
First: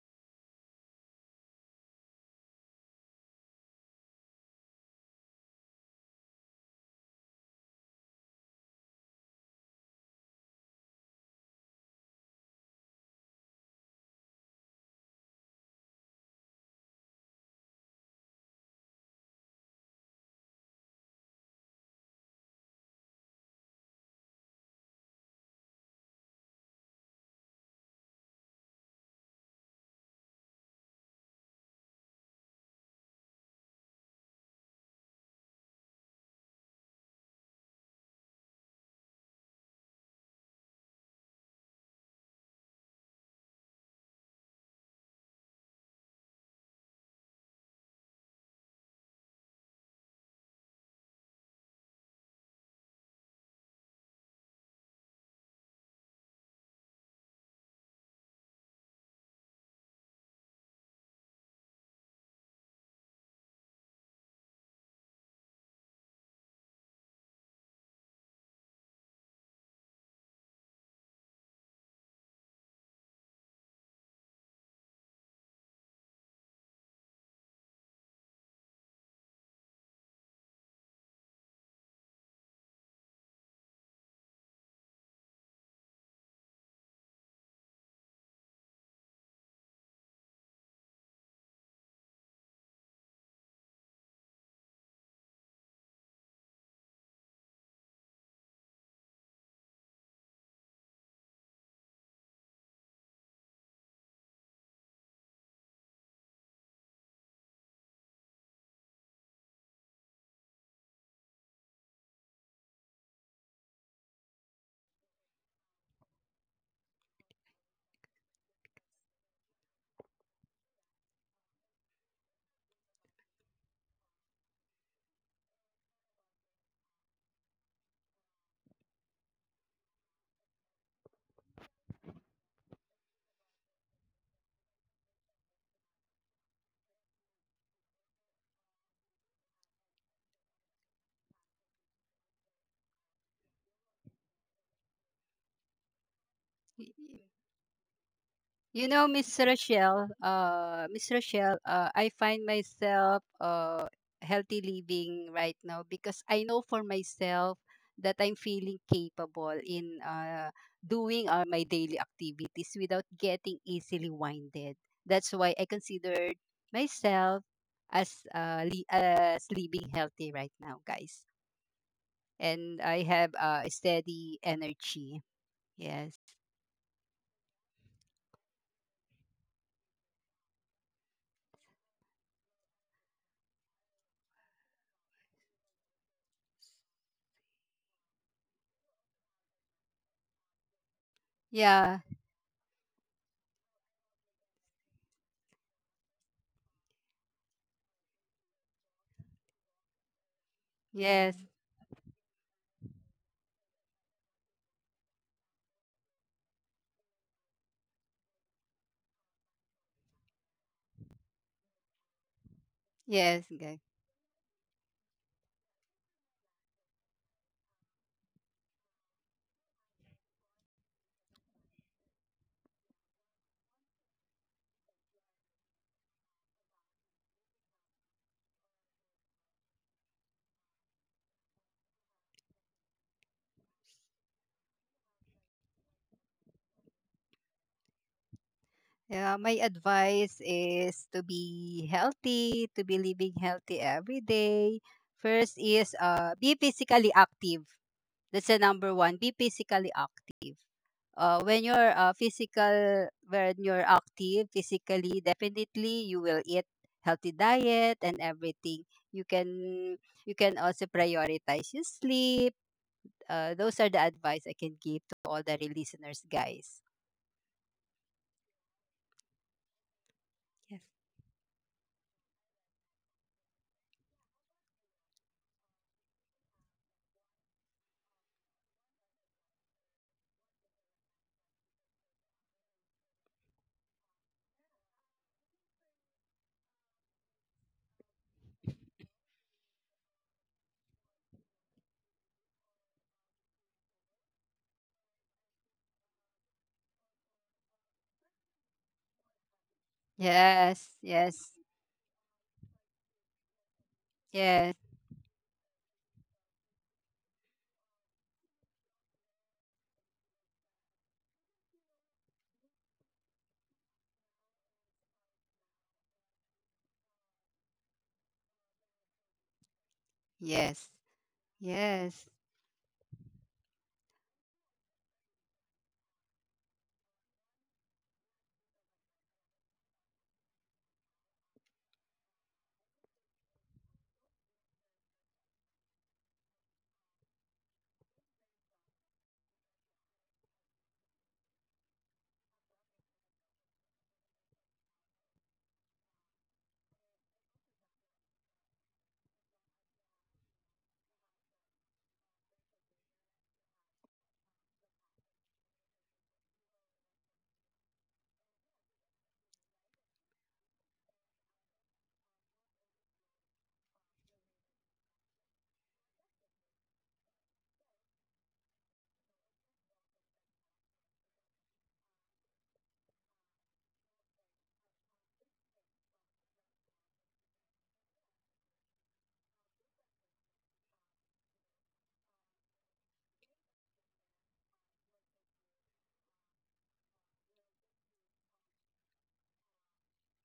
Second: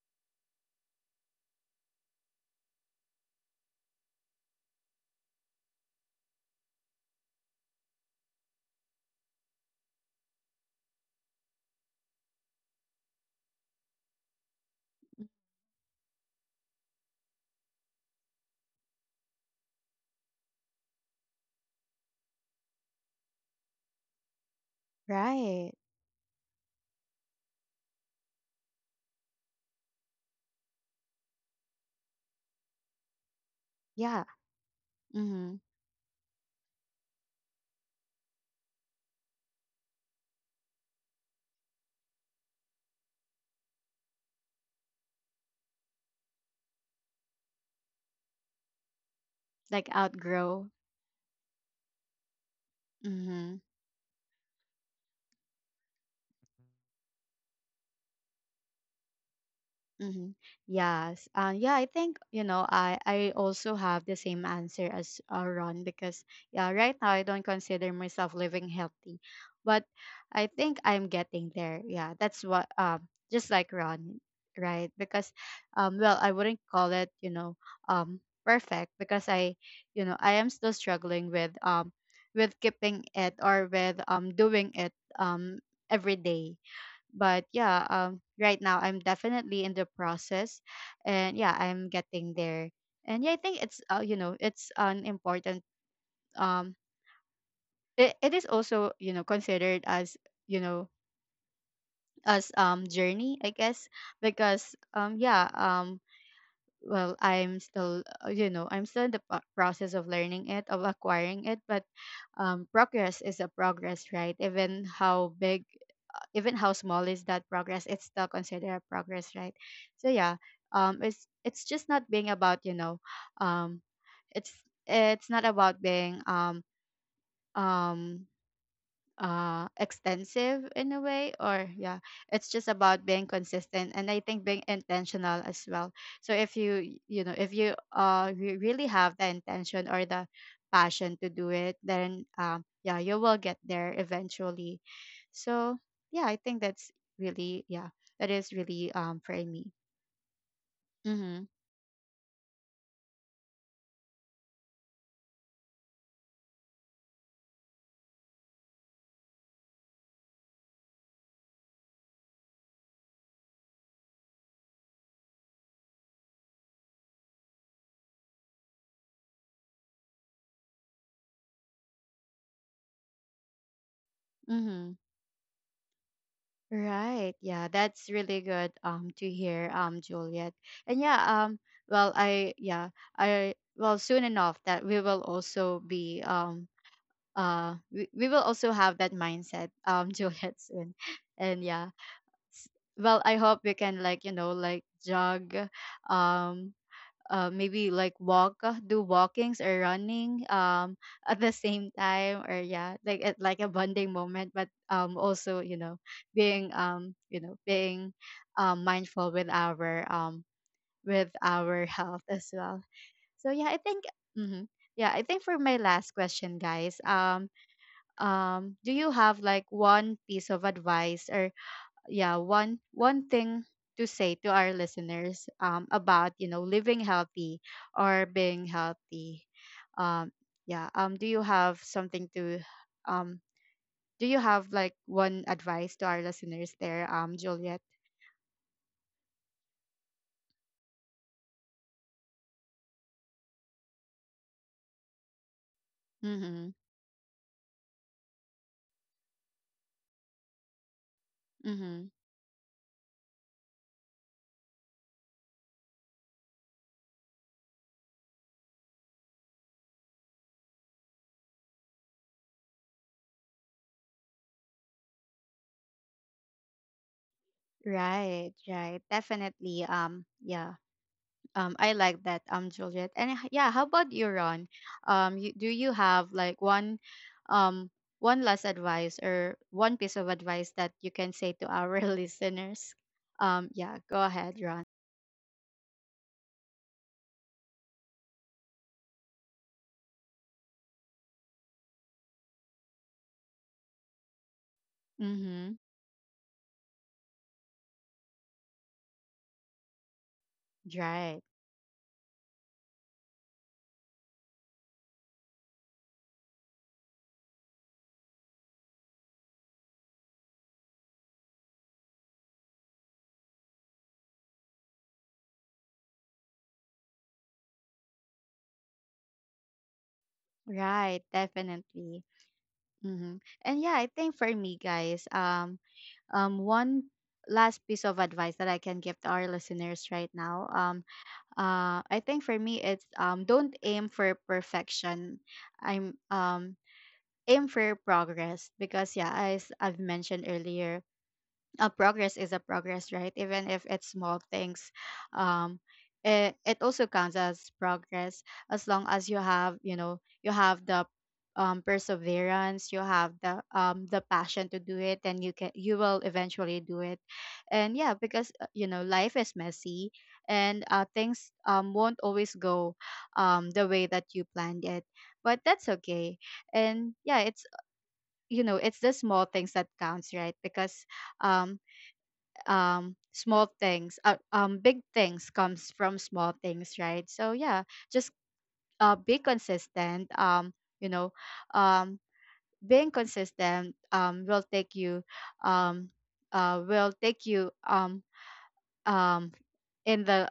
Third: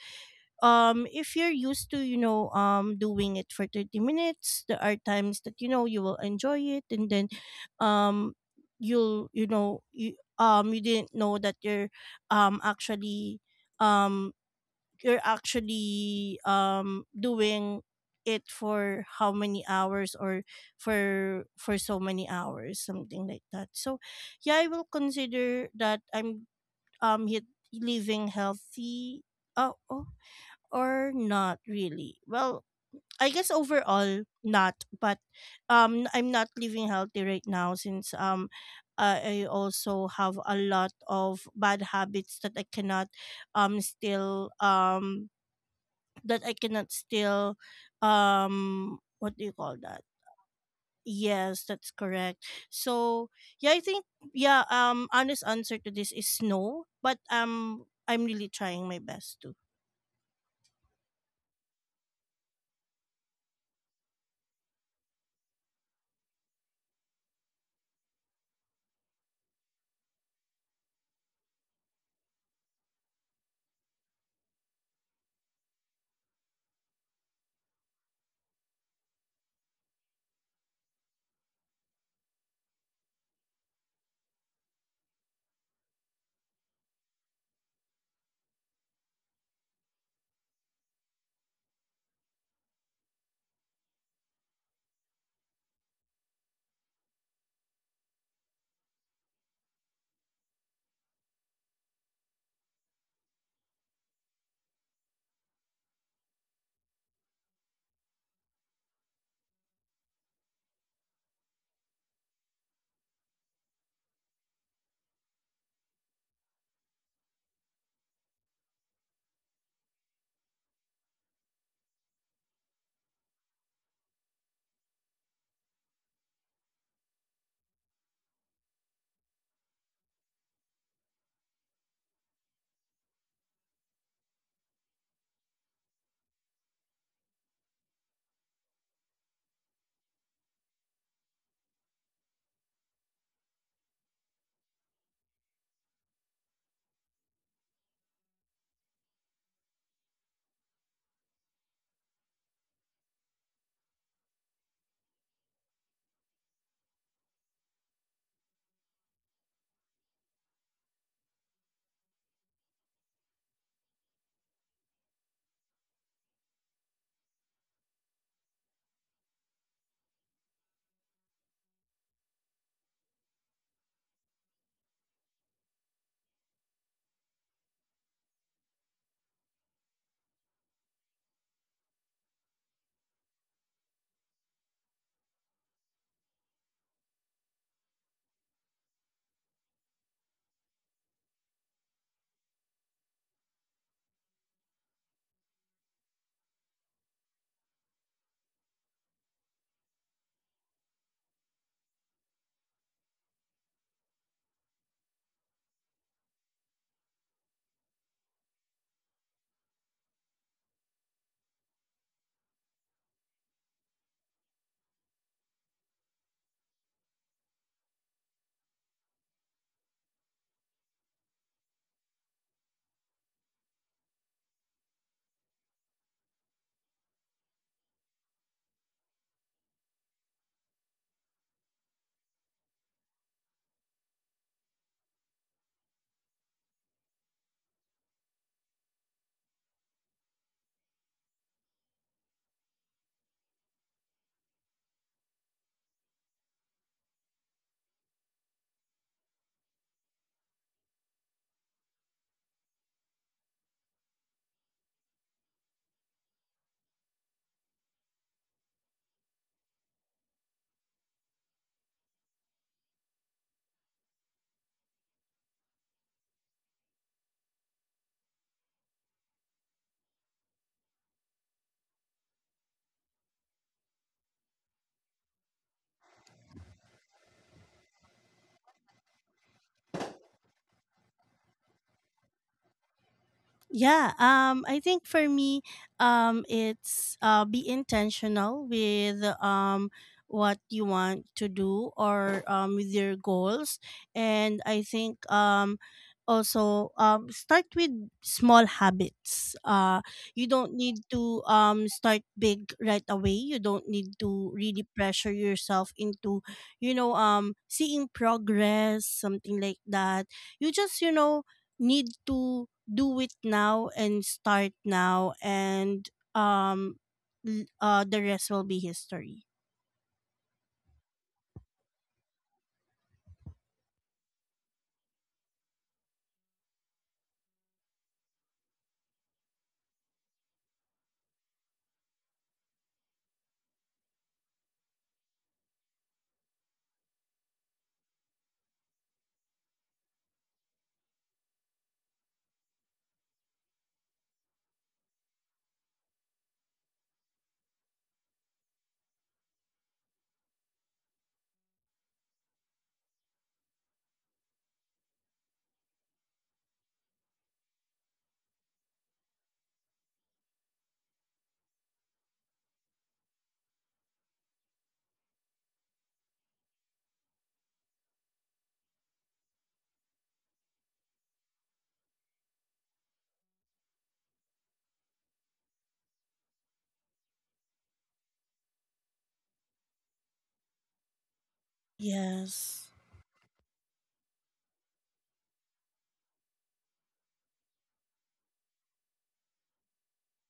Speaker 2: if you're used to, you know, doing it for 30 minutes, there are times that, you know, you will enjoy it, and then um you'll, you know, you you didn't know that you're actually um you're actually doing it for how many hours, or for so many hours, something like that. So yeah, I will consider
Speaker 1: Right.
Speaker 2: that I'm living healthy. Oh, oh, or not really? Well, I guess overall
Speaker 1: Yeah.
Speaker 2: not, but
Speaker 1: Mm-hmm.
Speaker 2: I'm not living healthy right now since I also have a lot of bad habits that I cannot still that I cannot still what do you call
Speaker 1: Like
Speaker 2: that?
Speaker 1: outgrow.
Speaker 2: Yes, that's correct. So
Speaker 1: Mm-hmm.
Speaker 2: yeah, I think, yeah, honest answer to this is no, but I'm really trying my best.
Speaker 1: Mm-hmm. Yes. Yeah, I think, you know, I also have the same answer as, Ron, because, yeah, right now I don't consider myself living healthy, but I think I'm getting there. Yeah, that's what, just like Ron, right? Because, well, I wouldn't call it, you know, um, perfect, because I, you know, I am still struggling with keeping it, or with, doing it, um, every day. But yeah, right now I'm definitely in the process, and yeah, I'm getting there. And yeah, I think it's, you know, it's an important um it is also, you know, considered as, you know, as journey, I guess. Because well, I'm still, you know, I'm still in the process of learning it, of acquiring it. But progress is a progress, right? Even how big, even how small is that progress, it's still considered progress, right? So yeah, it's just not being about, you know, um it's it's not about being um extensive in a way, or yeah, it's just about being consistent, and I think being intentional as well. So if you, you know, if you, you really have the intention or the passion to do it, then, yeah, you will get there eventually. So yeah, I think that's
Speaker 3: Y- y-
Speaker 1: really, yeah, that is
Speaker 3: You
Speaker 1: really,
Speaker 3: know,
Speaker 1: for
Speaker 3: Miss
Speaker 1: me.
Speaker 3: Rochelle,
Speaker 1: Mm-hmm.
Speaker 3: I find myself healthy living right now because I know for myself that I'm feeling capable in doing all my daily activities without getting easily winded. That's why I considered myself as as living healthy right now, guys. And I have a steady
Speaker 1: Mm-hmm.
Speaker 3: energy. Yes.
Speaker 1: Right. Yeah, that's really good to hear, Juliet. And yeah, um well, I, yeah, I, well, soon enough that we will also be, we will also have that mindset, Juliet, soon. And yeah.
Speaker 3: Yeah.
Speaker 1: S- well, I hope we can, like, you know, like jog, um maybe like walk, do walkings or running,
Speaker 3: Yes.
Speaker 1: at the
Speaker 3: Mm.
Speaker 1: same time, or yeah, like at like a bonding moment. But also, you know, being, you know, being mindful with our, with our health as well.
Speaker 3: Yes.
Speaker 1: So yeah,
Speaker 3: Okay.
Speaker 1: I think mhm. Yeah, I think for my last question, guys, do you have like one piece of advice, or yeah, one, one thing to say to our listeners about, you know, living healthy or being healthy? um yeah do you have something to, um do you have like one advice to our listeners there, Juliet?
Speaker 3: Yeah, my advice is to be healthy, to be living healthy every day. First is be
Speaker 1: Mm-hmm.
Speaker 3: physically active. That's the number one. Be physically active. When you're
Speaker 1: Mm-hmm.
Speaker 3: when you're active physically, definitely you will eat healthy diet and everything. You can you can also prioritize your sleep. Those are the advice I can give to all the listeners, guys.
Speaker 1: Right, right, definitely, yeah.
Speaker 3: Yes.
Speaker 1: I like that, Juliet. And yeah, how about you, Ron? Um, do you have like one, um, one last advice, or one piece of advice that you can say to our listeners? Yeah,
Speaker 2: Yeah,
Speaker 1: go ahead,
Speaker 2: I
Speaker 1: Ron.
Speaker 2: think for me, it's be intentional with what you want to do, or with your goals. And I think
Speaker 1: Mm-hmm.
Speaker 2: also start with small habits. You don't need
Speaker 3: Yes,
Speaker 2: to
Speaker 1: Right.
Speaker 3: yes,
Speaker 2: start big right away. You don't need to
Speaker 3: yes,
Speaker 2: really pressure yourself into, you know, seeing progress, something like that. You just, you know, need to do it now and start now, and the rest will be history.
Speaker 3: yes,
Speaker 1: Right. Definitely.
Speaker 3: yes,
Speaker 1: Mm-hmm. And yeah, I think for me, guys, one last piece of advice that I can give to our listeners right now, I think for me it's, don't aim for perfection. I'm Aim for progress, because yeah, as I've mentioned earlier, progress is a progress, right? Even if it's small things, um, it also counts as progress, as long as you have, you know, you have the perseverance, you have the passion to do it, and you will eventually do it. And yeah, because you know, life is messy, and things won't always go the way that you planned it, but that's okay. And yeah, it's, you know, it's the small things that counts, right? Because um, small things, big things comes from small things, right? So yeah, just, be consistent. Um, you know, um
Speaker 2: Yes.
Speaker 1: being consistent will take you, um will take you, um in the,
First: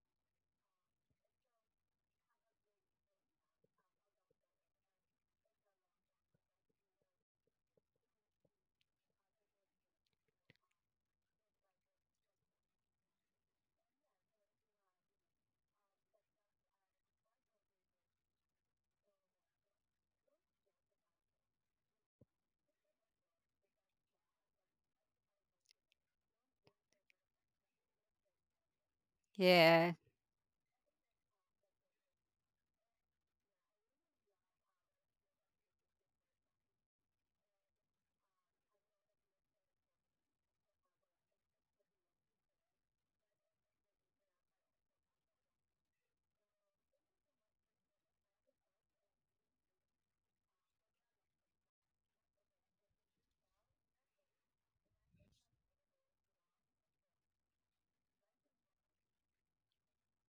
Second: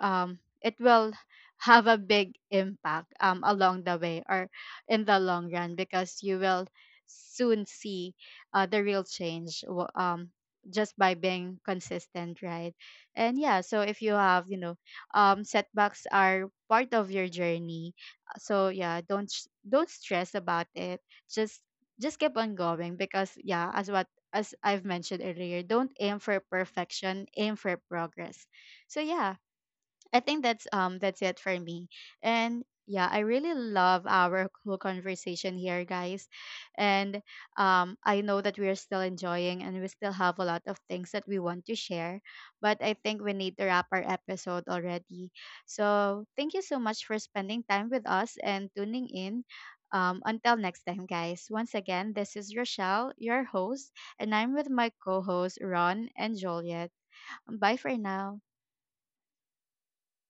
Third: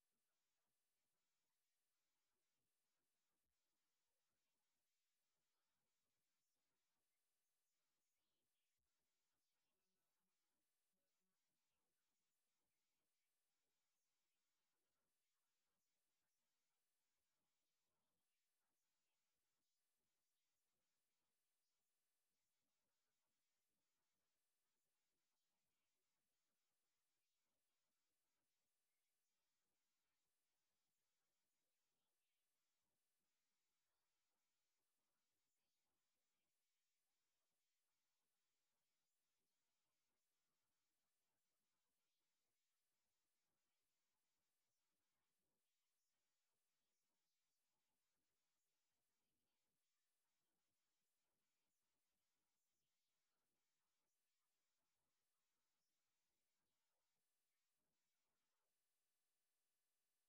Speaker 1: it will have a big impact, along the way, or in the long run, because you will soon see, the real change, just by being consistent, right? And yeah, so if you have, you know, setbacks are part of your journey. So yeah, don't don't stress about it. just just keep on going, because yeah, as what, as I've mentioned earlier, don't aim for perfection, aim for progress. So yeah,
Speaker 3: yeah.
Speaker 1: I think that's, that's it for me. And yeah, I really love our whole conversation here, guys. And I know that we are still enjoying and we still have a lot of things that we want to share, but I think we need to wrap our episode already. So, thank you so much for spending time with us and tuning in. Until next time, guys. Once again, this is Rochelle, your host, and I'm with my co hosts, Ron and Joliet. Bye for now.